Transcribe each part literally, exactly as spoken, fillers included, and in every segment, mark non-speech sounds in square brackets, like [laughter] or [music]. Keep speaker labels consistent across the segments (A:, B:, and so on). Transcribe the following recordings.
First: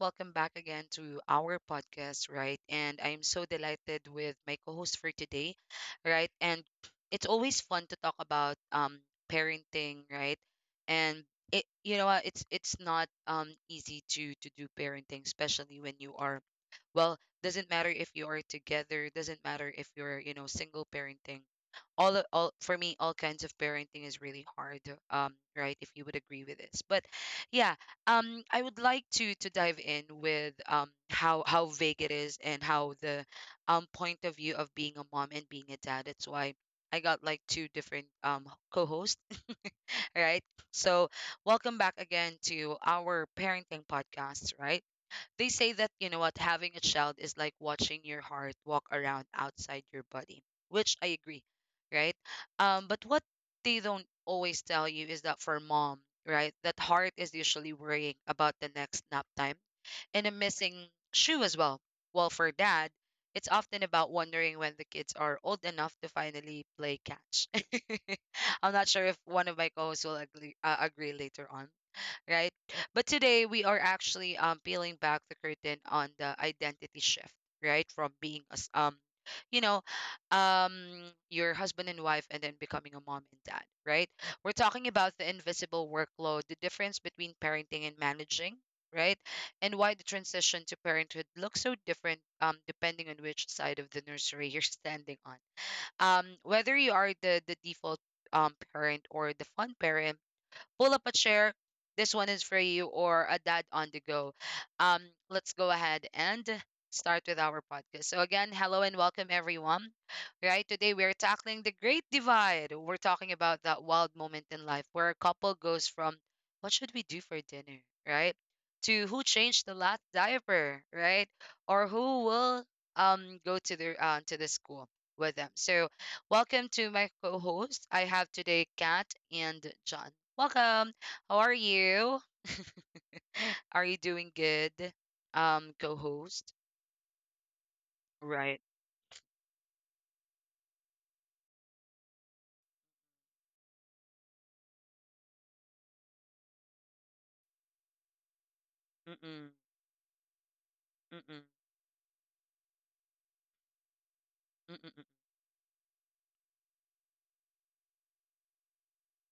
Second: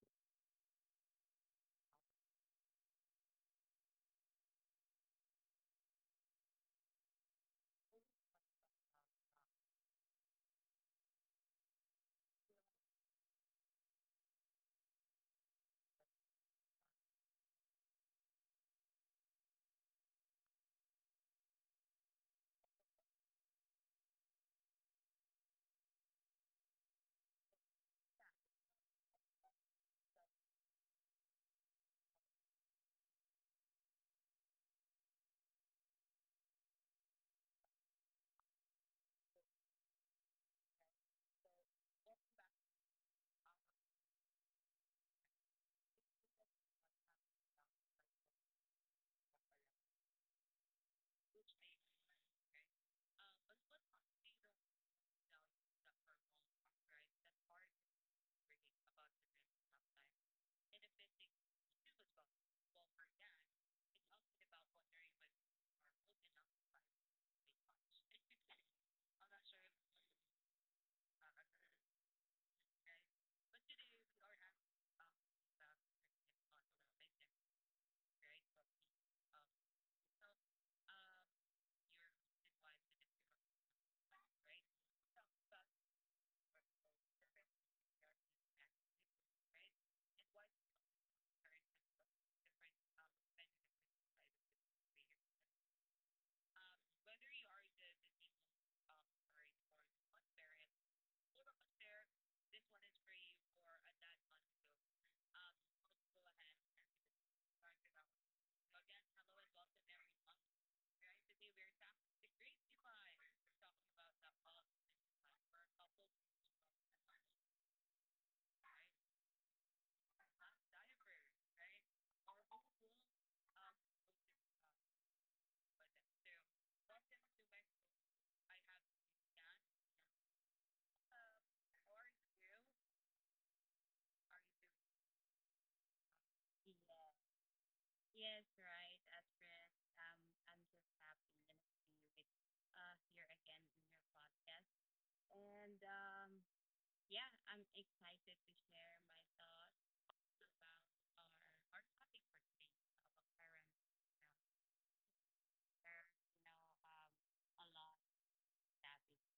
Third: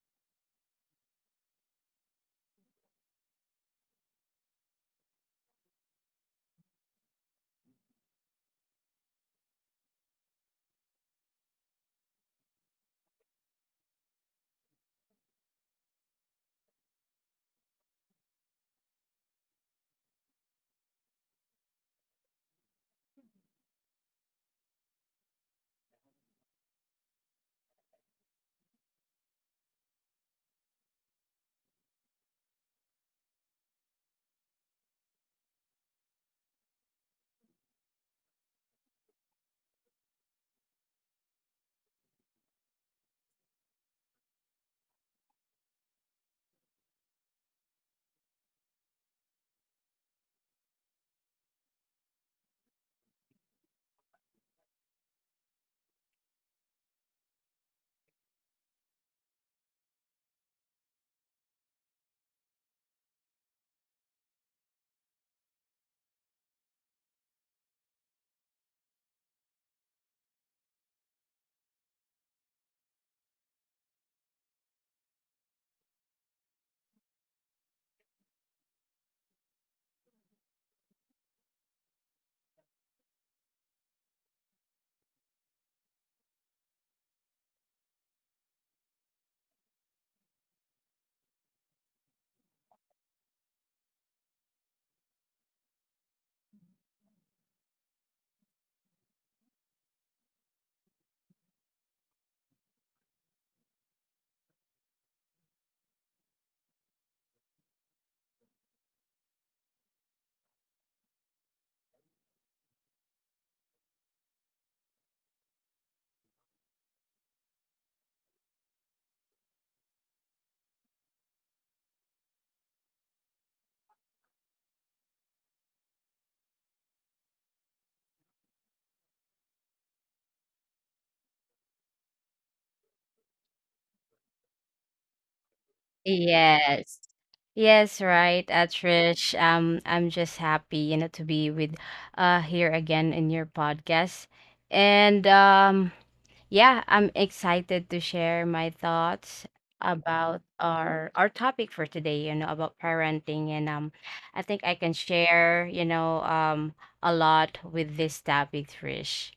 A: Welcome back again to our podcast, right? And I'm so delighted with my co-host for today, right? And it's always fun to talk about um parenting, right? And it, you know, what, it's it's not um easy to to do parenting, especially when you are well, doesn't matter if you are together, doesn't matter if you're, you know, single parenting, all o- all for me, all kinds of parenting is really hard. Um right? If you would agree with this. But yeah, um I would like to to dive in with um how how vague it is, and how the um point of view of being a mom and being a dad, that's why I got like two different um co-hosts. [laughs] Right? So welcome back again to our parenting podcast, right? They say that, you know what, having a child is like watching your heart walk around outside your body, which I agree, right? Um, but what they don't always tell you is that for mom, right, that heart is usually worrying about the next nap time and a missing shoe as well. Well, for dad, it's often about wondering when the kids are old enough to finally play catch. [laughs] I'm not sure if one of my co-hosts will agree, uh, agree later on, right? But today we are actually um peeling back the curtain on the identity shift, right? From being us, um you know um your husband and wife, and then becoming a mom and dad, right? We're talking about the invisible workload, the difference between parenting and managing, right? And why the transition to parenthood looks so different um depending on which side of the nursery you're standing on. Um whether you are the the default um parent or the fun parent, pull up a chair. This one is for you, or a dad on the go. Um, let's go ahead and start with our podcast. So again, hello and welcome everyone. Right, today we are tackling the great divide. We're talking about that wild moment in life where a couple goes from what should we do for dinner, right? To who changed the last diaper, right? Or who will um go to the uh, to the school with them. So welcome to my co-host. I have today Kat and John. Welcome. How are you? [laughs] Are you doing good? Um, co-host,
B: Yes. Yes, right,
A: right?
B: uh, Trish. Um, I'm just happy, you know, to be with uh here again in your podcast. And um yeah, I'm excited to share my thoughts
A: Mm-mm,
B: about our our
A: mm-mm,
B: topic for today, you know, about parenting, and um I think I can
A: mm-mm.
B: share, you know, um a lot with this topic, Trish.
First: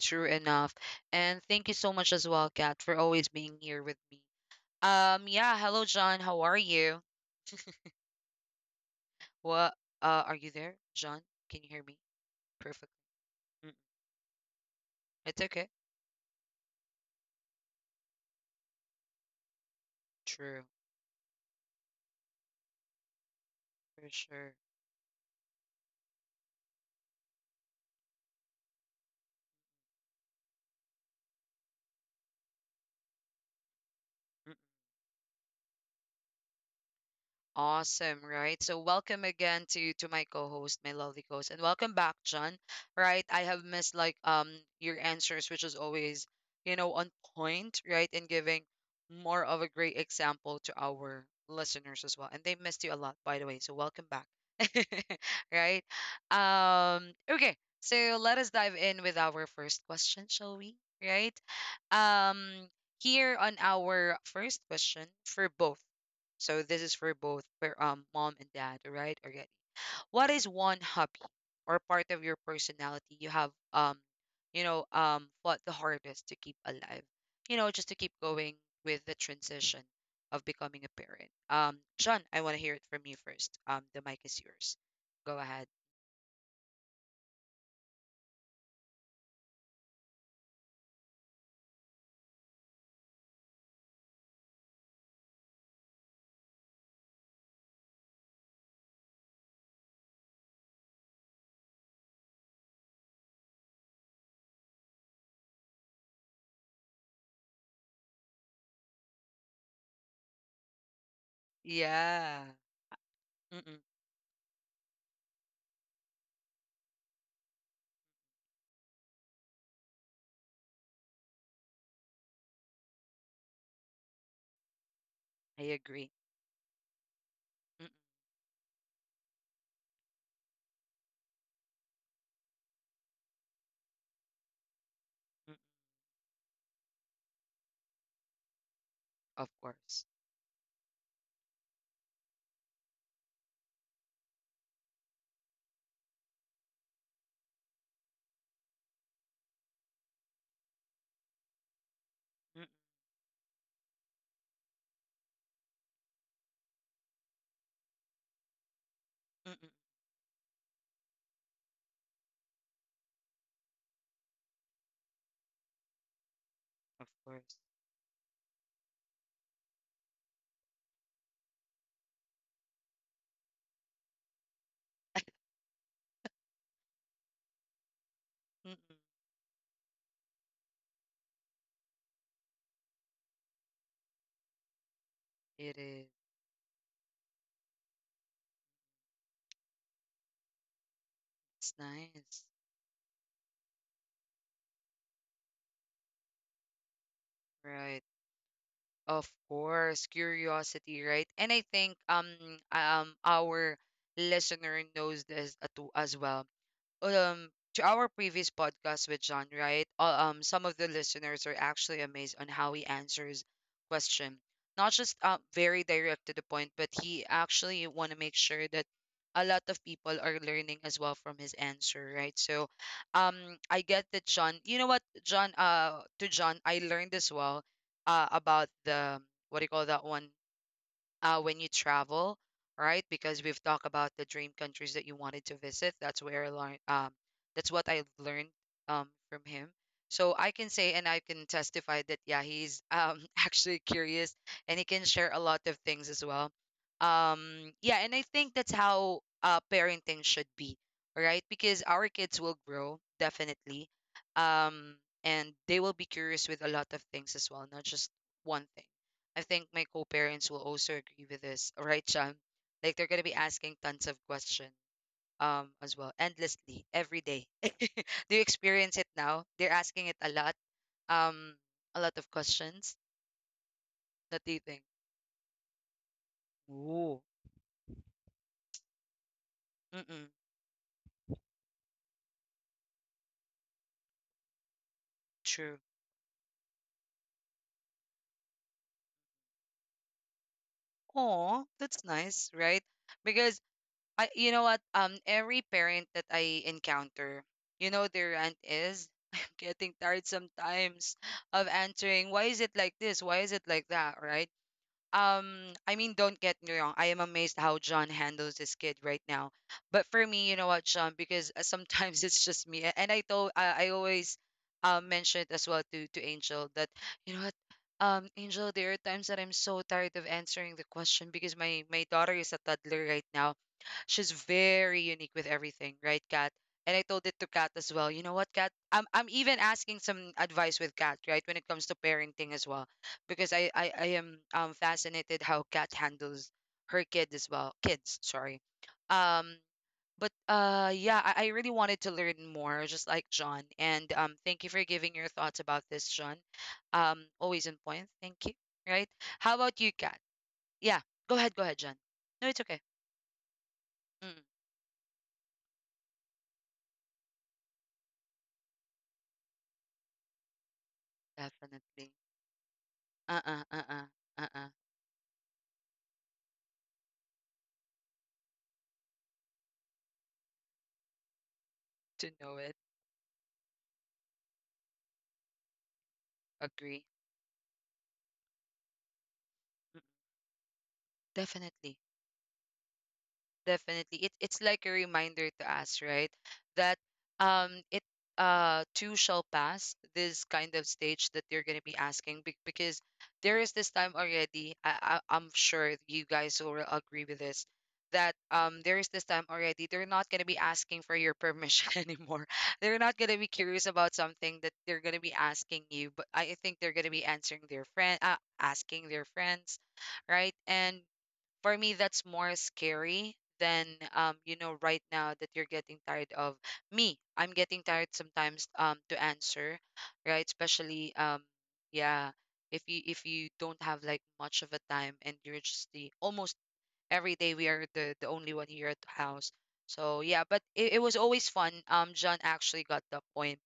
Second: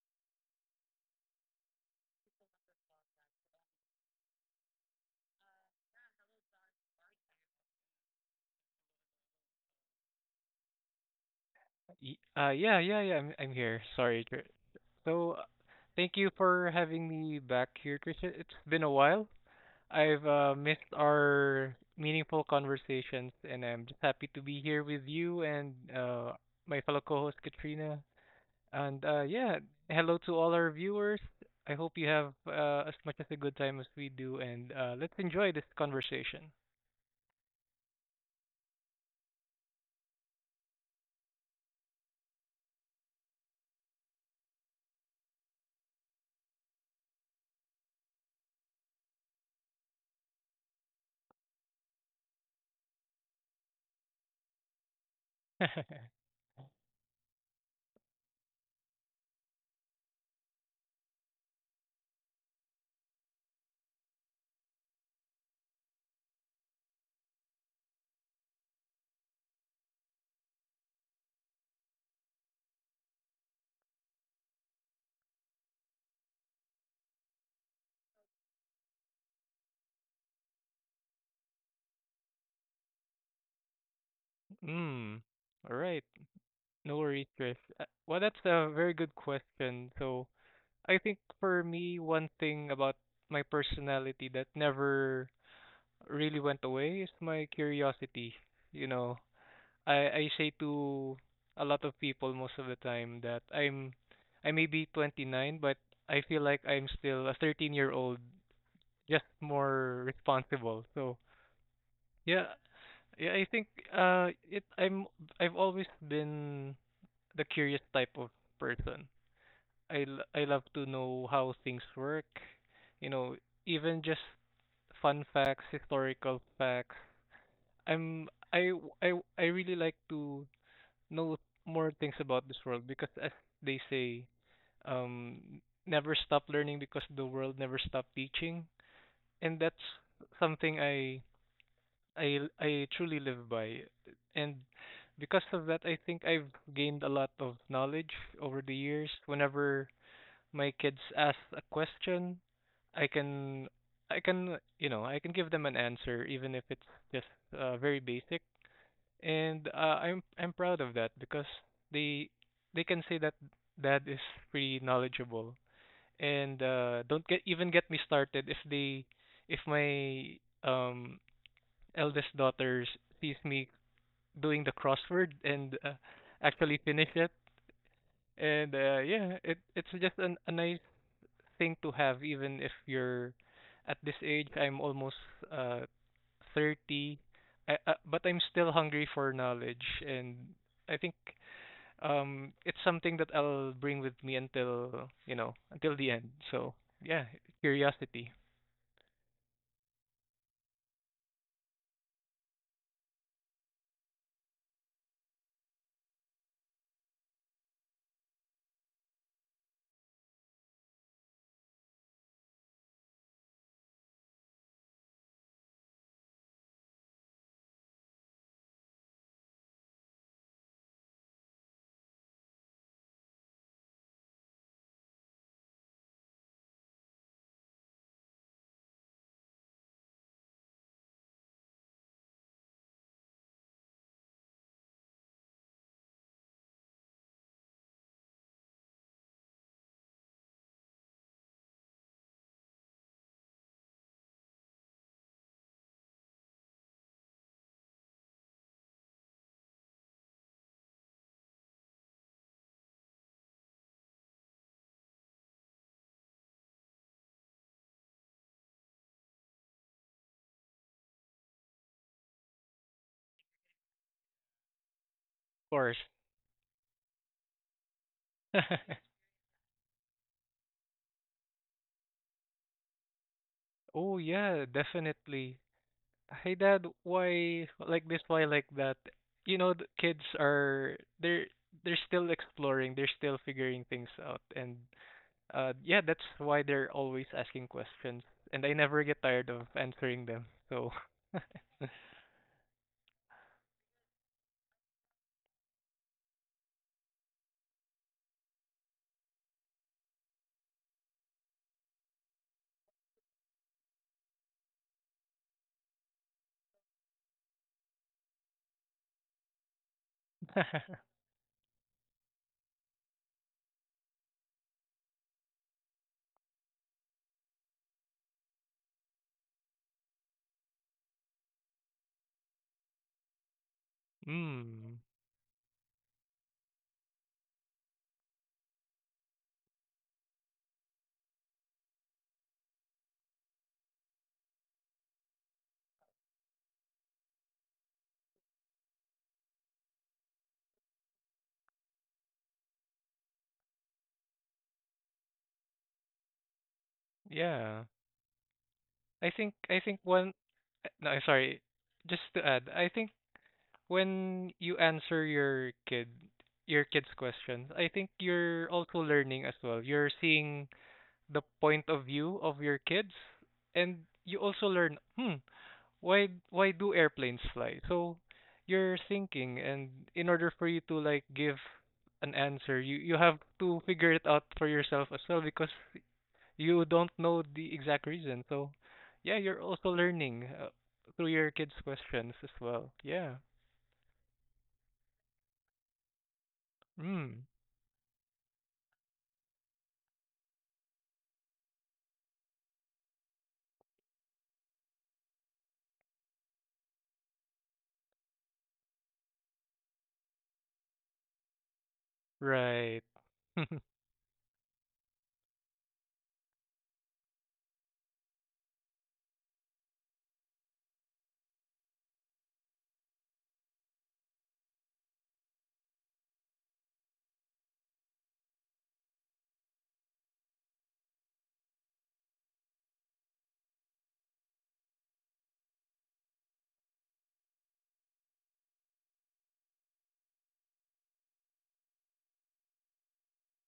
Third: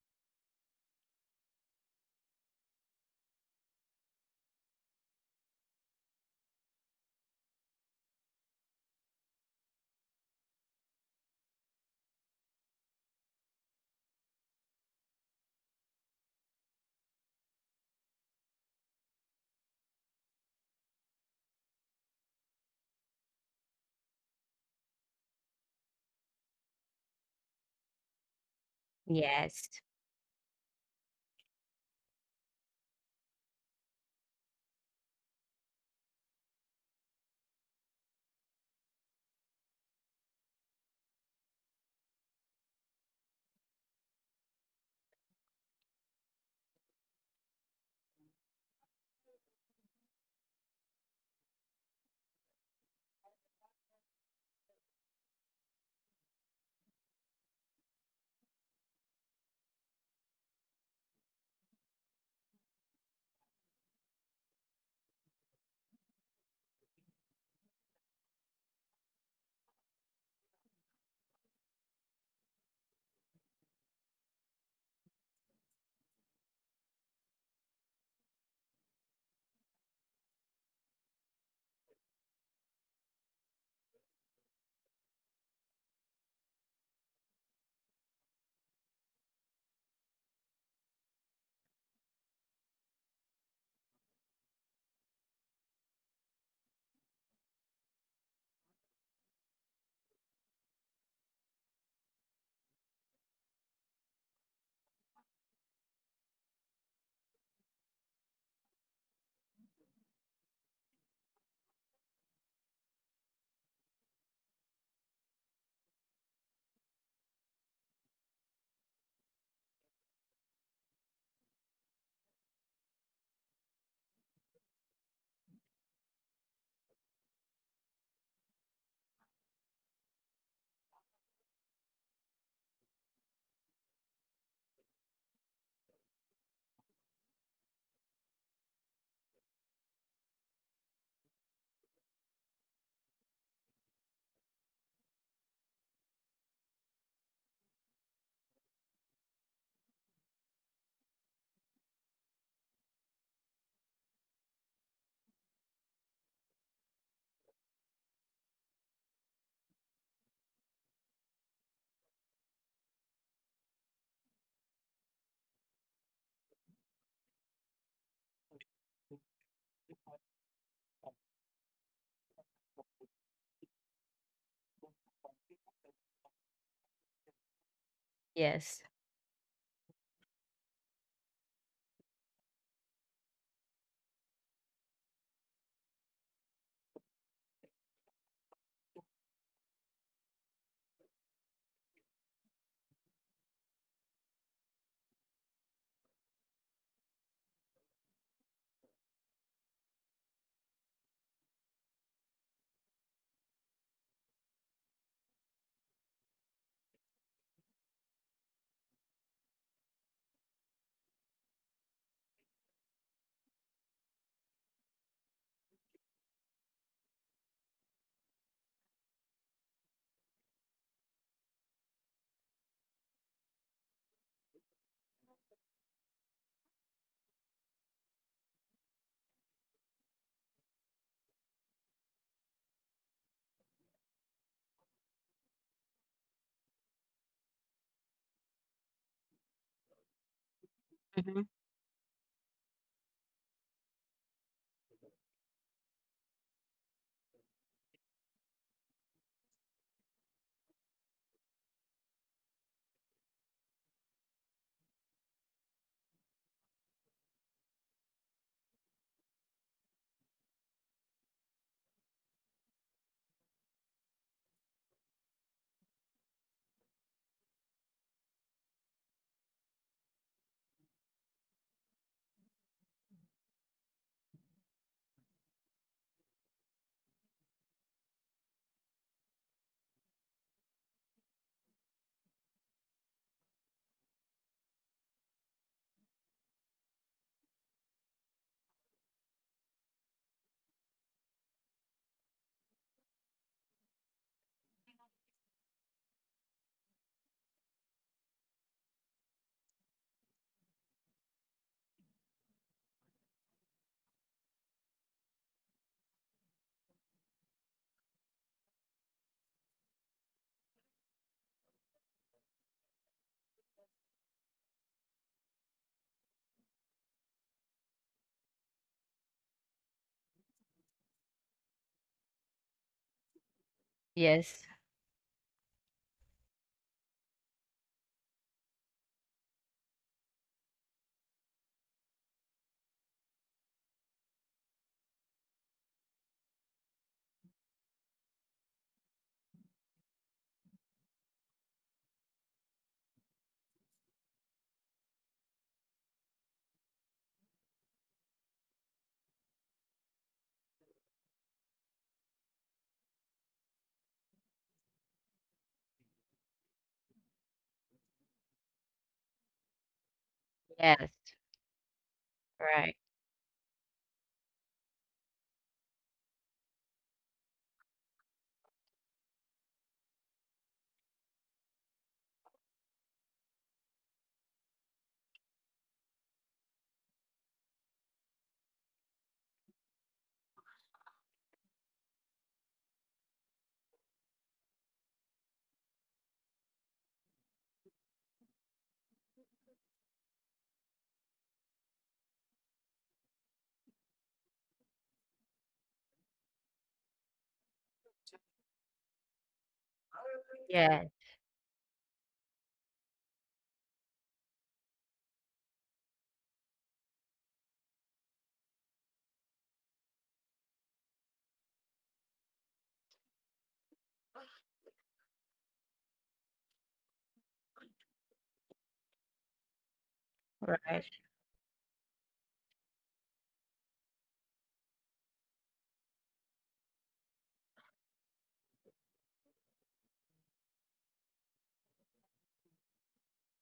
A: True enough. And thank you so much as well, Kat, for always being here with me. Um, yeah, hello, John. How are you? What, uh, are you there, John? Can you hear me?
C: Y- Uh, yeah,
A: Perfect.
C: yeah, yeah. I'm I'm
A: Mm.
C: here. Sorry. Tr- So,
A: It's
C: uh,
A: okay.
C: Thank you for having me back here, Trisha. It's been a while. I've uh,
A: True,
C: missed our meaningful conversations, and I'm just
A: for
C: happy to
A: sure.
C: be here with you and uh, my fellow co-host Katrina. And uh, yeah,
B: Yes.
C: hello to all our viewers. I hope you have uh, as much as a good time as we do, and uh, let's enjoy this conversation.
A: Awesome, right? So welcome again to to my co-host, my lovely co-host, and welcome back, John. Right? I have missed like um your answers, which is always, you know, on point, right? And giving more of a great example to our listeners as well. And they missed you a lot, by the way. So welcome back. [laughs] Right?
C: [laughs]
A: Um, okay. So let us dive in with our first question, shall we? Right? Um, Here on our first question for both. So this is for both, for um mom and dad, all right? Already. What is one hobby or part of your personality you have um you know um fought the hardest to keep alive? You know, just to keep going with the transition of becoming a parent. Um, Sean, I want to hear it from you first. Um, the mic is yours.
C: Mm.
A: Go ahead.
C: All right. No worries, Chris. Uh, Well, that's a very good question. So, I think for me, one thing about my personality that never really went away is my curiosity. You know, I I say to a lot of people most of the time that I'm I may be twenty-nine, but I feel like I'm still a thirteen-year-old, just more responsible. So, yeah,
A: Yeah.
C: yeah, I think
A: Mm-mm,
C: uh it I'm I've always been the curious type of person. I l- I love to know how things work. You know, even just fun facts,
A: I agree.
C: historical facts.
A: Mm-mm,
C: I'm I w- I w- I really like to know more things about this world because as they say, um,
A: mm-mm,
C: never stop learning because the world never stop teaching,
A: of
C: and that's
A: course.
C: something I I I truly live by. And because of that, I think I've gained a lot of knowledge over the years. Whenever my kids ask a question,
A: Mm-mm,
C: I can I can you know I can give them an answer even if it's just uh, very basic, and
A: mm-mm,
C: uh, I'm I'm proud of that because they they can say that dad is pretty knowledgeable, and uh,
A: of
C: don't get
A: course.
C: even get me started if they if my um eldest daughter sees me doing the crossword and uh, actually finish it. And
B: Yes.
C: uh,
A: Mm-mm,
C: yeah, it it's just an, a nice thing to have even if you're at this age. I'm almost uh
A: it is.
C: thirty, I, uh, but I'm still hungry for knowledge, and I think
A: It's
C: um
A: nice.
C: it's something that I'll bring with me until, you know, until the end. So yeah,
A: Right.
C: curiosity, of
A: Of course, curiosity, right? And I think um um our listener knows this uh, too as well. Um, to our previous podcast with John, right? Uh, um, some of the listeners are actually amazed on how he answers question. Not just uh, very direct to the point, but he actually want to make sure that a lot of people are learning as well from his answer, right? So, um, I get that, John. You know what, John? Uh, to John, I learned as well uh, about the, what do you call that one? Uh, when you travel, right? Because we've talked about the dream countries that you wanted to visit. That's where I learned. Um, that's what I learned um, from him. So I can say and I
B: Hmm.
A: can testify that yeah, he's um, [laughs] actually curious, and he can share a lot of things as well. Um, yeah, and I think that's how uh, parenting should be, right? Because our kids will grow definitely, um, and they will be curious with a lot of things as well, not just one thing. I think my co-parents will also agree with this, right, Sham? Like they're gonna be asking tons of questions um as
C: course.
A: well, endlessly, every day. [laughs] Do you
C: [laughs]
A: experience it now? They're asking it a lot, um, a lot of questions.
C: Oh
A: What do you
C: yeah,
A: think?
C: definitely. Hey dad,
A: Ooh,
C: why like this, why like that. You know, the kids
A: mm-mm,
C: are, they're they're still exploring, they're still figuring things out, and Uh,
A: true.
C: yeah, that's why they're always asking questions, and I never get tired of answering them. So,
A: Oh,
C: [laughs]
A: that's nice, right? Because I, you know what, um, every parent that I encounter, you know, their rant is, [laughs] I'm getting tired sometimes of answering, why is it like this? Why is it like that? Right? um I mean, don't get me wrong, I am amazed how John handles this kid right now. But for me, you know what, John, because uh, sometimes [laughs] it's just me, a- and i told i, I always uh, mention it as well to to Angel, that you know what, um Angel, there are times that I'm so tired of answering the question, because my my daughter is a toddler right now. She's
B: Yes.
A: very
C: mm,
A: unique with everything, right, Kat? And I told it to Kat as well. You know what, Kat? I'm I'm even asking some advice with Kat, right, when it comes to parenting as well, because I I, I am um fascinated how Kat handles her kid as well. Kids, sorry. Um, but uh, yeah, I, I really wanted to learn more, just like John. And um, thank you for giving your thoughts about this, John. Um, always in
C: yeah,
A: point. Thank you. Right?
C: I think
A: How about
C: I
A: you,
C: think
A: Kat?
C: one. Uh,
A: Yeah,
C: No, I'm
A: go ahead,
C: sorry.
A: go ahead, John.
C: Just to
A: No, it's
C: add,
A: okay.
C: I think
A: Mm,
C: when you answer your kid, your kid's questions, I think you're also learning as well. You're seeing
B: Yes.
C: the point of
A: definitely.
C: view of your
B: Right.
C: kids,
A: Uh, uh, uh, uh,
C: and you
A: uh,
C: also
A: uh.
C: learn. Hmm why why do airplanes fly? So you're thinking, and in order for you to like give an
A: To know it,
C: answer, you you have to figure it out for yourself as well because you
A: agree.
C: don't know the exact reason. So yeah, you're also
A: Mm,
C: learning uh, through your kids
A: definitely.
C: questions as well. Yeah.
A: Definitely. It, it's like a reminder to us, right? That
C: Hmm.
A: um it uh too shall pass, this kind of stage that you're gonna be asking, be- because there is this time already. I, I I'm sure you guys will agree with this, that um there is this time already. They're not gonna be asking
B: Yeah.
A: for your permission [laughs] anymore. They're
C: Right.
A: not gonna be
C: [laughs]
A: curious about something that they're gonna be asking you, but I think they're gonna be answering their friend, uh, asking their friends, right? And for me, that's more scary than um you know, right now that you're getting tired of me. I'm getting tired sometimes um to answer, right,
B: Right.
A: especially um yeah, if you, if you don't have like much of a time, and you're just the almost every day we are the the only one here at the house. So yeah, but it, it was always fun. um John actually got the point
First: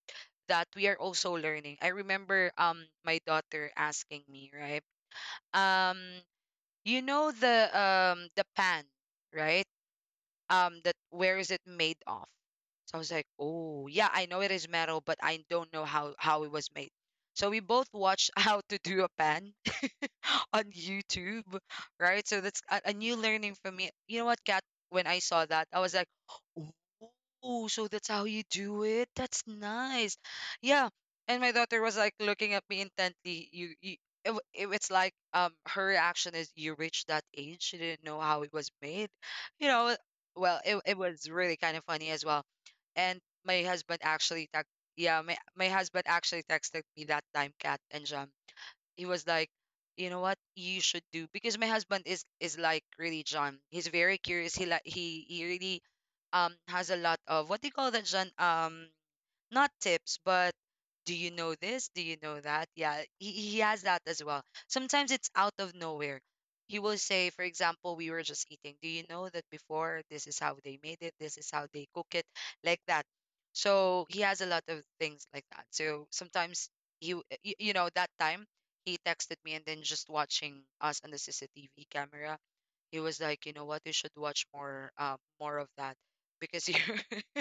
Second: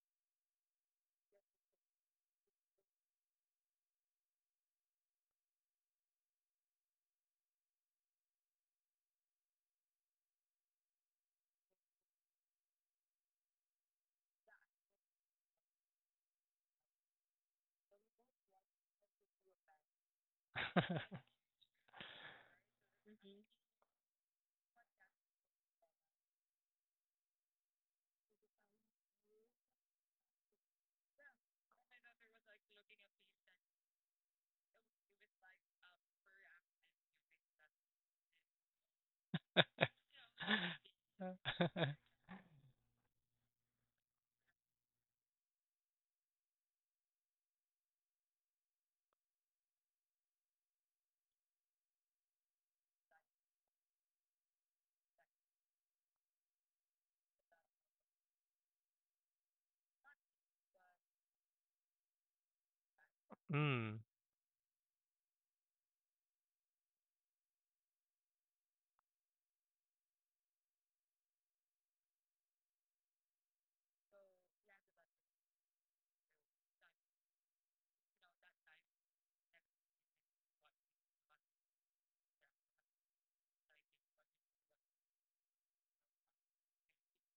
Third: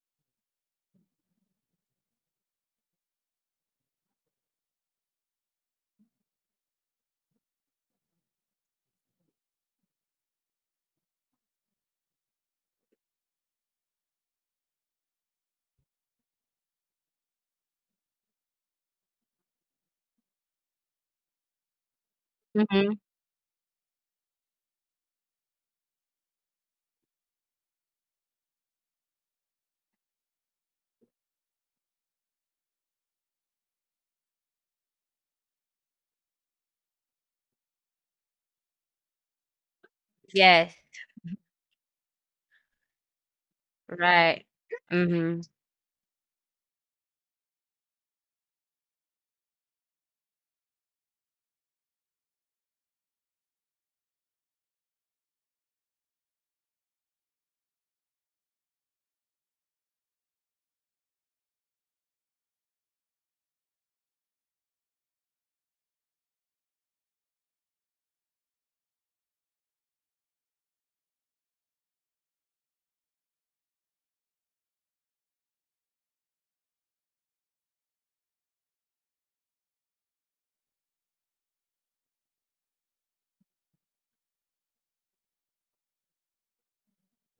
A: that we are also learning. I remember um my daughter asking me, right, um, you know, the um the pan, right? Um, that where is it made of? So I was like, "Oh, yeah, I know it is metal, but I don't know how how it was made." So we both watched [laughs] how to do a pan [laughs] on YouTube, right? So that's a, a
B: Mm-hmm.
A: new learning for me. You know what, Kat? When I saw that, I was like, "Oh, so that's how you do it? That's nice." Yeah, and my daughter was like looking at me intently. You, you it, w- it, it's like um her reaction is, "You reached that age, she didn't know how it was made," you know. Well,
B: Yes,
A: it it was really kind of funny as well, and my husband
B: right.
A: actually text. Yeah, my,
B: Mm-hmm.
A: my husband actually texted me that time, Kat, and Jam, he was like, you know what you should do, because my husband is is like really John, he's very curious, he like he he really um has a lot of, what do you call that, John, um, not tips, but do you know this? Do you know that? Yeah, he, he has that
C: Hmm.
A: as well. Sometimes it's out of nowhere. He will say, for example, we were just eating. Do you know that before this is how they made it? This is how they cook it, like that. So he has a lot of things like that. So sometimes he, w- y- you know, that time he texted me, and then just watching us on the C C T V camera. He was like, you know what, you should watch more, um, more of that because you're, [laughs]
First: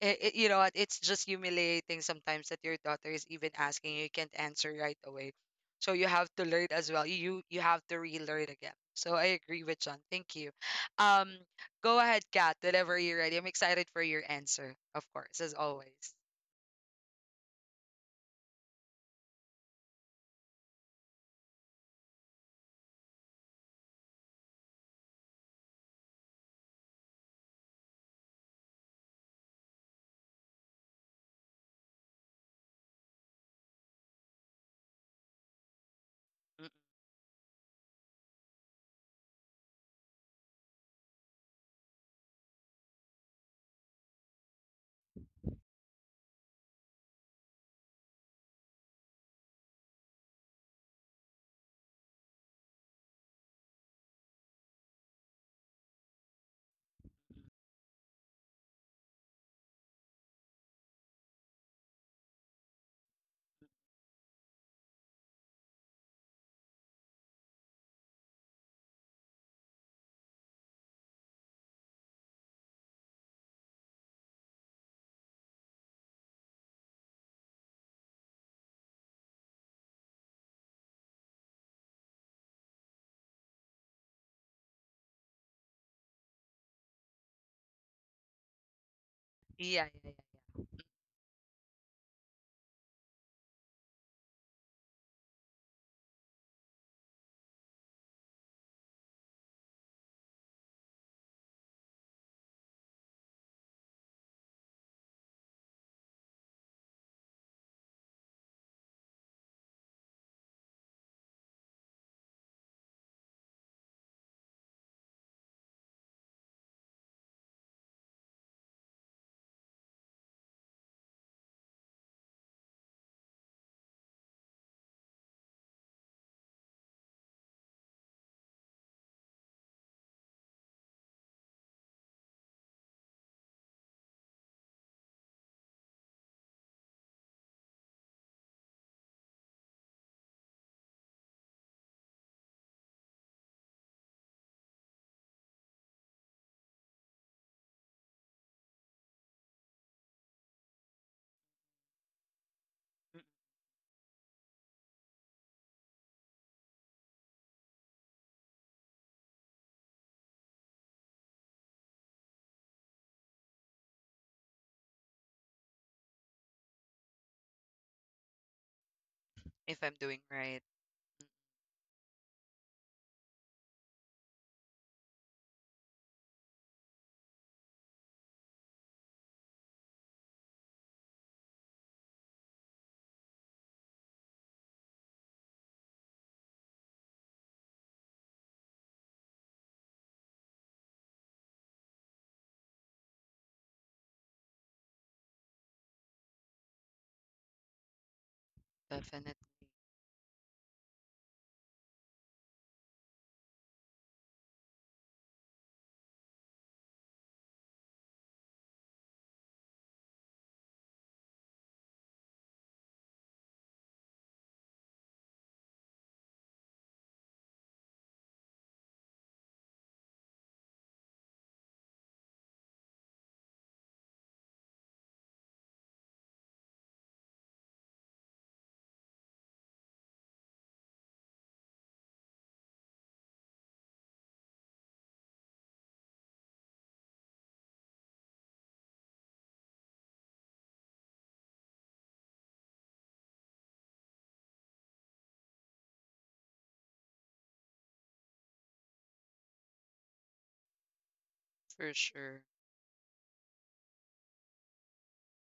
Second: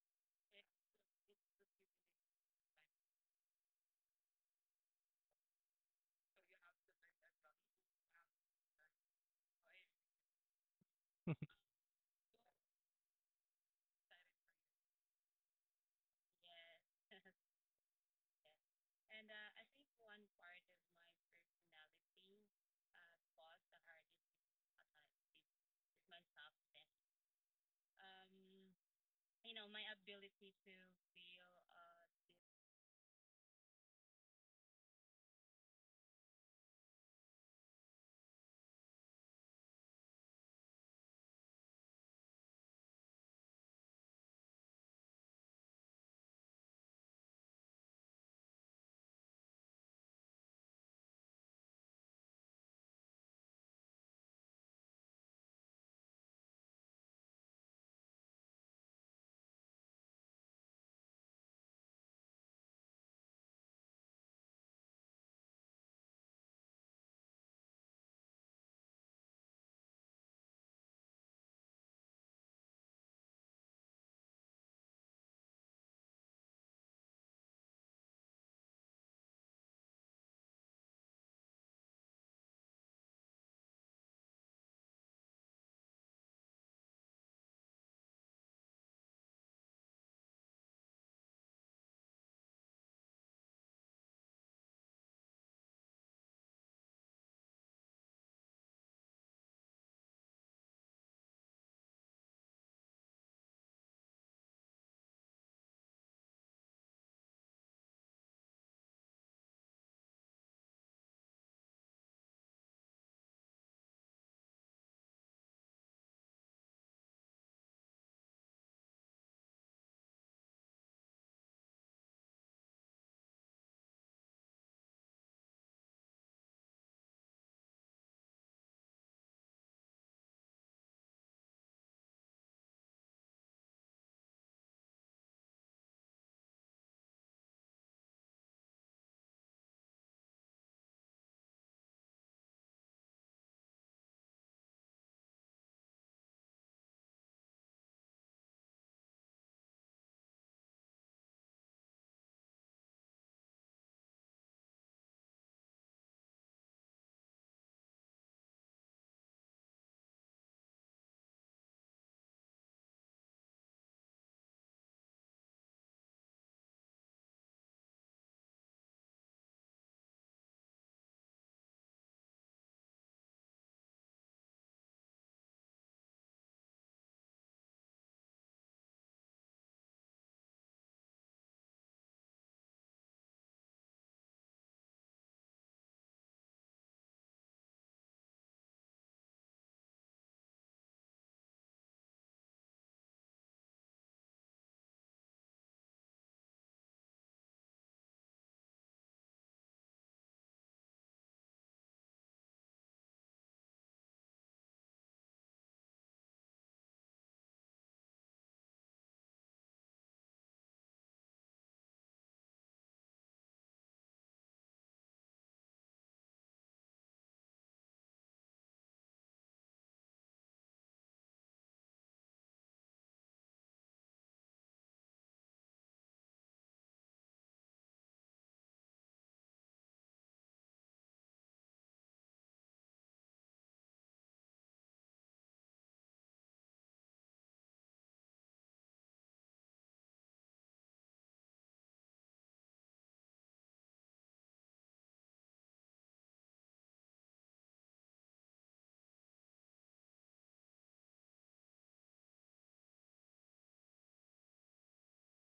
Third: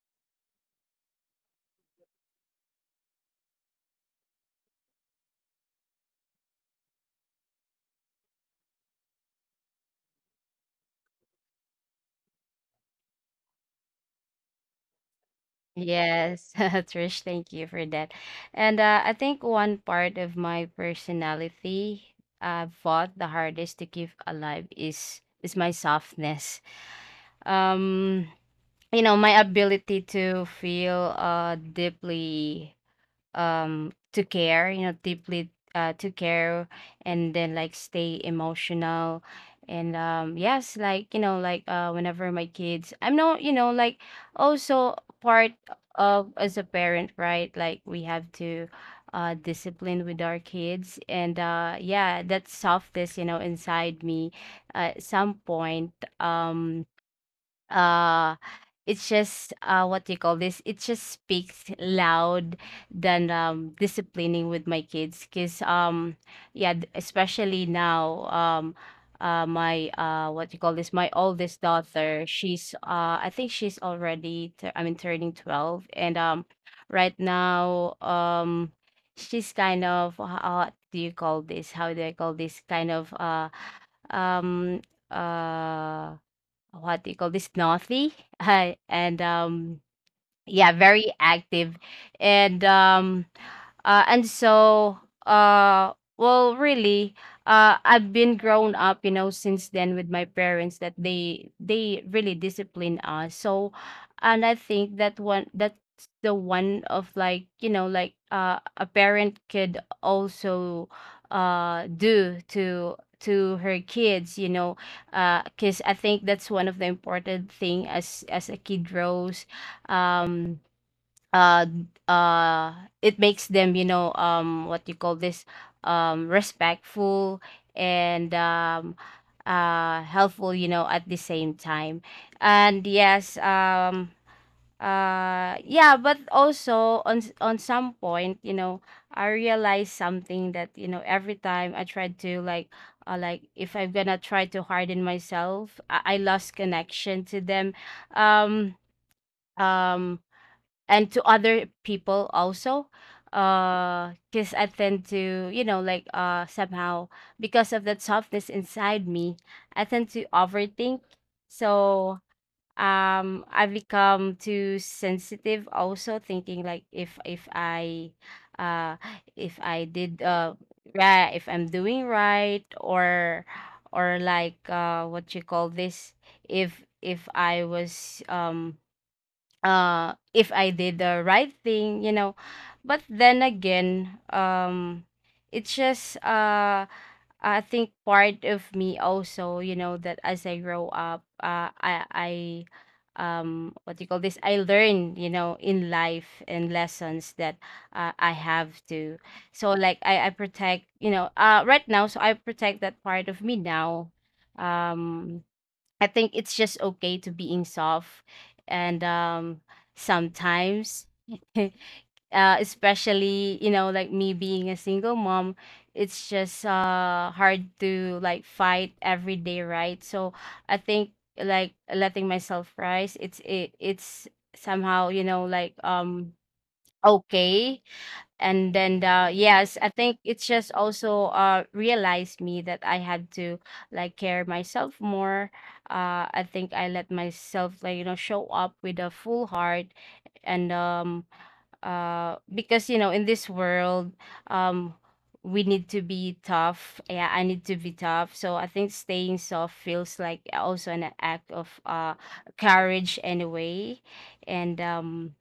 A: it, it, you know what, it's just humiliating sometimes that your daughter is even asking you, you can't answer right away. So you have to learn as well. You you have to relearn again. So I agree with John. Thank you. Um,
C: [laughs]
A: Go ahead, Kat, whenever you're ready. I'm excited for your answer, of course, as always.
B: Yes, [laughs] Trish, thank you for that. And uh, I think one part of my personality I fought the hardest to keep alive is is my softness. Um, you know, my ability to feel uh deeply, um to care, you know deeply, uh to care,
A: Mm.
B: and then like stay emotional. And um yes, like, you know like, uh whenever my kids, I'm not, you know like, also part of, as a parent, right, like we have to uh discipline with our kids. And uh yeah, that softness, you know inside me, uh, at some point, um uh it's just, uh what do you call this, it just speaks loud than um disciplining with my kids, because um yeah, th- especially now, um uh my uh what do you call this, my oldest daughter. She's uh I think she's already tur- I mean turning twelve, and um right now, um she's kind of, how do you call this, how do I call this, kind of, uh um uh what do you call this, Northy, [laughs] and um,
A: Yeah, yeah, yeah, yeah.
B: yeah, very active. And um uh, and so, uh well, really, uh I've been grown up, you know since then, with my parents, that they they really discipline us. So, and I think that one, that's the one, of like, you know like, uh a parent could also uh do to to her kids, you know uh because I think that's one of the important thing as as a kid grows. um uh uh it makes them, you know um what you call this, um respectful and um uh helpful, you know at the same time. And yes, um uh yeah, but also on, s- on some point, you know I realized something, that, you know every time I tried to, like, uh, like, if I'm gonna try to harden myself, i, I lost connection to them. um um and to other people also, uh because I tend to, you know like, uh somehow, because of that softness inside me, I tend to overthink. So um I become too sensitive, also thinking like, if if I uh if
A: If
B: I
A: I'm doing
B: did uh
A: right,
B: right, if I'm doing right, or or like, uh what you call this, if if I was, um uh if I did the right thing, you know. But then again, um it's just, uh I think part of me also, you know, that as I grow up, uh I I um what do you call this? I learn, you know, in life and lessons, that uh, I have to.
A: definitely.
B: So like, I I protect, you know, uh right now, so I protect that part of me now. Um I think it's just okay to being soft. And um sometimes [laughs] uh especially, you know like me being a single mom, it's just uh hard to, like, fight every day, right? So I think like letting myself rise, it's it, it's somehow, you know like, um okay. And then, uh, yes, I think it's just also, uh realized me that I had to, like, care myself more. uh I think I let myself, like, you know show up with a full heart. And um uh because, you know in this world, um we need to be tough, yeah, I need to be tough. So I think staying soft feels like also an act of
A: For
B: uh
A: sure.
B: courage anyway. And um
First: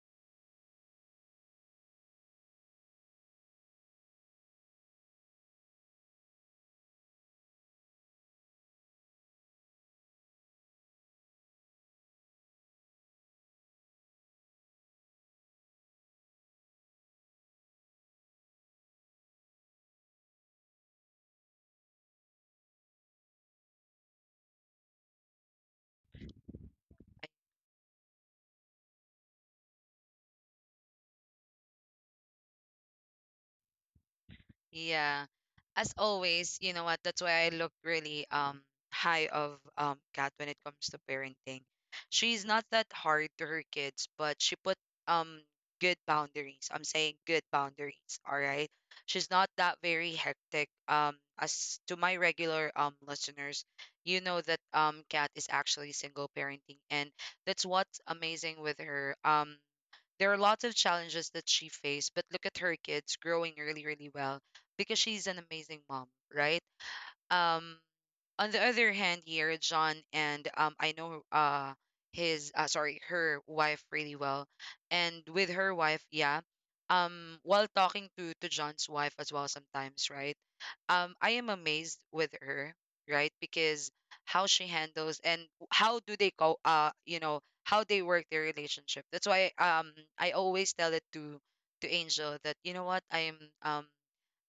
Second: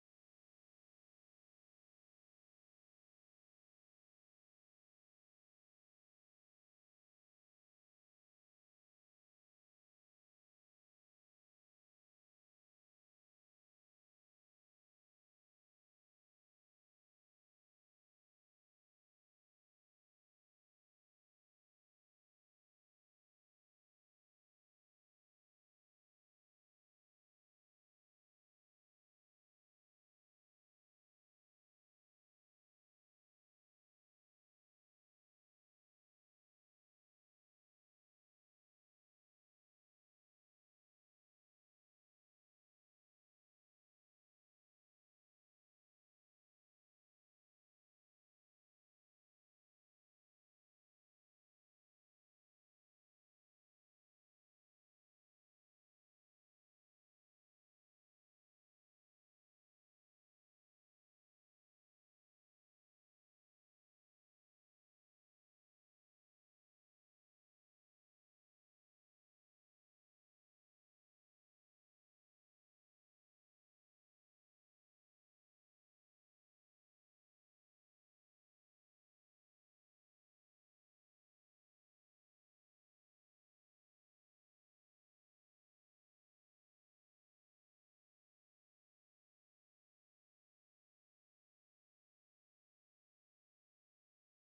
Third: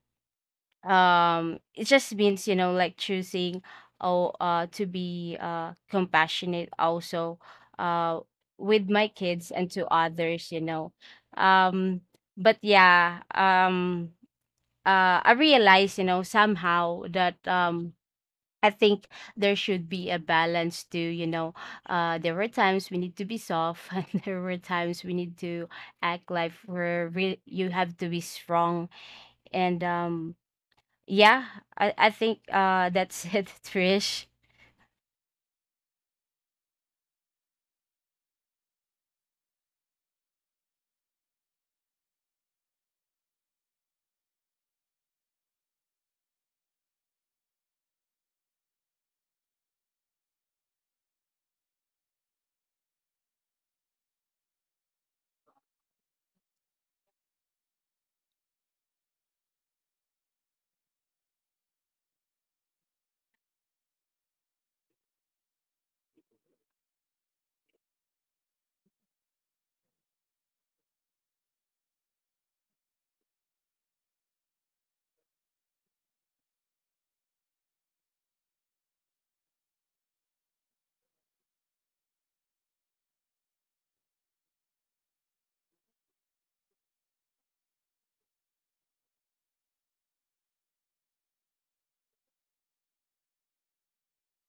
B: um it just means, you know like, choosing, oh, uh to be uh compassionate also, uh with my kids and to others, you know um but yeah, um uh I realize, you know somehow, that um I think there should be a balance too, you know. Uh, there were times we need to be soft, [laughs] and there were times we need to act like we're, re- you have to be strong. And um, yeah, I, I think uh that's it, [laughs] Trish.
A: Yeah. As always, you know what? That's why I look really um high of um Kat when it comes to parenting. She's not that hard to her kids, but she put um good boundaries. I'm saying good boundaries, all right? She's not that very hectic. Um as to my regular um listeners, you know that um Kat is actually single parenting and that's what's amazing with her. Um there are lots of challenges that she faced, but look at her kids growing really, really well because she's an amazing mom, right? Um, on the other hand here John and um I know uh his uh sorry, her wife really well and with her wife, yeah. Um while talking to to John's wife as well sometimes, right? um I am amazed with her, right? Because how she handles and how do they go, uh you know, how they work their relationship. That's why um I always tell it to to Angel that you know what, I am, um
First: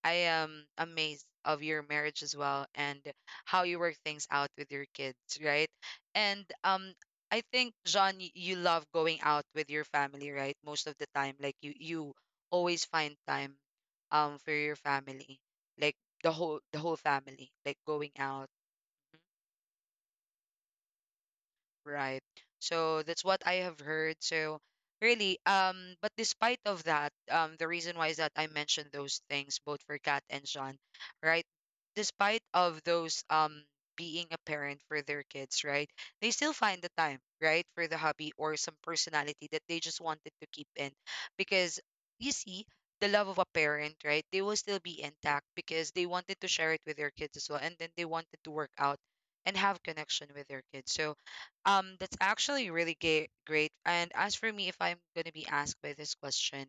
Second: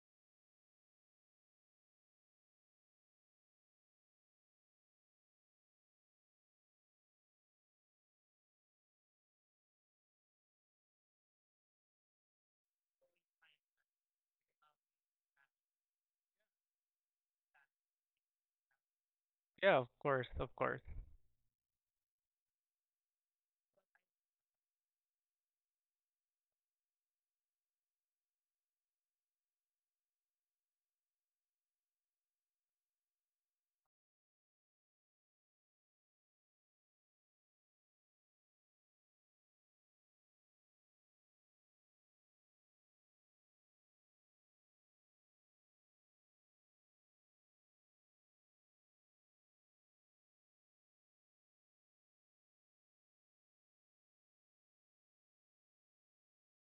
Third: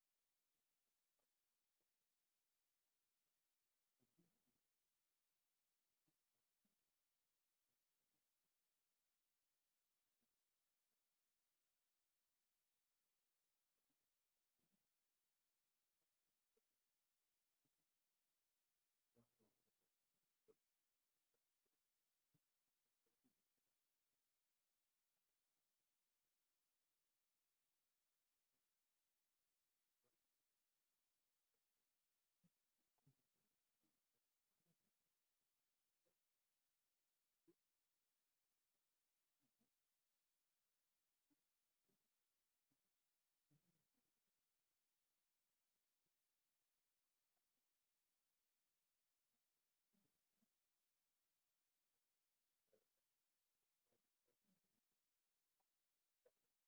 A: I am amazed of your marriage as well, and how you work things out with your kids, right? And um I think John y- you love going out with your family, right? Most of the time like you you always find time um for your family. Like the whole the whole family, like going out.
C: Yeah, of course, of course.
A: Right. So that's what I have heard. So really, um, but despite of that, um, the reason why is that I mentioned those things both for Kat and Sean, right? Despite of those, um being a parent for their kids, right? They still find the time, right, for the hobby or some personality that they just wanted to keep in. Because you see, the love of a parent, right, they will still be intact because they wanted to share it with their kids as well, and then they wanted to work out and have connection with their kids. So um, that's actually really ga- great. And as for me, if I'm going to be asked by this question,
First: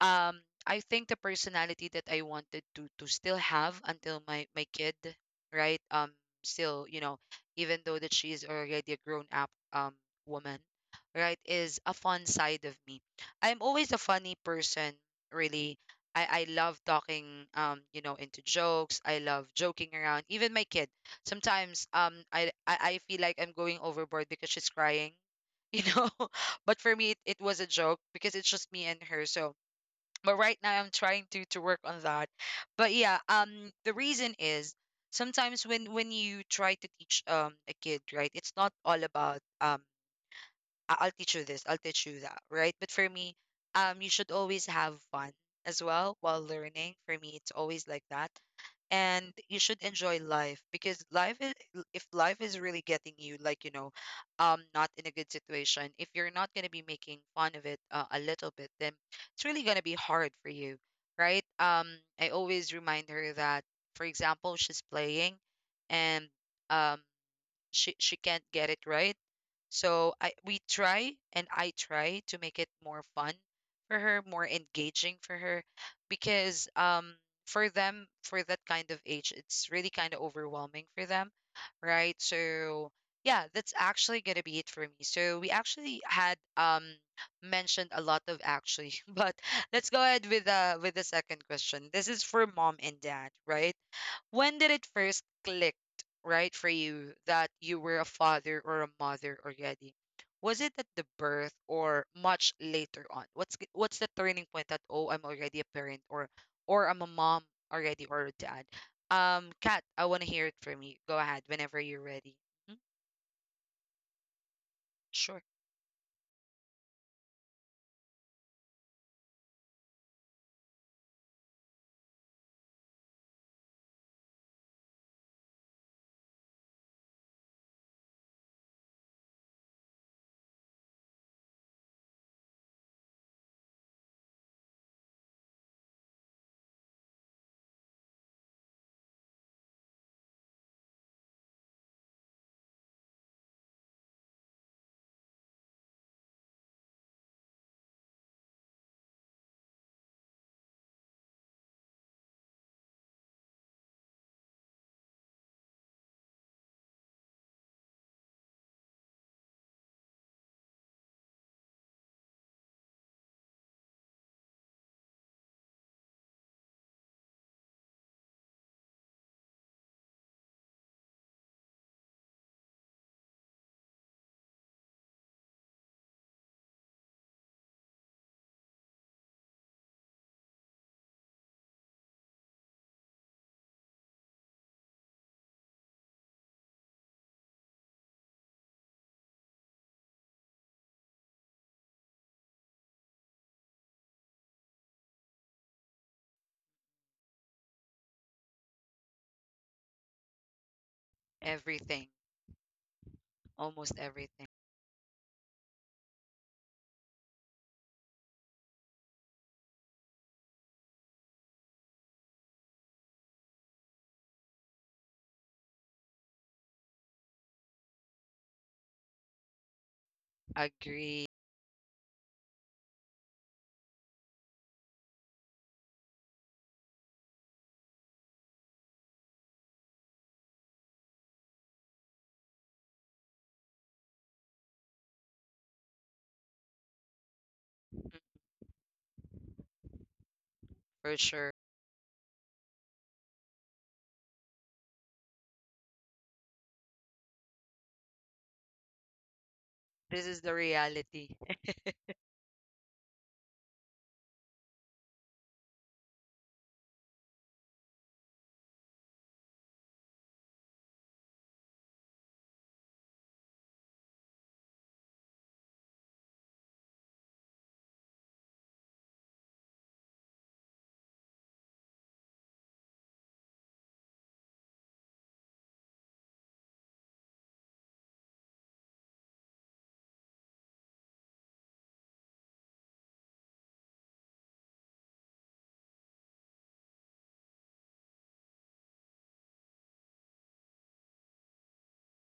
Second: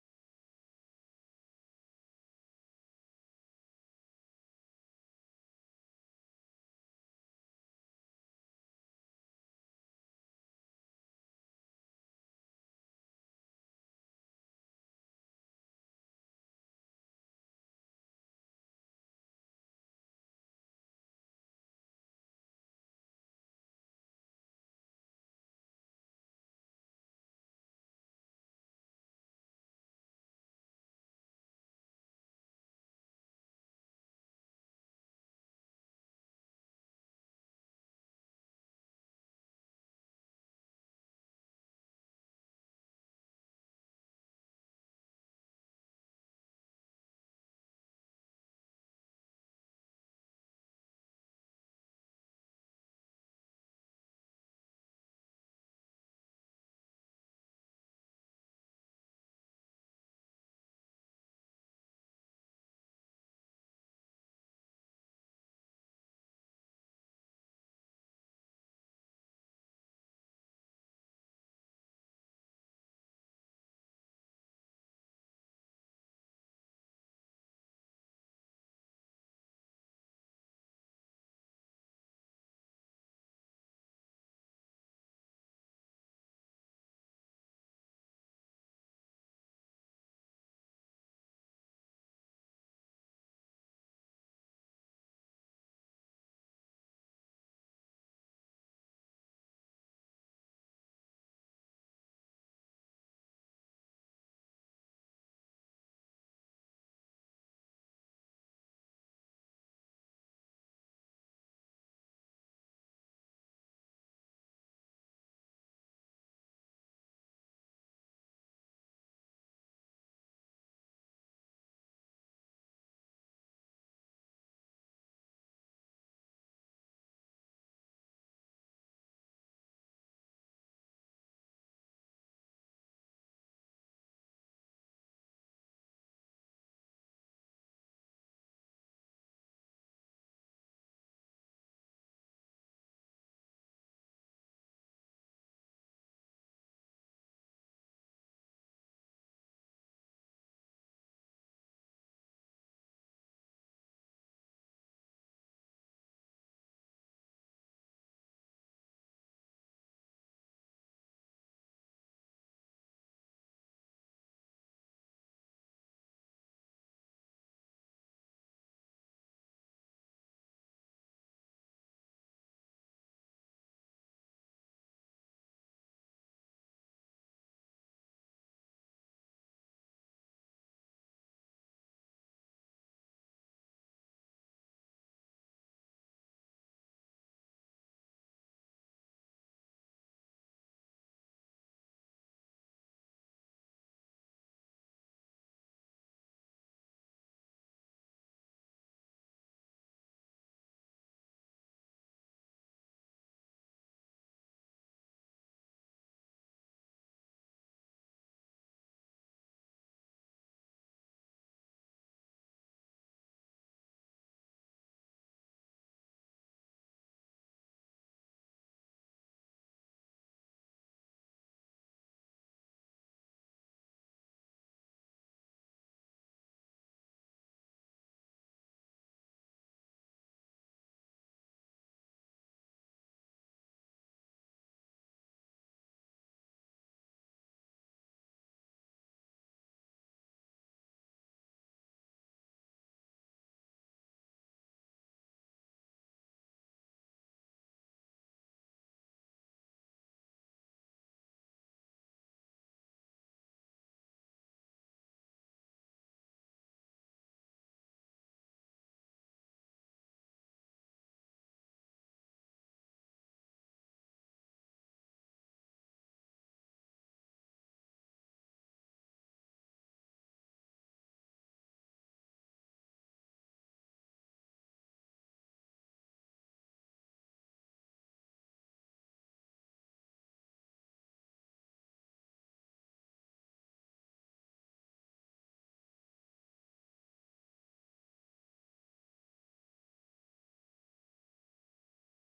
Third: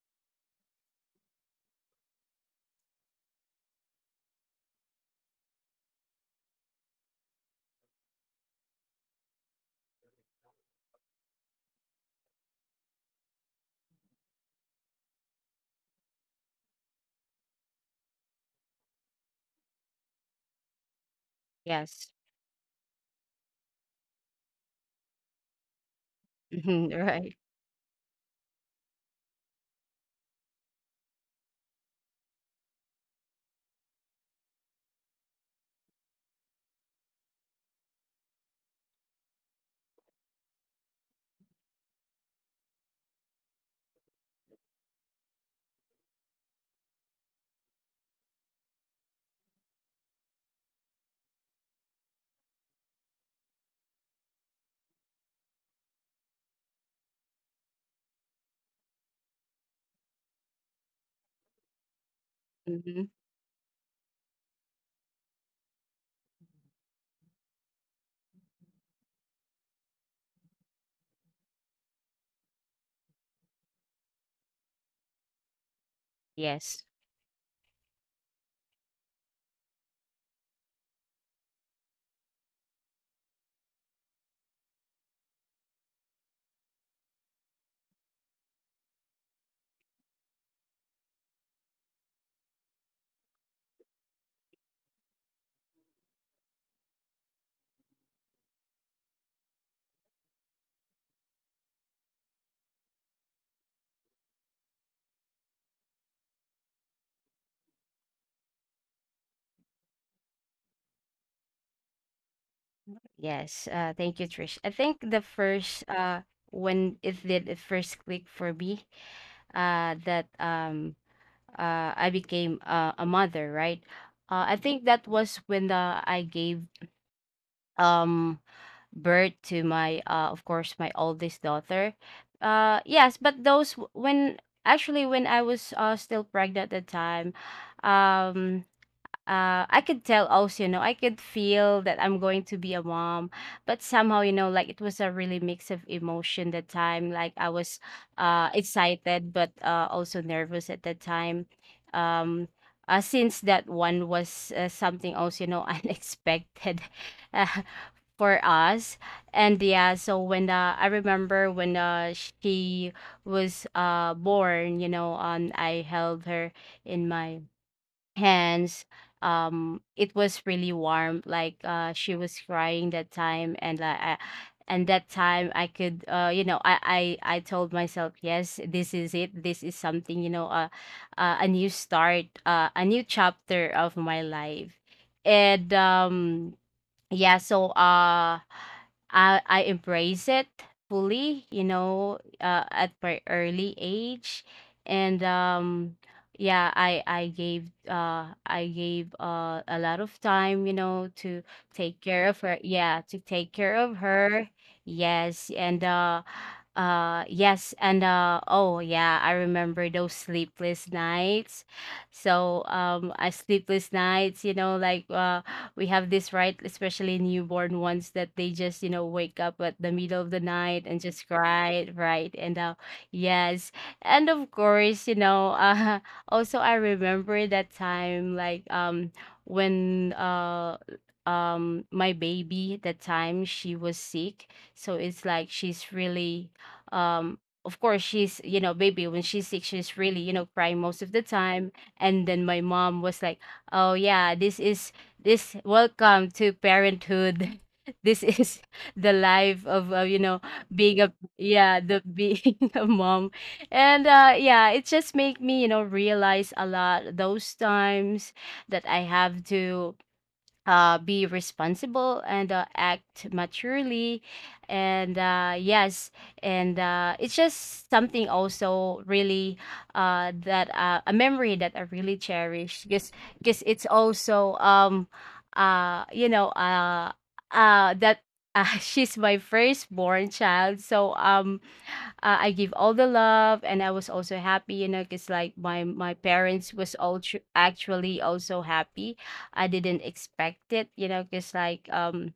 A: um I think the personality that I wanted to to still have until my my kid, right? Um still, you know, even though that she's already a grown up um woman, right, is a fun side of me. I'm always a funny person, really. I, I love talking, um, you know, into jokes. I love joking around. Even my kid. Sometimes
B: Yes.
A: um I I, I feel like I'm going overboard because she's crying, [laughs] you know. But
B: Mhm,
A: for me it,
B: right.
A: it was a joke because it's just me and her. So but right now I'm trying to to work on that. But yeah, um, the reason is sometimes when when you try to teach um a kid, right, it's not all about um I- I'll teach you this, I'll teach you that, right? But for me, um, you should always have fun as well while learning. For me, it's always like that. And you should enjoy life because life is, if life is really getting you, like, you know, um, not in a good situation, if you're not going to be making fun of it uh, a little bit, then it's really going to be hard for you, right? Um, I always
B: Hmm.
A: remind her that, for example, she's playing and um, she, she can't get it right, so I we try and I try to make it more fun for her, more engaging for her because
B: Yes.
A: um for them, for that kind of age, it's really kind of overwhelming for them, right? So yeah, that's actually going to be it for me. So we actually had um mentioned a lot of actually, [laughs] but let's go ahead with uh with the second question. This is for mom and dad, right? When did it first click, right, for you that you were a father or a mother already? Was it at the birth or much later on? What's g- what's the turning point that oh, I'm already a parent, or or I'm a mom already, or a dad? Um, Kat, I want to hear it from you. Go ahead whenever you're ready. Mhm.
B: Yes. Uh, thank you, Trish. I think the
A: Sure.
B: first uh when it did it first click for me, uh that um uh I became, uh, a mother, right? Uh, I think that was when, uh, I gave um birth to my, uh of course, my oldest daughter. Uh yes, but those w- when actually when I was uh still pregnant at the time. um uh I could tell also, you know I could feel that I'm going to be a mom. But somehow, you know like, it was a really mix of emotion that time, like I was uh excited, but uh also nervous at that time. um uh, since that one was, uh, something also, you know [laughs] unexpected [laughs] for us. And yeah, so when uh, I remember when, uh, she was uh born, you know um I held her in my hands. Um it was really warm, like, uh she was crying that time. And uh, I, and that time, I could uh you know I, I I told myself, yes, this is it. This is something, you know uh, uh a new start, uh, a new chapter of my life. And um yeah, so uh i i embrace it fully, you know uh, at my early age. And um yeah, i i gave uh I gave uh a lot of time, you know to take
A: Everything,
B: care of her, yeah, to take care of
A: almost
B: her.
A: everything.
B: Yes. And uh uh yes. And uh oh yeah, I remember those sleepless nights. So, um, uh, sleepless nights, you know, like, uh, we have this, right, especially newborn ones that they just, you know wake up at the middle of the night and just
A: Agree.
B: cry, right? And uh, yes, and of course, you know, uh, [laughs] also I remember that time, like, um when, uh um my baby, that time, she was sick. So it's like she's really, um of course,
A: Mm.
B: she's, you know baby. When she's sick, she's really, you know crying most of
A: For
B: the
A: sure.
B: time. And then my mom was like, oh yeah, this is this, welcome to parenthood, [laughs] this is the life of, uh, you
A: This
B: know
A: is the
B: being a
A: reality.
B: yeah, the being [laughs] a mom. And uh yeah, it just made me, you know realize a lot those times, that I have to uh, be responsible and uh, act maturely. And uh, yes. And uh, it's just something also really, uh, that uh, a memory that I really cherish, because because it's also um uh you know uh uh that uh, [laughs] she's my firstborn child, so um uh, I give all the love, and I was also happy, you know, because like my my parents was all tr- actually also happy. I didn't expect it, you know, because like, um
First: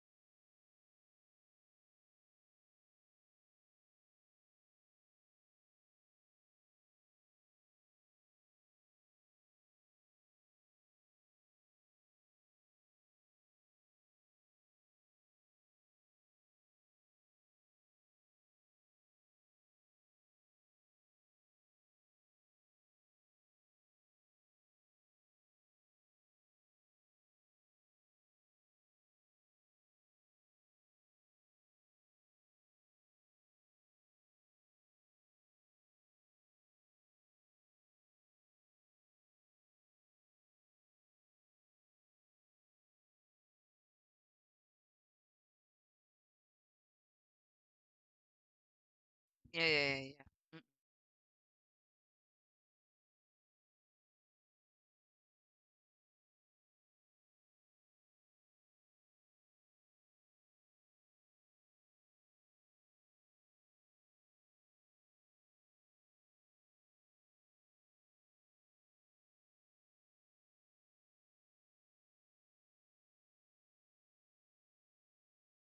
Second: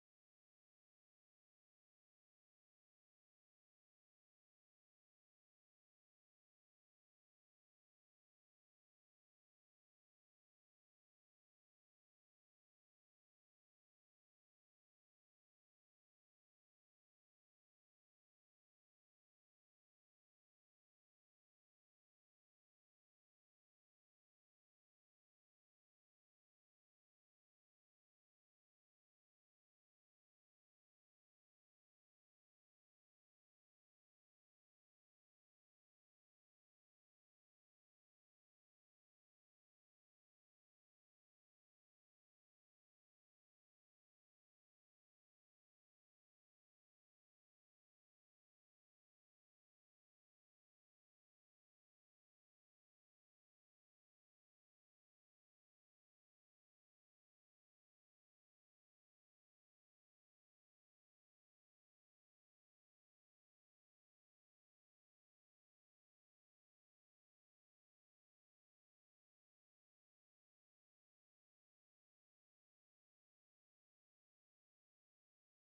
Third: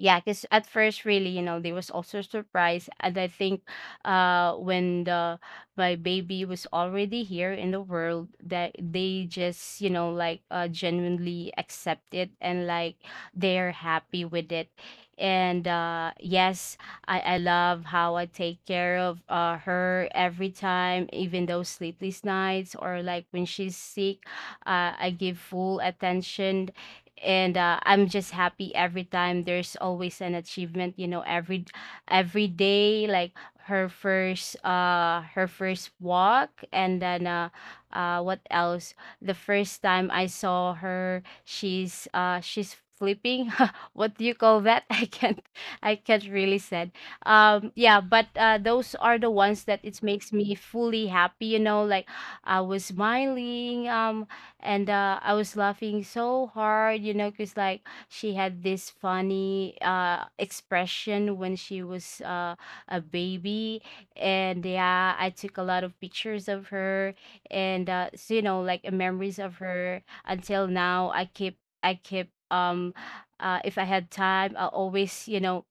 B: yeah, because at first, really, you know, they was also surprised. And I think, uh, when the my baby was already here in the world, that they just, you know, like, uh, genuinely accept it, and like they're happy with it. And uh, yes, I I love how I take care of uh her every time, even those sleepless nights or like when she's sick. uh, I give full attention. And uh, I'm just happy every time there's always an achievement, you know every every day, like her first uh her first walk, and then, uh, uh what else? The first time I saw her, she's uh she's flipping, [laughs] what do you call that, [laughs] i can't I can't really said. Um yeah, but uh those are the ones
A: Yeah,
B: that
A: yeah,
B: it
A: yeah,
B: makes me
A: yeah. Mm.
B: fully happy, you know like I was smiling. Um and uh, I was laughing so hard, you know, because like she had this funny uh expression when she was uh a baby. And yeah, I took a lot of pictures of her, and uh, so, you know, like, uh, memories of her until now. I keep, I keep, um, uh, If I had time, I always, you know,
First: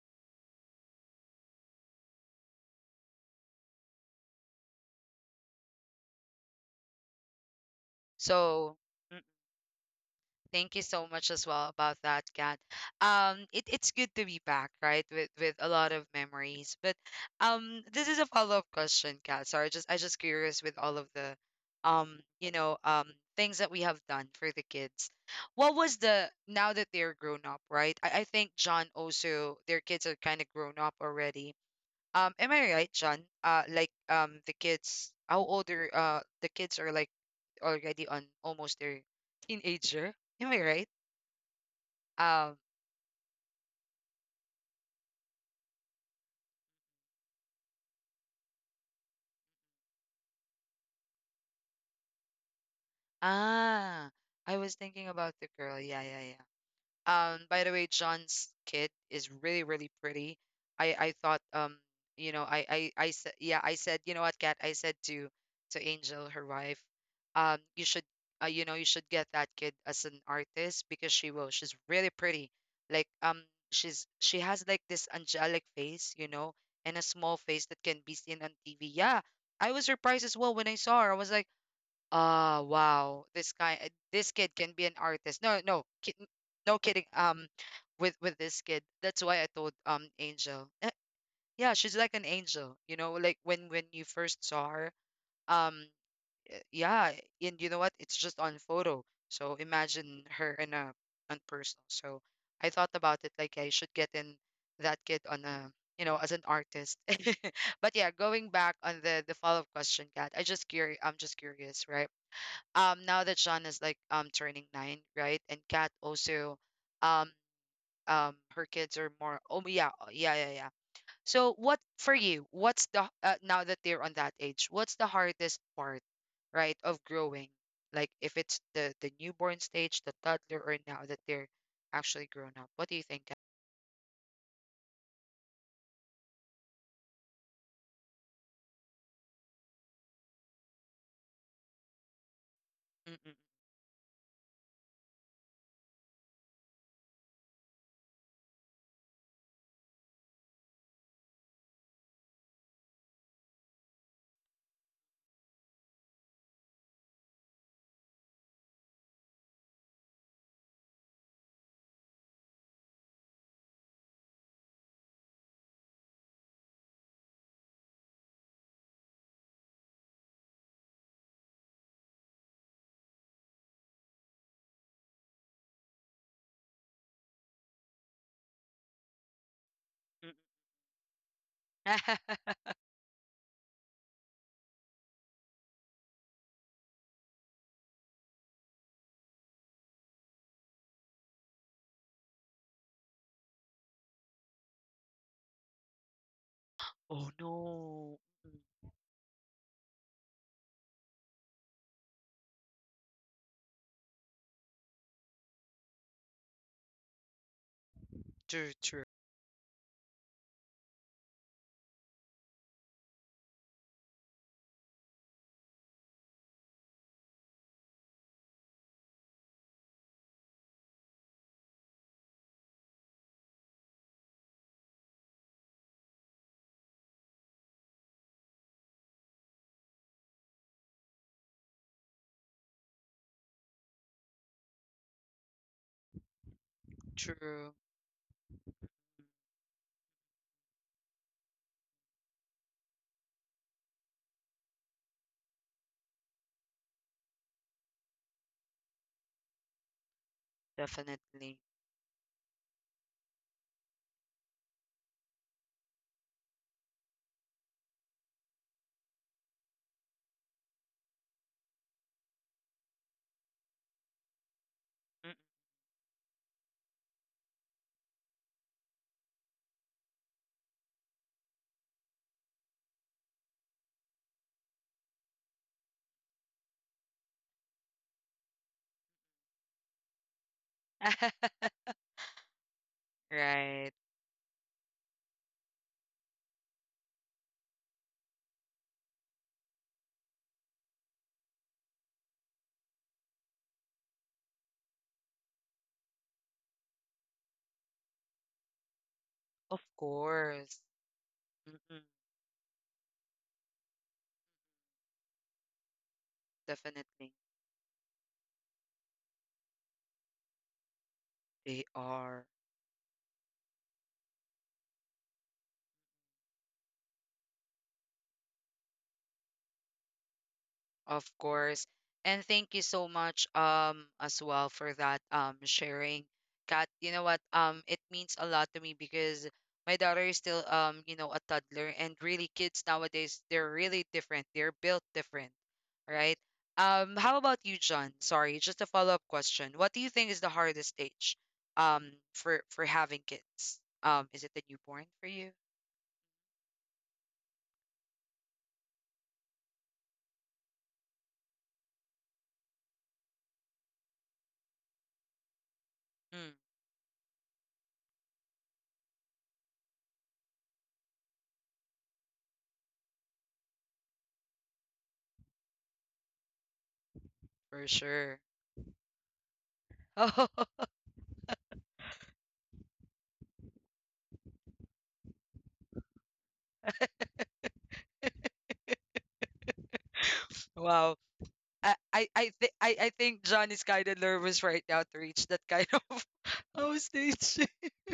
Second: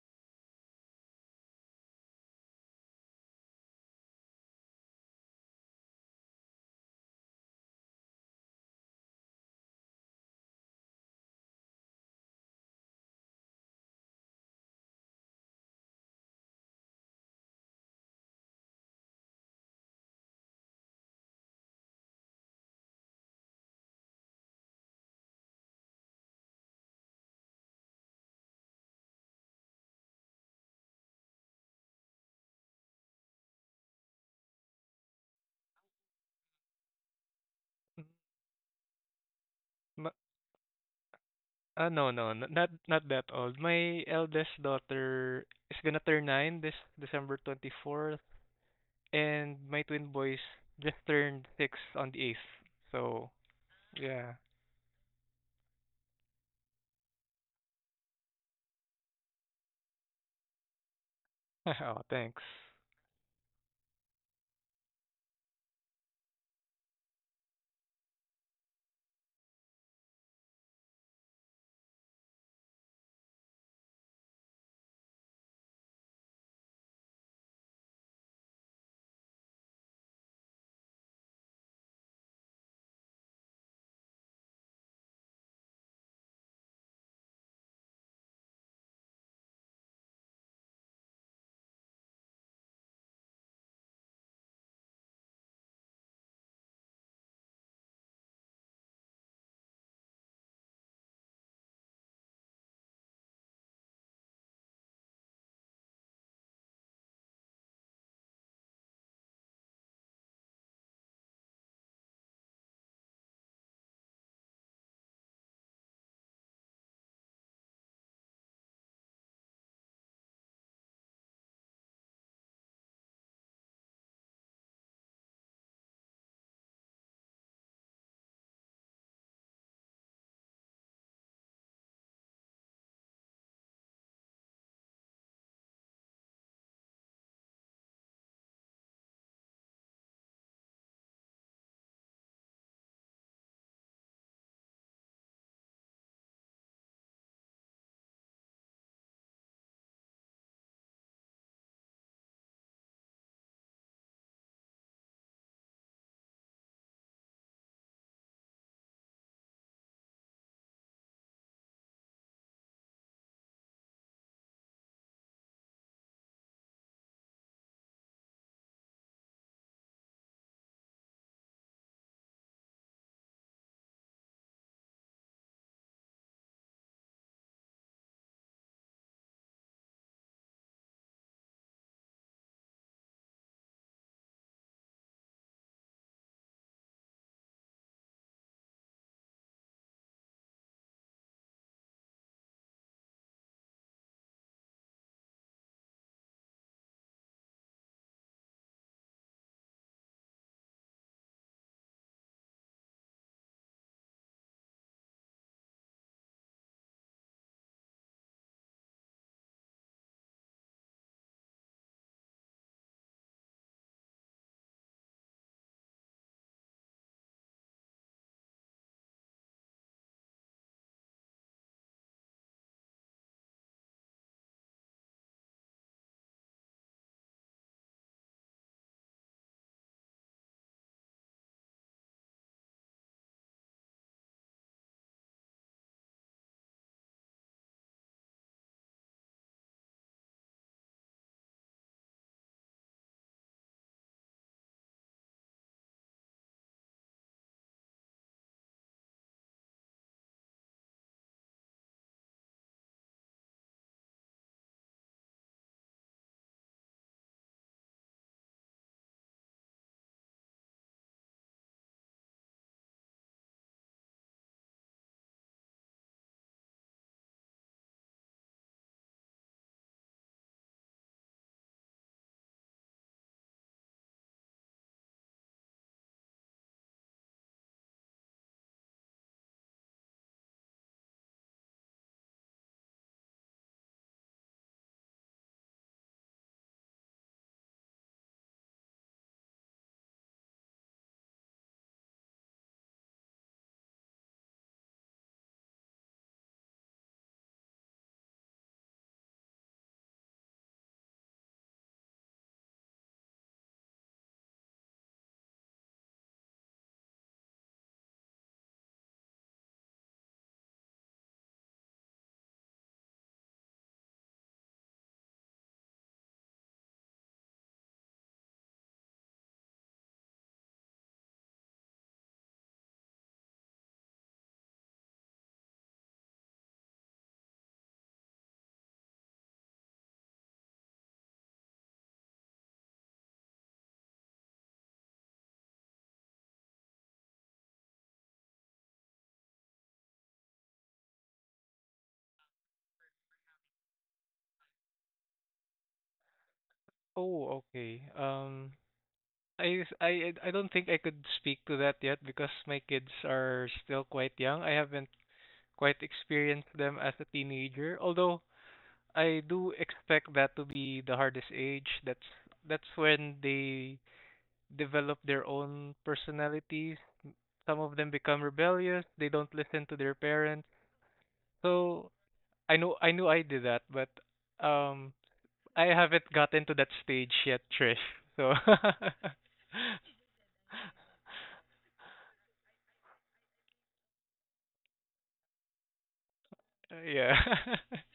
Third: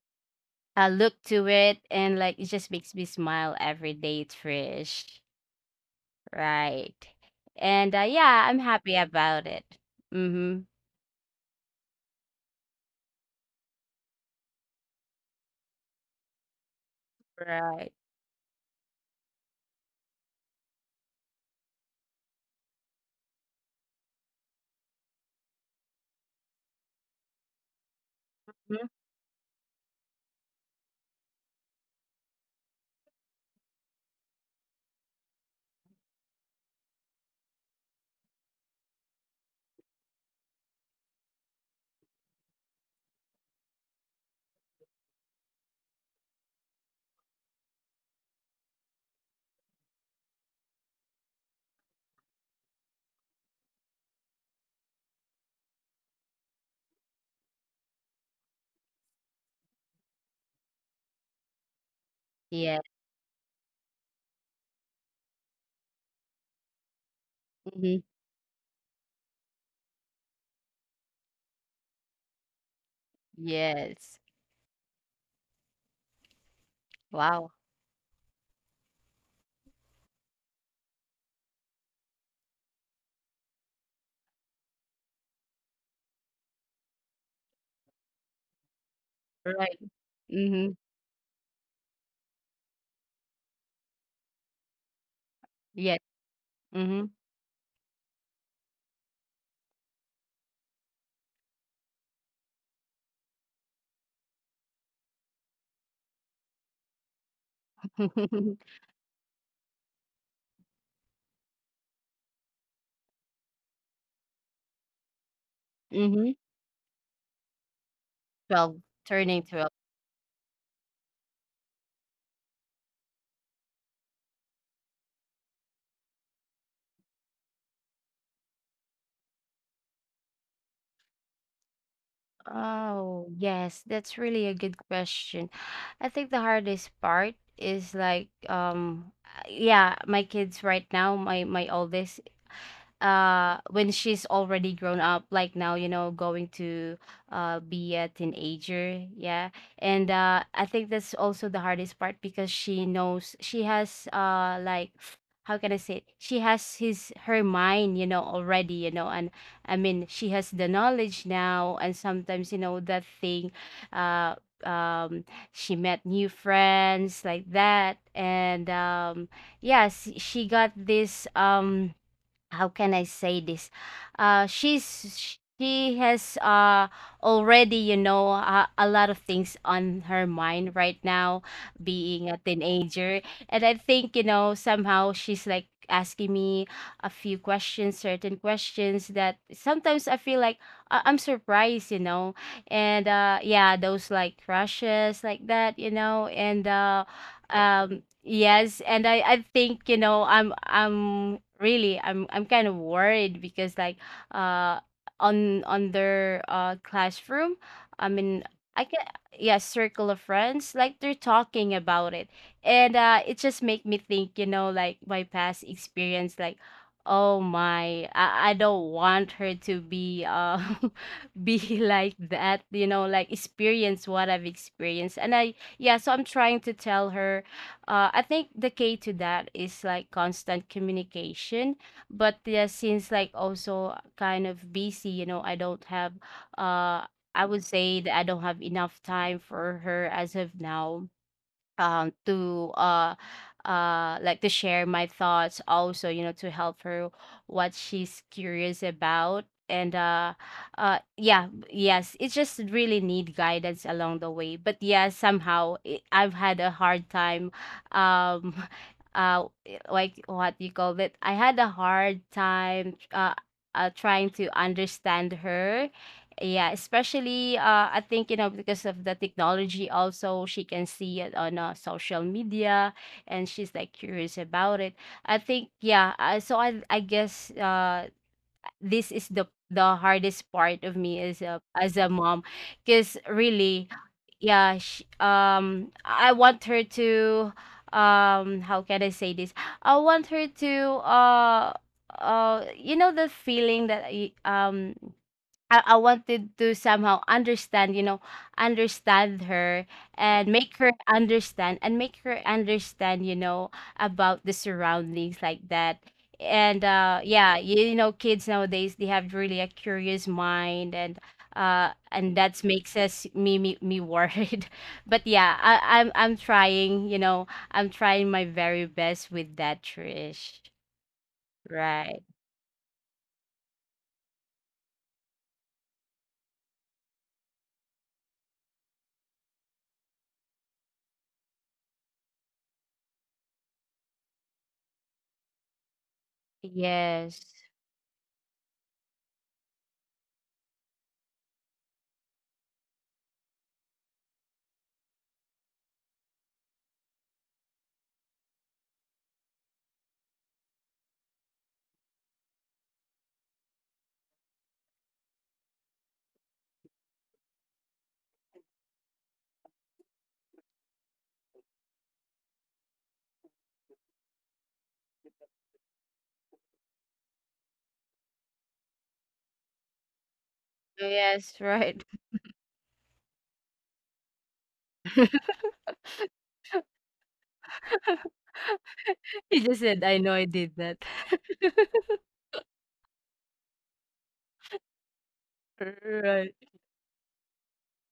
B: I look to it, and like it just makes me smile every day, Trish. Right. And, uh, yeah, I'm
A: So,
B: happy about it. Mhm.
A: thank you so much as well about that, Kat. Um, it, it's good to be back, right? With with a lot of memories. But um,
B: Right.
A: this is a follow-up question, Kat. Sorry, just I just curious with all of the um, you know, um things that we have done for the kids. What was the, now that they're grown up, right? I, I think John
B: Mhm.
A: also, their kids are kind of grown up already. Um, am I right, John? Uh, like um the kids, how old are uh the kids, are like already on almost their teenager.
C: M-
A: Am I right?
C: Uh, no, no, n-
A: Um,
C: not not that old. My eldest daughter is gonna turn nine this December twenty-fourth, and my twin boys just turned six on the eighth. So,
A: ah,
C: yeah.
A: I was thinking about the girl. Yeah, yeah, yeah. Um, by the way, John's kid is really, really pretty. I, I thought, um,
C: [laughs] Oh,
A: you know,
C: thanks.
A: I,
B: Yeah.
A: I, I said, yeah, I said, you know what, Kat, I said to, to Angel, her wife, um, you should,
B: Mhm.
A: uh, you know, you should get that kid as an artist because she will. She's really pretty. Like, um, she's,
B: Yes.
A: she has like this angelic face, you know, and a small
B: Wow.
A: face that can be seen on T V. Yeah, I was surprised as well when I saw her. I was like. Ah, wow. This guy, uh, this kid can be an artist. No, no, ki no kidding. Um, with with this kid, that's why I told
B: Right.
A: um Angel.
B: Mhm.
A: Eh, yeah, she's like an angel. You know, like when when you first saw her. Um,
B: Yes.
A: eh, yeah,
B: Mhm.
A: and you know what? It's just on photo. So imagine her in a on personal. So I thought about it like I should get in that kid on a, you know, as an artist. [laughs] But yeah, going
B: Mhm.
A: back on the the follow-up question, Kat, I just curious. I'm just curious, right? Um now that Sean is like um turning nine, right? And Kat
B: [laughs]
A: also, um um her
B: twelve,
A: kids are more,
B: turning
A: oh
B: twelve.
A: yeah, oh, yeah yeah yeah. So what for you? What's the uh, now that they're on that age? What's the hardest part, right, of growing? Like if it's the the newborn stage, the toddler, or now that they're actually grown up. What do you think?
B: Oh,
A: Kat?
B: yes, that's really a good question. I think the hardest part is like, um uh, yeah, my kids right now, my my oldest,
A: Mm, mm,
B: uh when she's already grown up, like now, you know going to uh be a teenager, yeah. And uh I think that's also the hardest part, because she knows, she has uh like, how can I say it? She has his her mind, you know, already, you know. And i mean she has the knowledge now, and sometimes, you know, that thing uh um she met new friends like that. And um yes, she got this. Um how can I say this? Uh, she's she has uh already, you know, uh, a lot of things on her mind right now,
A: mm,
B: being a
A: mm. [laughs]
B: teenager. And I think, you know, somehow she's like asking me a few questions, certain questions that sometimes I feel like I- I'm surprised, you know. And uh yeah, those like crushes like that, you know. And uh
A: Oh
B: um,
A: no.
B: yes,
A: Mm.
B: and I I think, you know, I'm I'm really I'm I'm kind of worried because like uh on on their uh classroom, I mean,
A: True,
B: I can,
A: true,
B: yeah, circle of friends, like they're talking about it. And uh it just make me think, you know, like my past experience. Like, oh my, I, I don't want her to be uh [laughs] be like that, you know, like experience what I've experienced. And I Yeah, so I'm trying to tell her. Uh, I think the key to that is like constant communication. But yeah, since like also kind of busy, you know, I don't have uh I would
A: true.
B: say that I don't have enough time for her as of now um to uh uh like to share my thoughts also, you know, to help her what she's curious about. And uh uh Yeah.
A: Definitely.
B: Yes, it just really need guidance along the way, but yeah, somehow it, I've had a hard time um [laughs] uh like what you call it, I had a hard time uh, uh trying to understand
A: Mm.
B: her. Yeah, especially uh, I think, you know, because of the technology also, she can see it on, uh, social media, and she's like curious about it. I think yeah, uh, so I I guess uh this is the the hardest part of me as a as a mom because
A: [laughs]
B: really
A: Right.
B: yeah sh um I want her to, um how can I say this? I want her to uh uh you know, the feeling that I- um I, I wanted to somehow understand, you know, understand her,
A: Of
B: and make
A: course.
B: her understand, and
A: Mm.
B: make her understand, you know, about the surroundings like that. And uh
A: Definitely,
B: yeah, you know, kids nowadays, they have really a curious mind. And uh
A: they
B: and
A: are,
B: that makes us me me, me worried. [laughs] But yeah, I, I'm I'm trying, you know, I'm trying my very best with that, Trish.
A: of course.
B: Right.
A: And thank you so much, um, as well for that, um, sharing. Kat, you know what? Um, it means a lot to me because my daughter is still, um, you know, a toddler, and really, kids nowadays, they're really different. They're built different, right? Um, how
B: Yes.
A: about you, John? Sorry, just a follow-up question. What do you think is the hardest stage, um, for for having kids? Um, is it the newborn for you?
C: Oh, okay. Um, I s- I I don't think I could speak to that yet because my kids are still quite young. I haven't quite
A: Mm,
C: experienced them as a teenager, although I do expect that to be the hardest age. That's that's when they develop their own personalities. Some
A: for
C: of them become
A: sure.
C: rebellious. They don't listen to their parents.
A: [laughs]
B: Yes, [laughs] right.
C: So I know I knew I did that, but um I haven't gotten to that stage yet, Trish. So
B: He
C: [laughs]
B: just said, "I know I did that."
A: Wow.
B: [laughs]
A: I I I, th- I I think John is kind of nervous right now to reach that kind [laughs] of
B: Right.
A: house
C: yeah.
A: stage. [laughs]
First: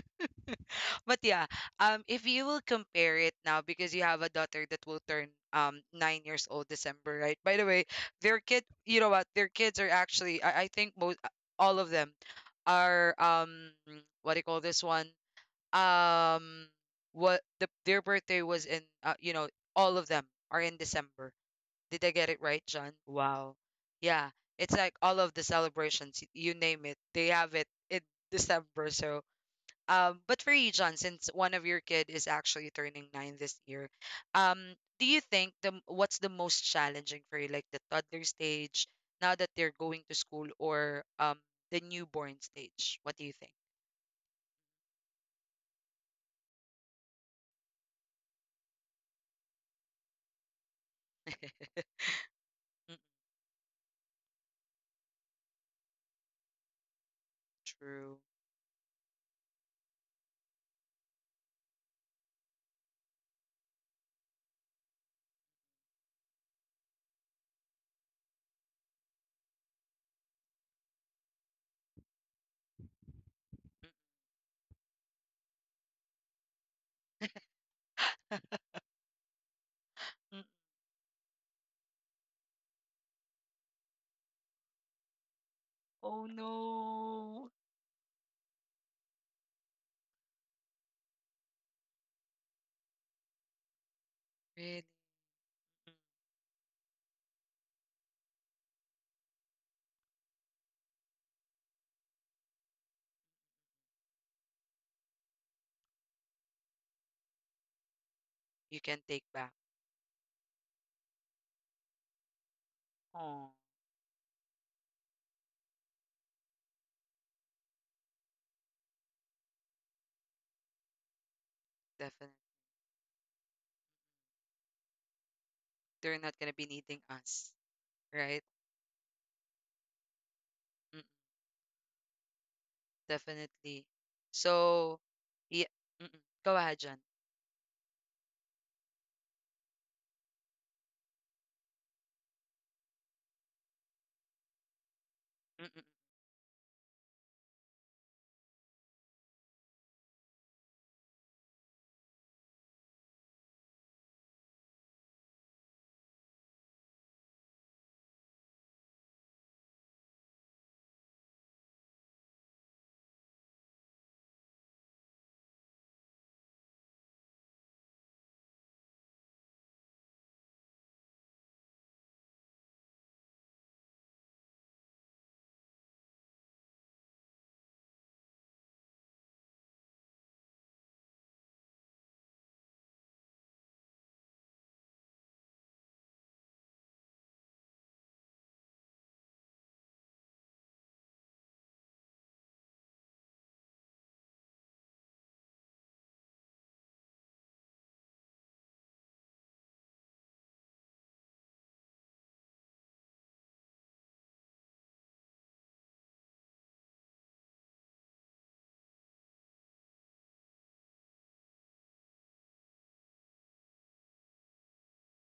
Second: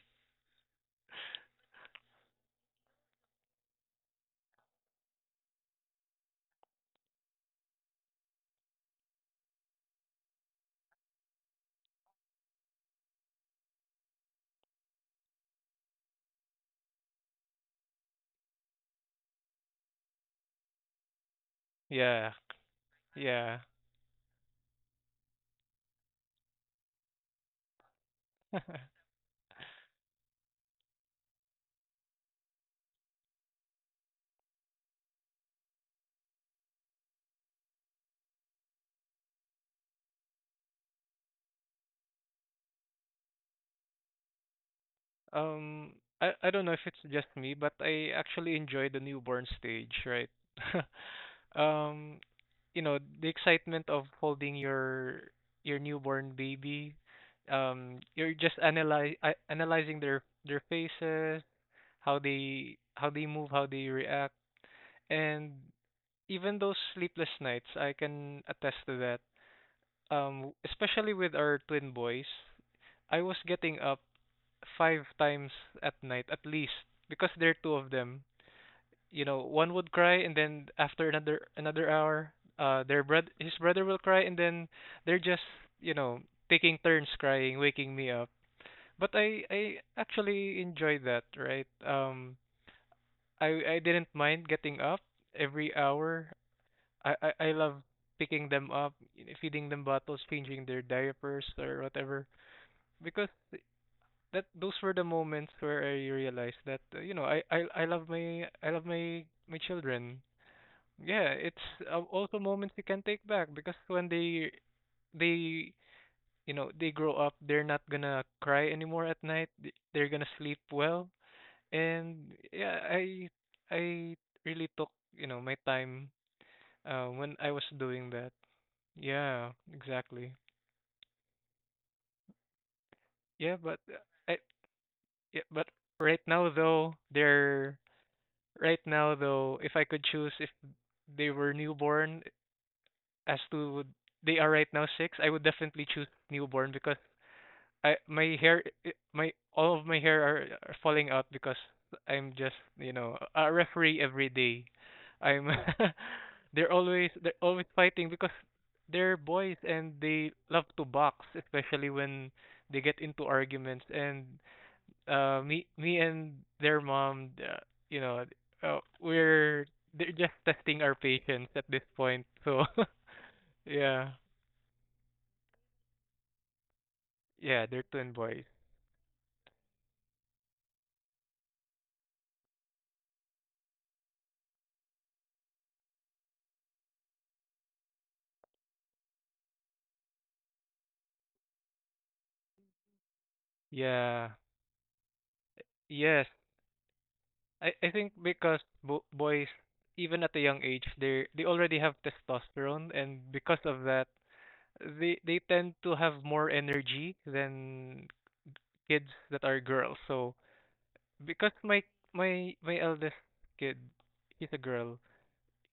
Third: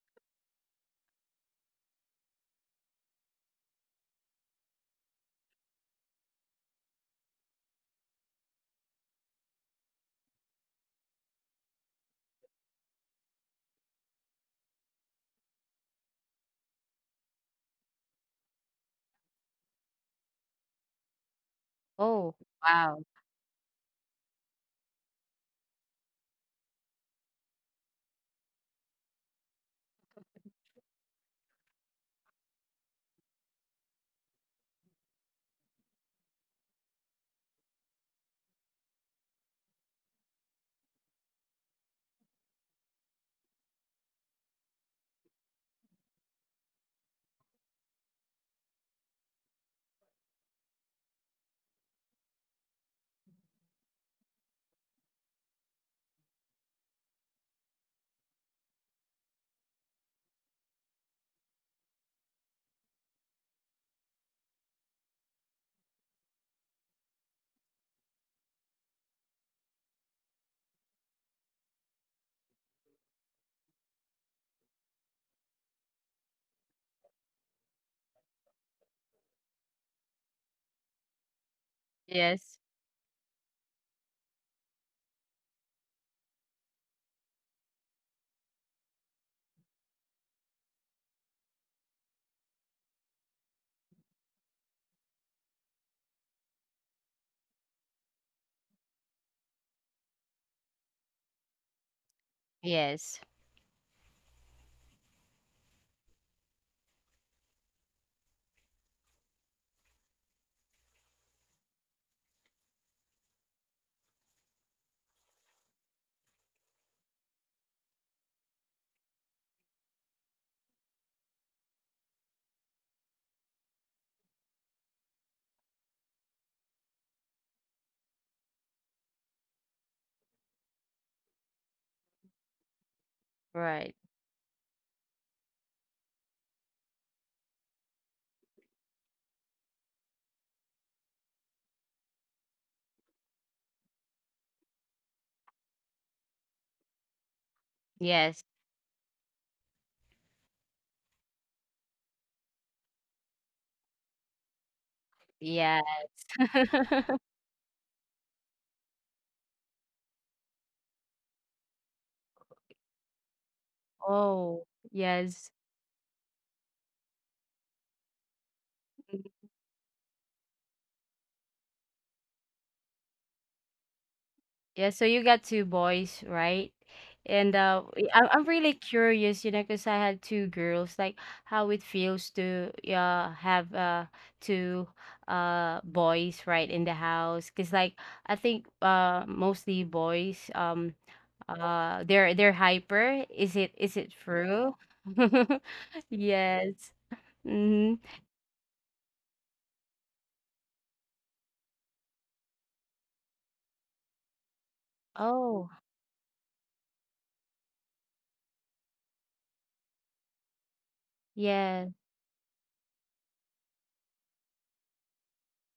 A: But yeah, um, if you will compare it now because you have a daughter that will turn um nine years old December, right? By the way, their kid, you know what? Their kids are actually, I, I think most all of them are um what do you call this one? Um, what the their birthday was in, uh, you know, all of them are in December.
C: [laughs]
A: Did I get
C: Yeah.
B: Oh,
A: it right, John?
B: wow.
A: Wow.
C: Yeah.
A: Yeah. It's like all of the celebrations, y- you name it, they have it in December.
C: [laughs]
A: So, um, but for you, John, since one of your kid is actually turning nine this year, um, do you think the, what's the most challenging for you, like the toddler stage, now that they're going to school, or um, the newborn stage? What do you think?
C: Um, I I don't know if it's just me, but I actually enjoy the newborn stage, right? [laughs] Um, you know,
A: Mm,
C: the excitement of holding your your newborn baby. Um,
A: true.
C: you're just analyze analyzing their their faces, how they how they move, how they react, and even those sleepless nights, I can attest to that. Um, especially with our twin boys, I was getting up five times at night at least because there are two of them. You know, one would cry and
A: Mm, mm.
C: then after another another hour,
B: Yes.
C: uh, their brother his brother will cry, and then they're just, you know,
A: Oh
C: taking turns crying,
A: no.
C: waking me up. But I I actually enjoyed that, right? Um, I I didn't mind getting up
A: Really?
C: every
A: Mm.
C: hour. I I, I love picking them up, feeding them bottles, changing their diapers or whatever,
B: Yes.
C: because that those were the moments where I realized that uh, you know, I, I I love my I love
A: You
C: my
A: can
C: my
A: take back.
C: children. Yeah, it's uh, also moments you can take back because
A: Oh,
C: when they they you know they grow up, they're not gonna cry anymore at night. th- They're gonna sleep well, and yeah,
A: definitely.
C: I I really took, you know, my time
A: They're not
C: uh,
A: gonna be
C: when I
A: needing
C: was
A: us,
C: doing that.
A: right?
C: Yeah, exactly.
A: Mm,
C: Yeah, but
B: Right.
C: uh, I
A: definitely.
C: yeah,
A: So,
C: but right
A: yeah.
C: now
A: Mm-mm.
C: though
A: Go ahead, John.
C: they're right now, though, if I could choose if they were newborn as to they are right now six, I would definitely choose
A: Mm-mm.
C: newborn because I my
B: Yes.
C: hair i- my all of my hair are, are falling out because I'm just, you know, a referee every day. I'm
B: Yeah.
C: [laughs] they're always they're always fighting because they're boys and they love to box, especially when they get into arguments, and
B: Oh,
C: uh
B: yes.
C: me me and their mom, uh, you know, uh,
B: Mhm.
C: we're they're just testing our patience at this point. So [laughs] yeah.
B: Yeah, so you got two boys, right? And
C: Yeah,
B: uh,
C: they're
B: y-
C: twin
B: I'm I'm
C: boys.
B: really curious, you know, because I had two girls. Like, how it feels to, yeah, have uh two uh boys right in the house, because like I think uh mostly boys, um Uh, they're they're hyper. Is it is it
C: Yeah.
B: true? [laughs]
C: yes
B: Yes.
C: i i
B: Mhm.
C: think because bo- boys, even at a young age, they they already have testosterone, and because of that, they they
B: Oh,
C: tend to have more energy than kids that are girls. So because my
B: yeah.
C: my my eldest kid, he's a girl.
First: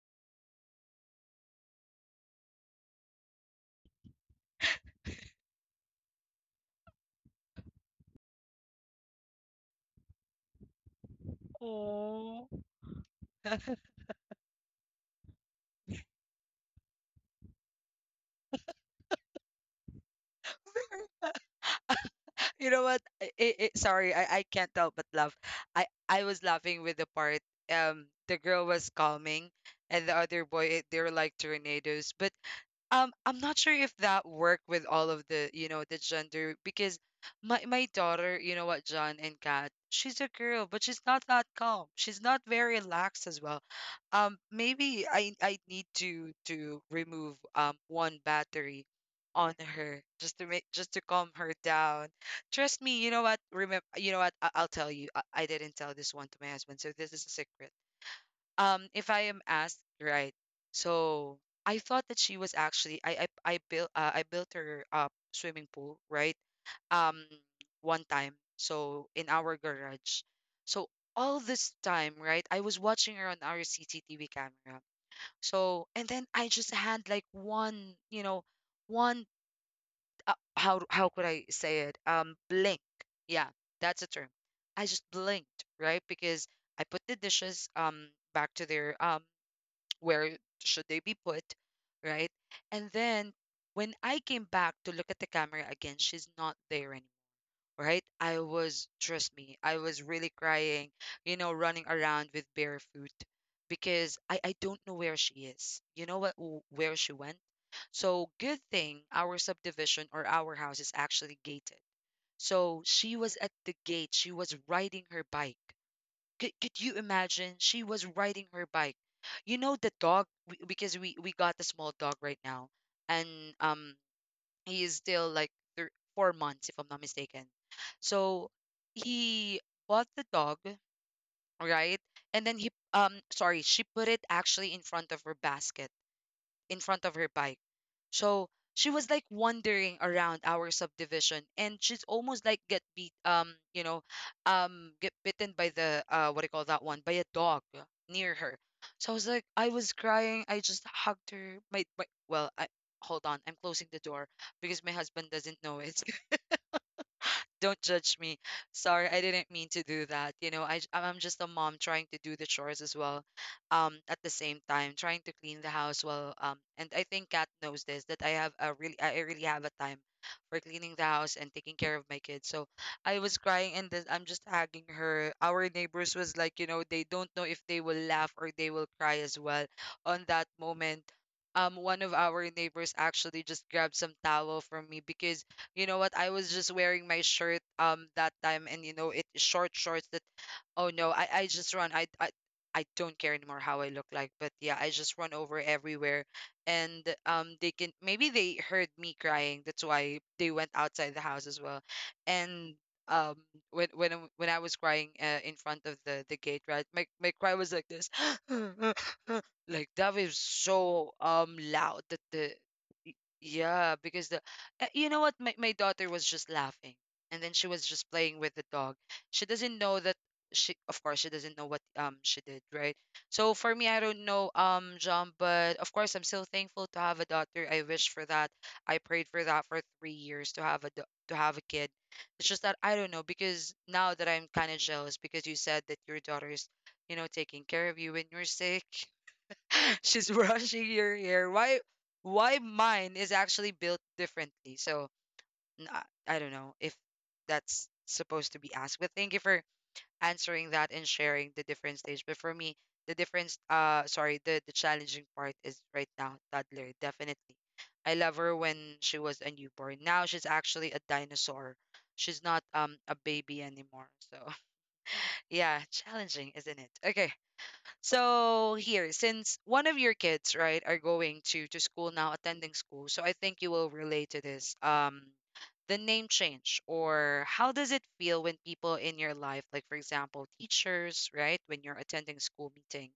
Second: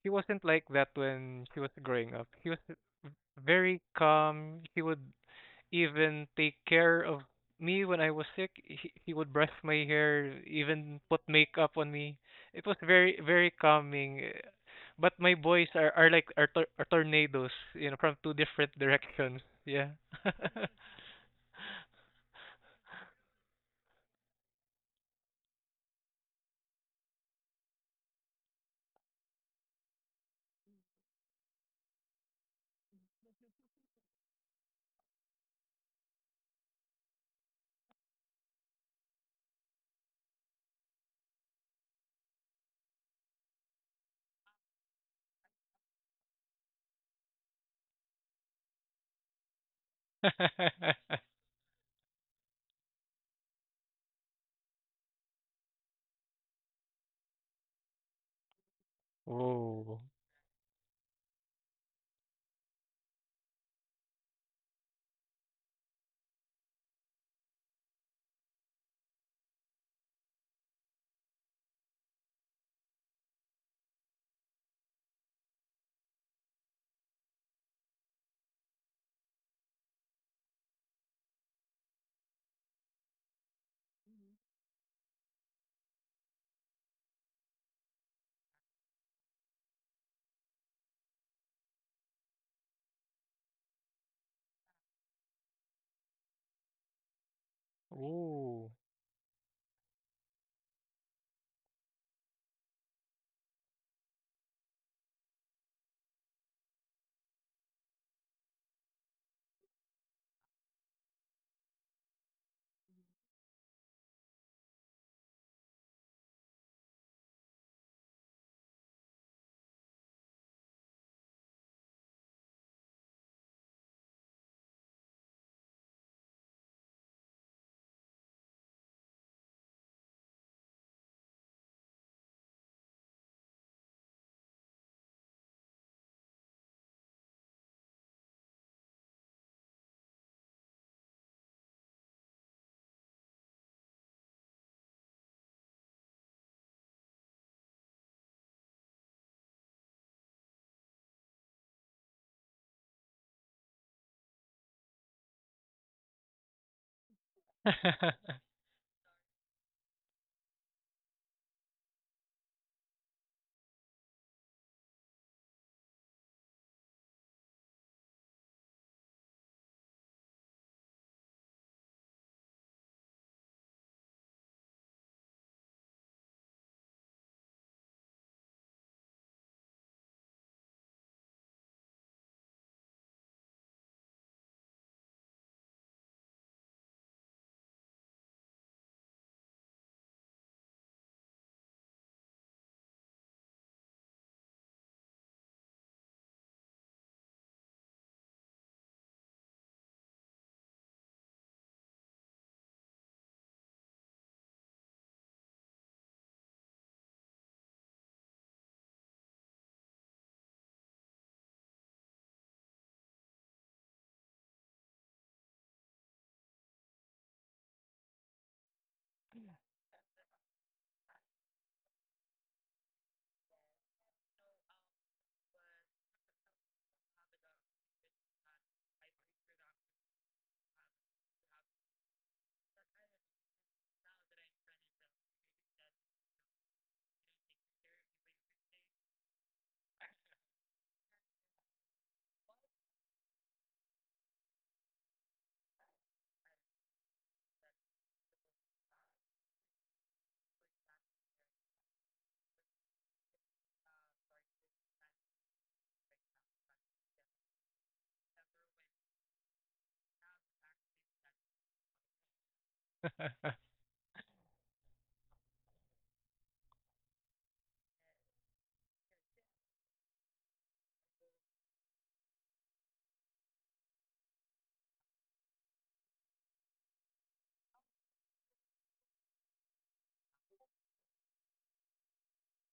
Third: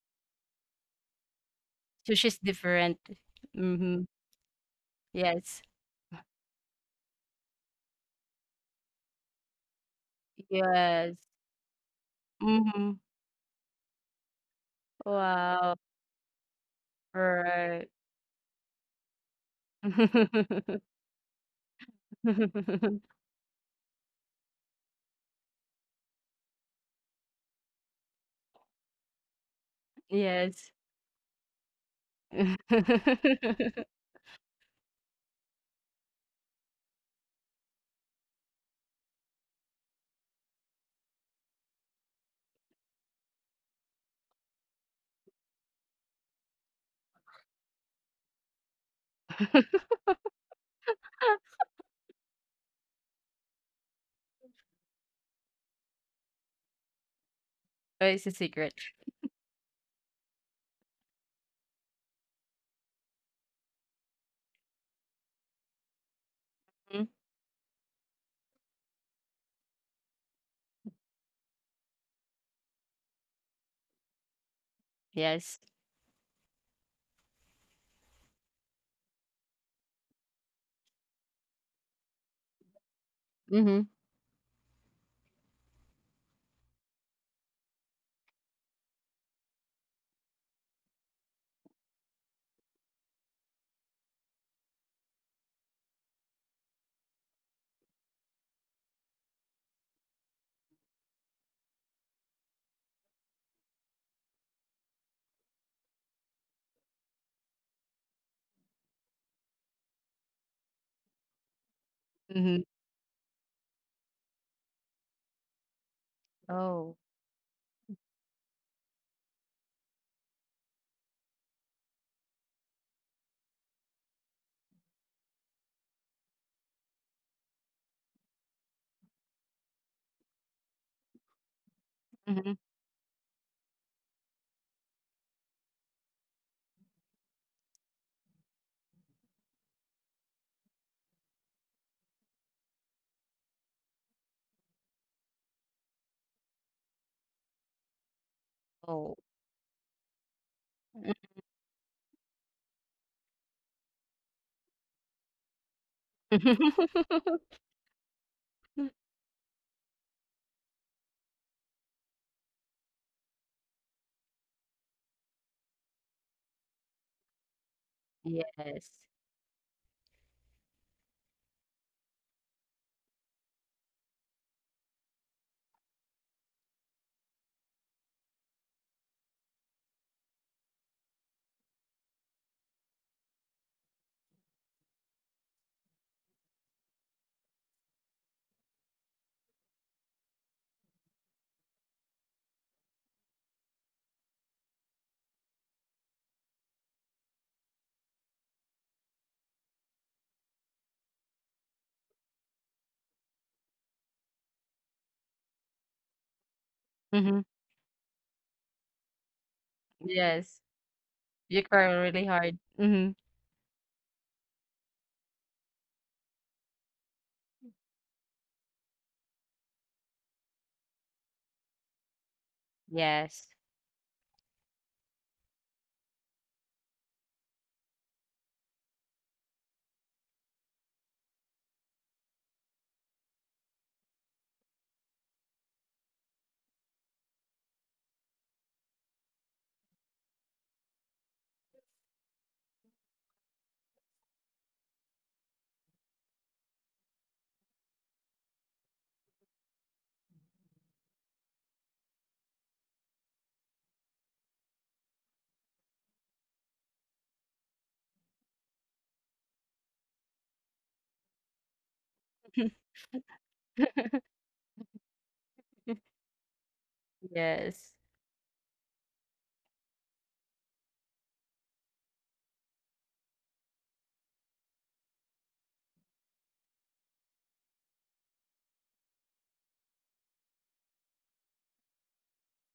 C: She wasn't like that when she was growing
B: So
C: up.
B: she's
C: She was
B: different.
C: very
B: Mhm.
C: calm. She would
B: Yes.
C: even take care of me when I was sick. He, he would brush my hair, even
B: Yes.
C: put makeup on me. It was
B: Mhm.
C: very, very calming. But my boys
B: Wow.
C: are, are like are, tor- are tornadoes,
B: Right.
C: you know, from two different directions. Yeah.
B: [laughs]
A: [laughs] You know what? I, I, I- sorry, I, I can't help but laugh. I, I was laughing with the part um the girl was calming and the other boy,
B: Yes.
A: eh, they were like tornadoes. But Um, I'm not sure if
B: [laughs]
A: that worked with all of the, you know, the gender, because my my daughter, you know what, John and Kat, she's a girl, but she's not that calm. She's not very relaxed as well. Um, maybe I I need to to remove um one battery on her just to make, just to calm
C: [laughs]
A: her down. Trust me, you know what? Remember, you know what? I, I'll tell you. I, I didn't tell this one to my husband, so this is a secret
B: But it's a
A: um
B: secret.
A: if I am asked,
C: Whoa.
A: right? So I thought that she was actually I I, I built uh, I built her up swimming pool, right? Um
B: Mm.
A: One time. So in our garage. So all this time, right? I was watching her on our C C T V camera. So
B: Yes.
A: and then I just had like one, you know, one, uh, how how could I say it? Um blink. Yeah, that's a
B: Mhm.
A: term. I just blinked, right? Because I put the dishes um back to their, um where should they be put, right? And then when I came back to look at the camera again, she's not there anymore, right? I was,
C: Whoa.
A: trust me, I was really crying, you know, running around with barefoot because I, I don't know where she is. You know what, w- where she went? So good thing our subdivision or our house is actually gated. So
B: Mhm.
A: she was at the gate. She was riding her bike. Could, could you
B: Oh.
A: imagine? She was riding her bike. You know the dog, we, because we we got the small dog right now, and um he is still like thr four months if I'm not mistaken. So he bought the dog, right? And then he
B: Mhm.
A: um sorry, she put it actually in front of her basket, in front of her bike. So she was like wandering around our subdivision and she's almost like get beat, um you know um get bitten by the, uh what do you call that one, by a dog near her. So I was like,
B: Oh.
A: I was crying. I just hugged her. My, my well I hold on. I'm closing the door because my husband doesn't know it. Don't
B: [laughs]
A: judge me.
C: [laughs]
A: Sorry, I didn't mean to do that. You know, I, j- I'm just a mom trying to do the chores as well. Um, at the same time, trying to clean the house well. Um, and I think Kat knows this, that I have a really, I I really
B: Yes.
A: have a time for cleaning the house and taking care of my kids. So I was crying and then I'm just hugging her. Our neighbors was like, you know, they don't know if they will laugh or they will cry as well on that moment. Um one of our neighbors actually just grabbed some towel from me because you know what? I was just wearing my shirt um that time, and you know it short shorts. That, oh no, I I just run. I I I don't care anymore how I look like, but yeah, I just run over everywhere, and um they can, maybe they heard me crying. That's why they went outside the house as well, and um when when I- when I was crying uh, in front of the the gate, right? My my cry was
B: Mhm.
A: like this. [gasps] Like that was
B: Yes.
A: so um loud
B: You
A: that
B: cry
A: the,
B: really hard. Mhm.
A: yeah, because the, uh, you know what, my, my daughter was just laughing and then she was just playing with the dog. She doesn't know that she of course she doesn't know what um she did, right? So for me,
B: Yes.
A: I don't know, um John, but of course I'm so thankful to have a daughter. I wish for that. I prayed for that for three years to have a do- to have a kid. It's just that I don't know because now that I'm kind of jealous because you said that your daughter's, you know, taking care of you when you're sick, [laughs] she's brushing your hair. why why mine is actually built differently? So n- i I don't know if that's supposed to be asked, but thank you for answering that and sharing the different stage. But for me, the difference, uh sorry, the the challenging part is right now toddler, definitely. I love her when she was a newborn. Now she's actually a dinosaur. She's not um a baby anymore, so [laughs]
B: [laughs]
A: yeah, challenging, isn't it? Okay,
B: Yes.
A: so here, since one of your kids, right, are going to to school now, attending school, so I think you will relate to this. Um, the name change, or how does it feel when people in your life, like for example, teachers, right, when you're attending school meeting,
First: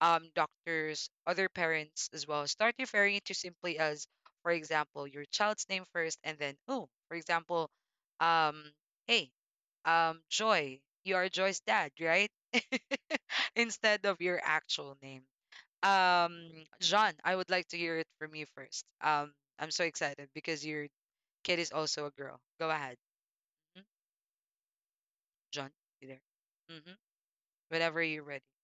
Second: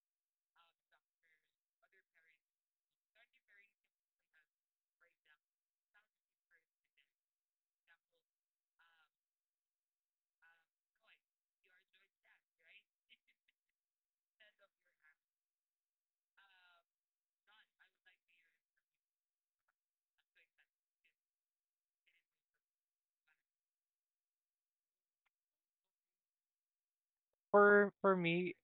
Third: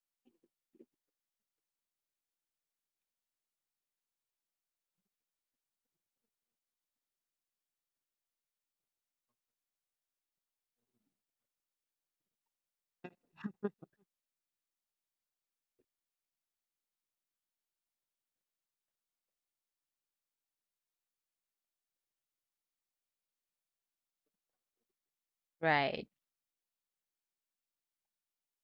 A: um, doctors, other parents as well, start referring it to simply as, for example, your child's name first, and then oh, for example, um, hey, um, Joy, you are Joy's dad, right? [laughs] Instead of your actual name. Um, John, I would like to hear it from you first. Um, I'm so excited because your kid is also a girl. Go ahead. Mhm. John.
B: Right.
A: You there? Mm-hmm.
C: for
A: Whenever
C: for
A: you're ready.
C: me,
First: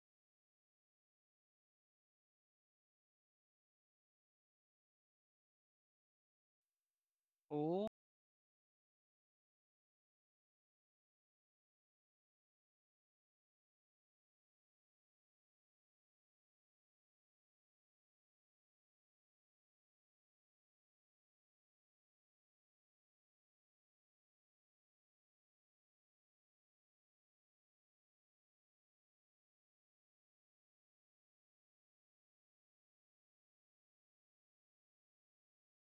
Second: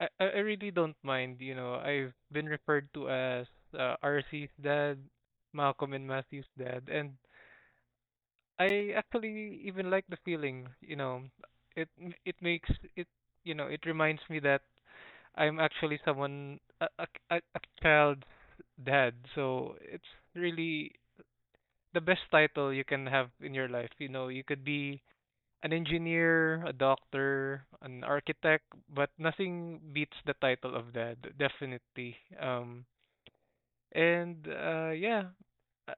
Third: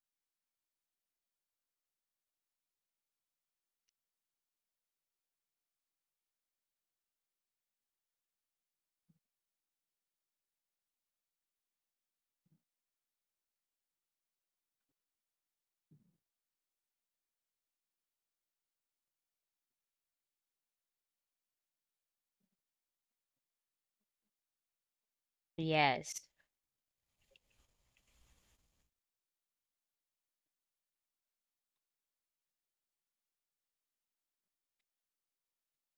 C: I I I really don't mind, you know. I've been referred to as uh, R C's dad, Malcolm and Matthew's dad, and
A: Oh,
C: I actually even like the feeling, you know. It it makes it, you know, it reminds me that I'm actually someone a a, a a child's dad. So it's really the best title you can have in your life. You know, you could be an
B: Yes.
C: engineer, a doctor, an architect, but nothing beats the title of that, definitely. Um, and uh, yeah,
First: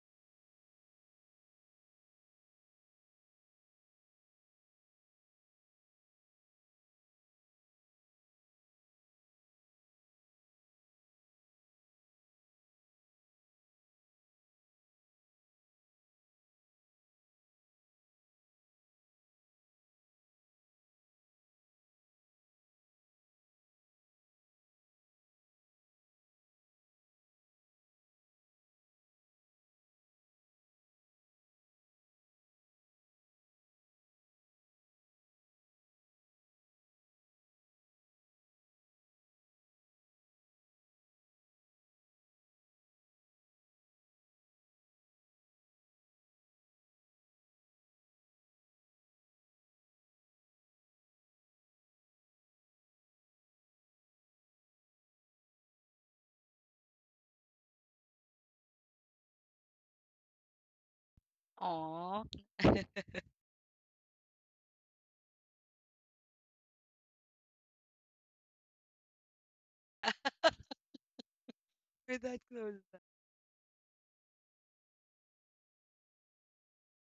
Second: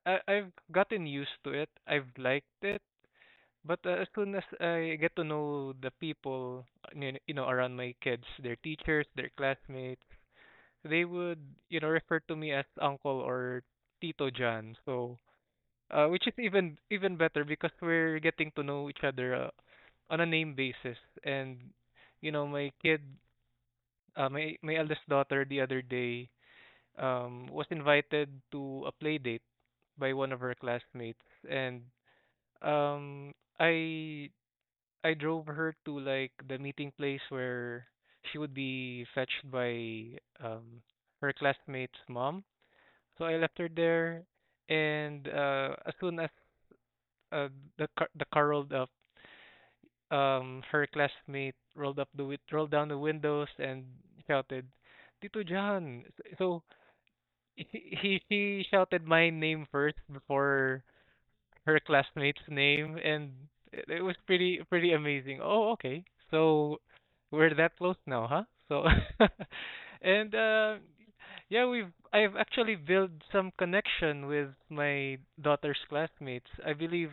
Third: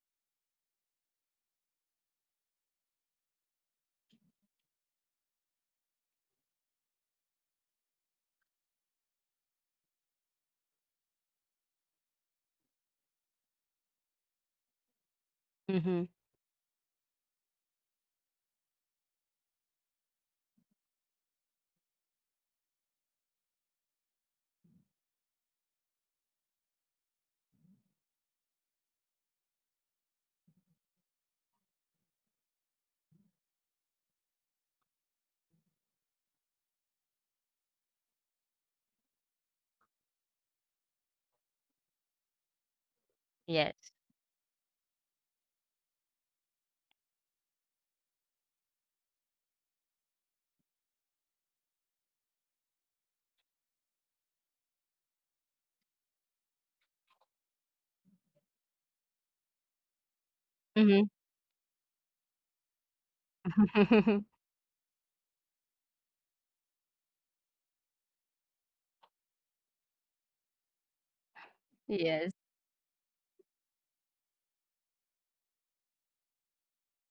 C: I- I- I've gotten used to it. I've liked it, but uh, as soon as I get to know the people, uh, you you know, around my kids, their teachers, their classmates, they would, you know, refer to me as Uncle or Tito John. So uh,
B: Mhm.
C: which is even even better because we're getting to know each other uh, on a name basis. And you know, my kid, uh, my my eldest daughter, the other day, um, was invited to a play date by one of her classmates, and um, I I drove her to like the meeting place where she would be fetched by um her classmate's mom. So I left her
B: Yes.
C: there, and uh, as soon as uh, the car the car rolled up, um, her classmate rolled up the wi- rolled down the windows and shouted, "Tito John!" So [laughs] he he she shouted my name first before
B: Mhm.
C: her
A: aw.
C: classmate's name,
A: [laughs]
C: and it it was
B: Mhm. [laughs]
C: pretty pretty amazing. Oh, okay. So we're that close now, huh? So [laughs] and uh, yeah, we've
A: We're
B: Yes.
C: I've
A: that
C: actually
A: close.
C: built some connection with my daughter's classmates. I believe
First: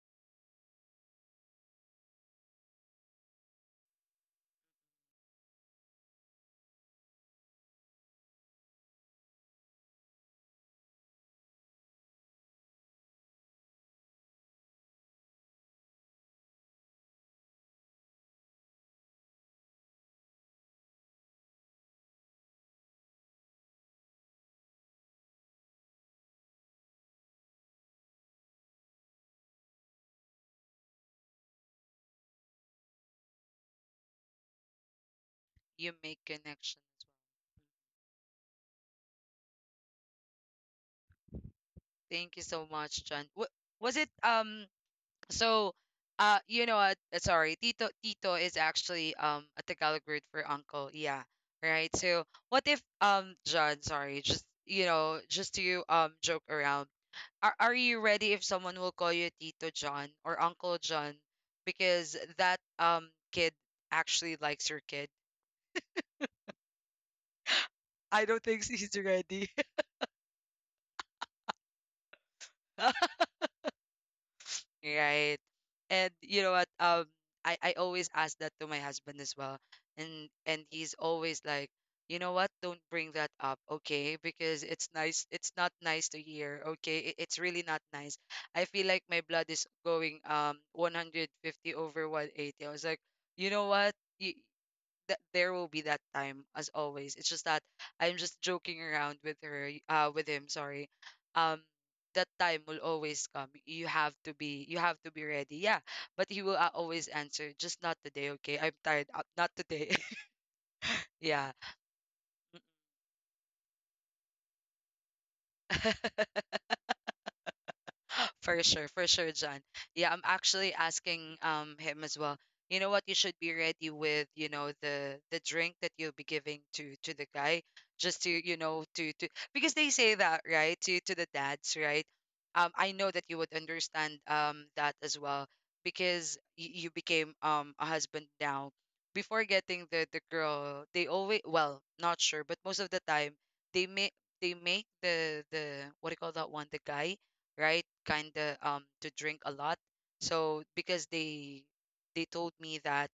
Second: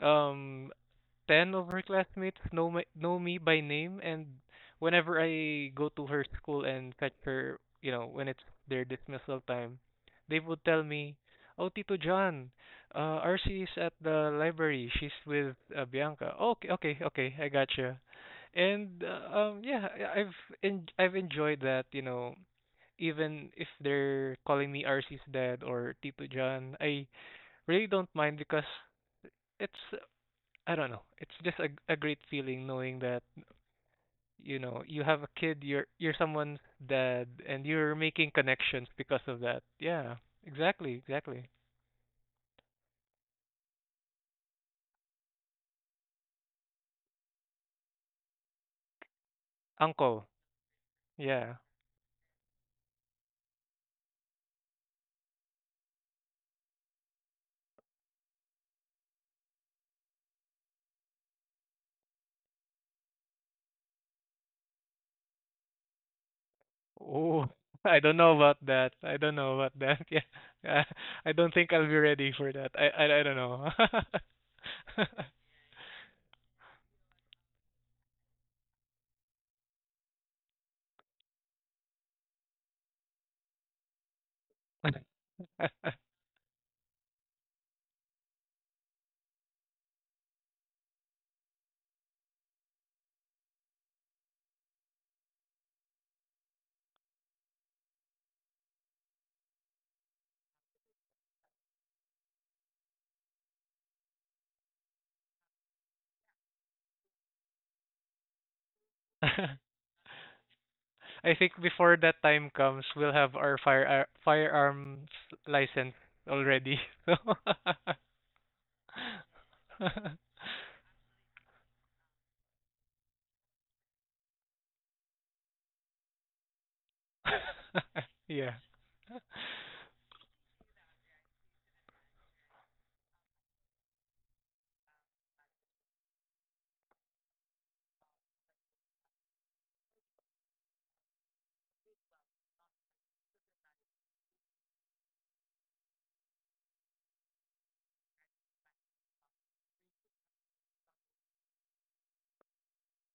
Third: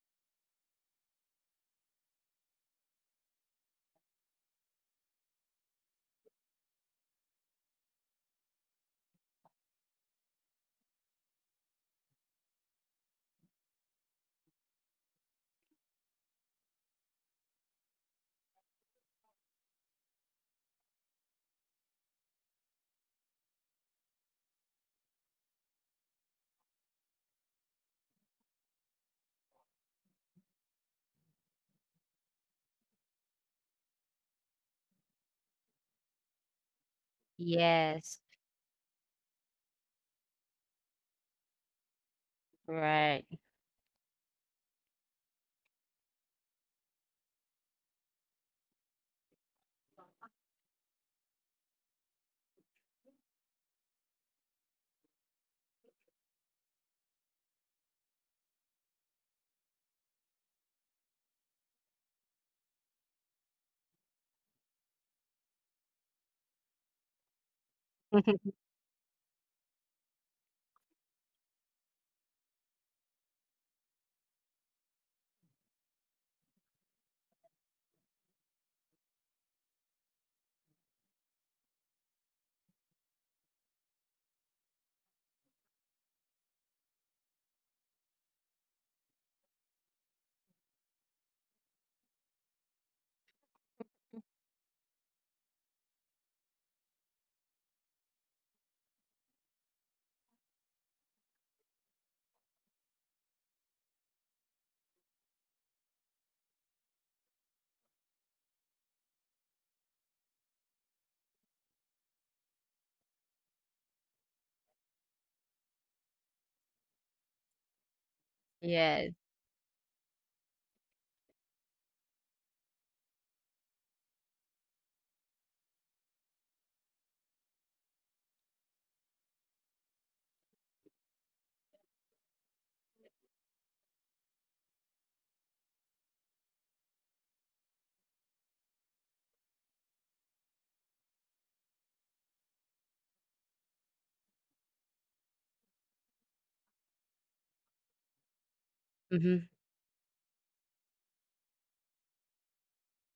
C: um, ten of her classmates know my, know me by name, and whenever I go to her school and fetch her, you know, when it's their dismissal time, they would tell me, "Oh, Tito John, uh, R C is at the library. She's with uh, Bianca." Okay, okay, okay, I gotcha. And uh, um, yeah, I- I've en- I've enjoyed that, you know, even if they're calling me R C's dad or Tito John, I really don't mind because it's I don't know. It's just a a great feeling knowing that you know you have a kid, you're
A: You
C: you're
A: make
C: someone's
A: connection.
C: dad, and you're
B: Yes.
C: making connections because of that. Yeah, exactly, exactly.
A: Thank you so much,
B: Right.
A: John. What was it? Um, So, uh, you know what? Uh, Sorry, tito tito is actually um a Tagalog word
C: Uncle.
A: for uncle. Yeah,
C: Yeah.
A: right. So, what if um John? Sorry, just you know, just to um joke around. Are Are you ready if someone will call you Tito John or Uncle John because that um kid actually likes your kid?
C: Oh, [laughs] I don't
A: I
C: know
A: don't
C: about
B: [laughs]
A: think
C: that.
A: he's
C: I don't
A: ready.
C: know about that. [laughs] Yeah, yeah. I don't think I'll be ready for that. I
A: [laughs]
C: I, I don't know.
A: Right. And you know what? Um, I I always ask that to my husband as well, and and he's always like, you know what? Don't bring that up, okay? Because it's nice.
C: [laughs]
A: It's not nice to hear, okay? It, it's really not nice. I feel like my blood is going um one hundred fifty over one eighty. I was like, you know what? That there will be that time as always. It's just that I'm just joking around with her, uh, with him. Sorry. Um, that time will always come. You have to be, you have to be ready. Yeah, but he will, uh, always answer, just not today, okay? I'm tired. Uh, not
C: [laughs]
A: today. [laughs]
C: I think
A: Yeah.
C: before that time comes, we'll have our fire firearms license
A: [laughs]
C: already. [laughs]
A: For sure, for
B: Yes.
A: sure, John.
C: So
A: Yeah, I'm
C: [laughs]
A: actually asking um him as well. You know what? You should be ready with, you know, the the drink that you'll be giving to to the guy,
C: [laughs]
A: just to,
C: Yeah.
A: you know, to to, because they say that, right? To to the dads, right? Um, I know that you would understand um that as well because y you became um a husband now. Before getting the the girl, they always, well, not sure, but most of the time they make, they make the the what do you call that one? The guy, right? Kind of um to drink
B: Hmm.
A: a lot. So because they, they told me that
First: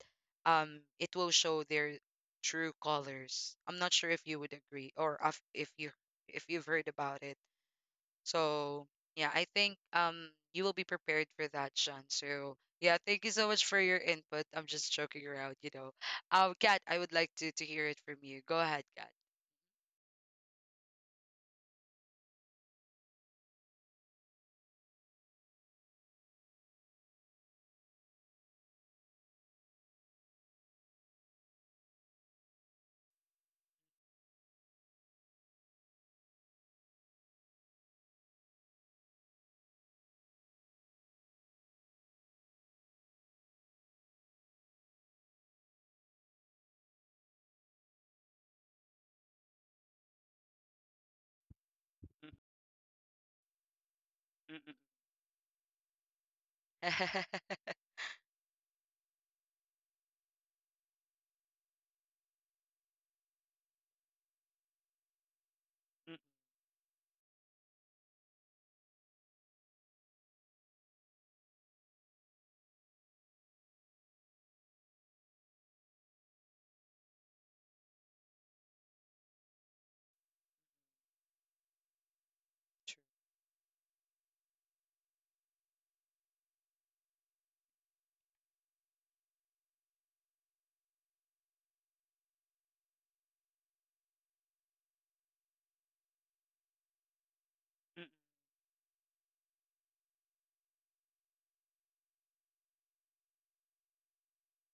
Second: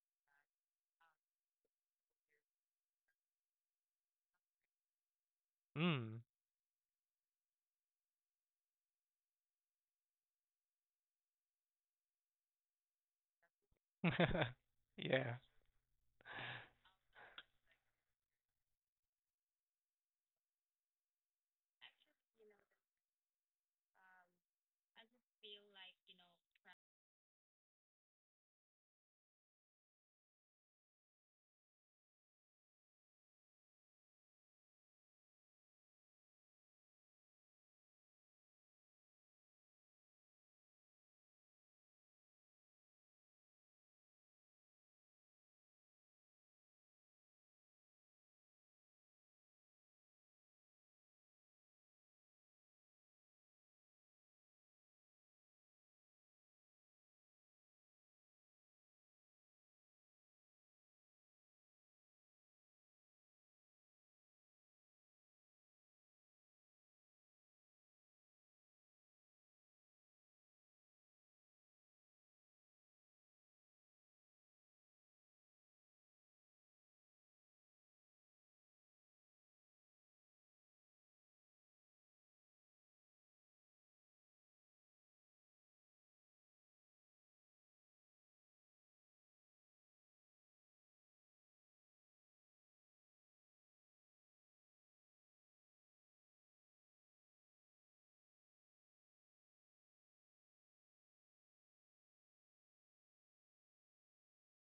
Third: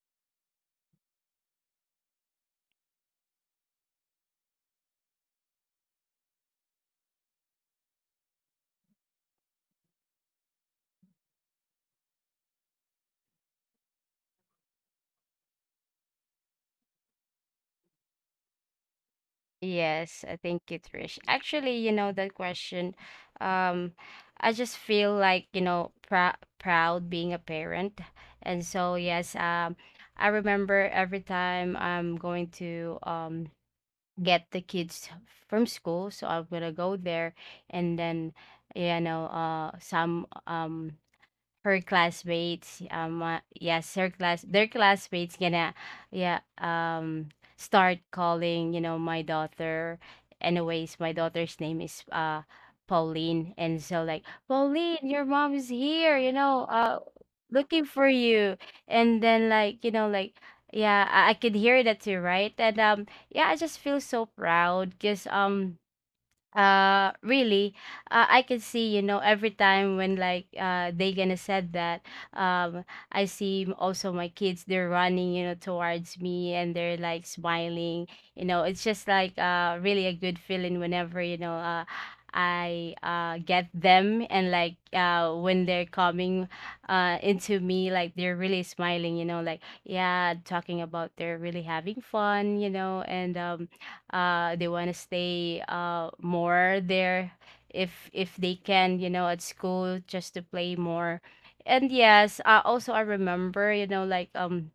A: um it will show their true colors. I'm not sure if you would agree, or if if you,
C: Mm.
A: if you've heard about it. So yeah, I think um you will be prepared for that, Sean. So yeah, thank you so much for your input.
C: [laughs]
A: I'm just joking
C: Yeah.
A: around, you know. Um, Kat, I would like to to hear it from you. Go ahead, Kat.
B: Yes, I think it's rich. Actually, you know that question. Um, I just feel like, you know, prou proud being a parent. And so, yes, um, I remember every time I'm going to um get the kids from school. So I'm gonna go there and then, you know, uh some um her classmates, um uh, yes, her class, their classmates gonna, yeah, um start calling, you know, my daughter. Anyways, my daughter's name is uh Pauline. And so like, "Pauline, your mom is here, you know, uh
A: [laughs]
B: looking for you." And then like, you know, like yeah, I, I could hear that too, right. And um yeah, I just feel so proud because um uh, really, uh, I can see, you know, every time when like uh they gonna said that, um, I see m- also my kids, they're running, you know, towards me, and they're like smiling, you know. It's just like uh really a good feeling whenever, you know, uh I uh get them. And like uh when they're coming uh into me, like they're really smiling, you know, like yeah, talking about they're really having fun, you know. And um uh they want to stay uh more there if if they can, you know, at school, just to play more. And yes, uh, also I remember, you know, like um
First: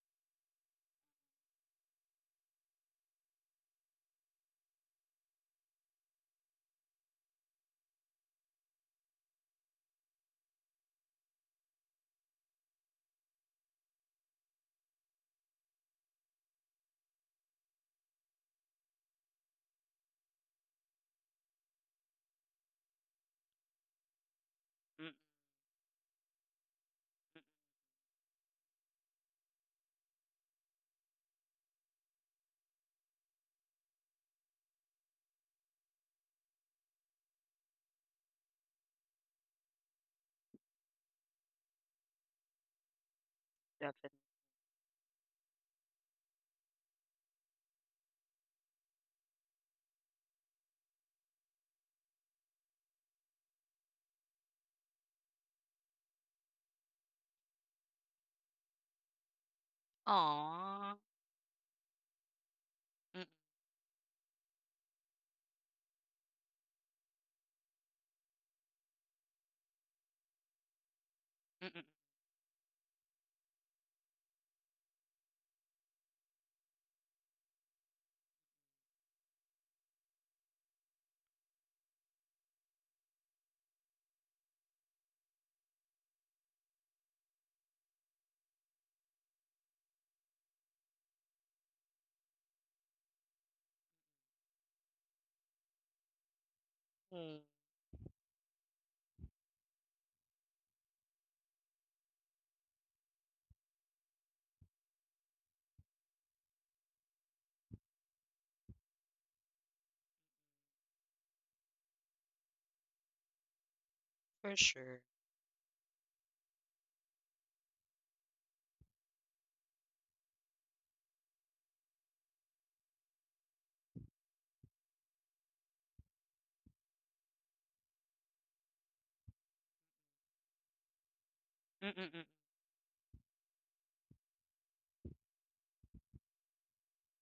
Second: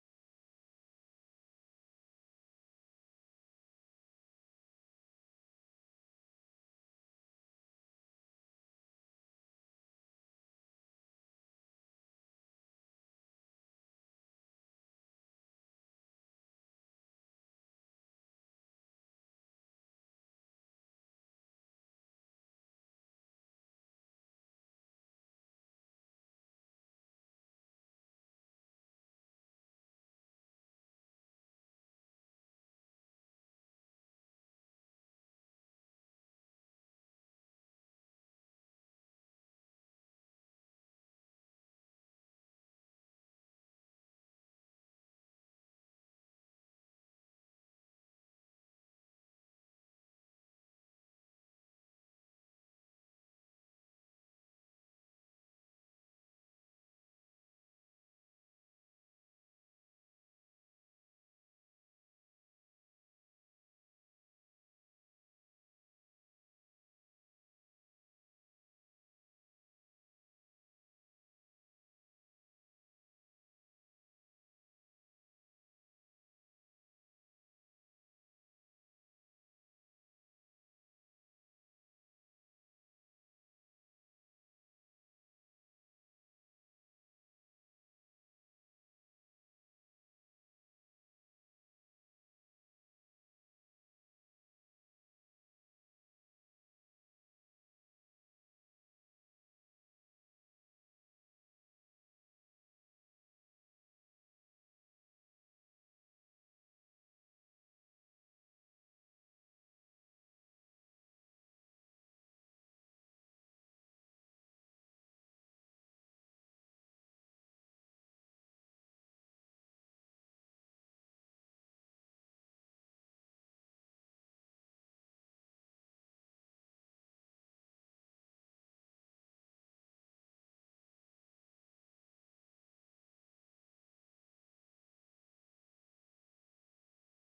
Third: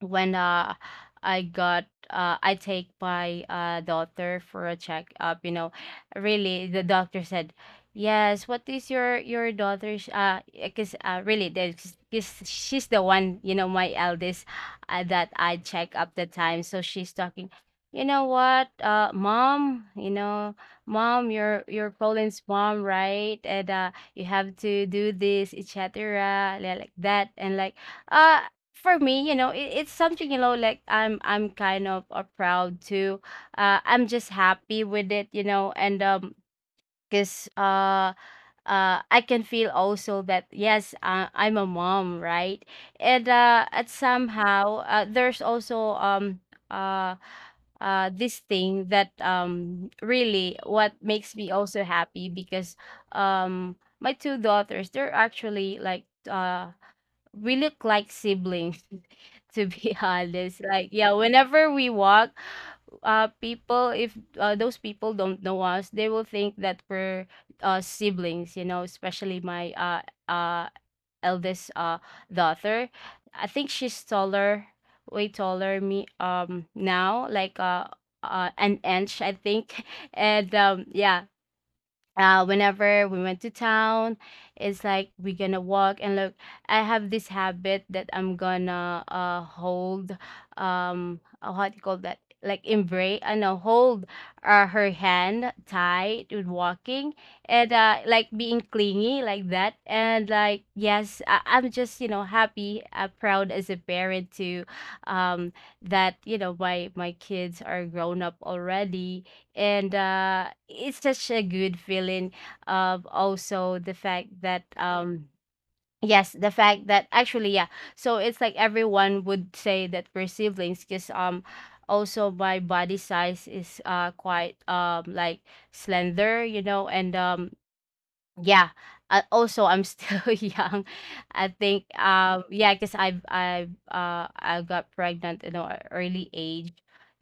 B: when uh I got uh I take my uh daughter for a checkup, you know, really, the doctor said, "Yes, what is your your daughter's uh because uh really there's cause she's the one, you know, my eldest, uh, that I check up the time." So she's talking, "You know what? Uh mom, you know, mom, you're you're Colin's mom, right? And uh you have to do this, et cetera" like that. And like uh for me, you know, it, it's something, you know, like I'm I'm kind of uh, proud too. Uh, I'm just happy with it, you know. And um, cause uh uh I can feel also that yes, uh, I'm a mom, right? And uh, at
A: Definitely.
B: somehow, uh, there's also um uh uh this thing that um really what makes me also happy because um my two daughters, they're actually like uh we look like siblings [laughs] to be honest. Like
A: Aw.
B: yeah, whenever we walk uh people, if uh, those people don't know us, they will think that we're uh siblings, you know, especially my uh uh eldest
A: Mm,
B: uh daughter. I think she's taller, way taller me um now, like uh uh, an inch I think. [laughs] And um yeah, uh, whenever we went to town, it's like we're gonna walk and look. I have this habit that I'm gonna uh hold, um uh, what do you call that? Like embrace, I know, hold uh, her hand tight with walking,
A: mm,
B: and uh like being clingy like that. And like yes, I- I'm just, you know, happy, uh, proud as a parent to um that, you know, my my kids are grown up already. And uh it's such a good feeling of also the fact
A: for
B: that
A: sure.
B: um yes, the fact that actually, yeah, so it's like everyone would say that we're siblings because um also my body size is uh quite um like slender, you know. And um yeah. Uh, also, I'm still [laughs] young, I think.
A: Mm, mm, mm,
B: Um, yeah, because I've I've uh I got pregnant in an early age.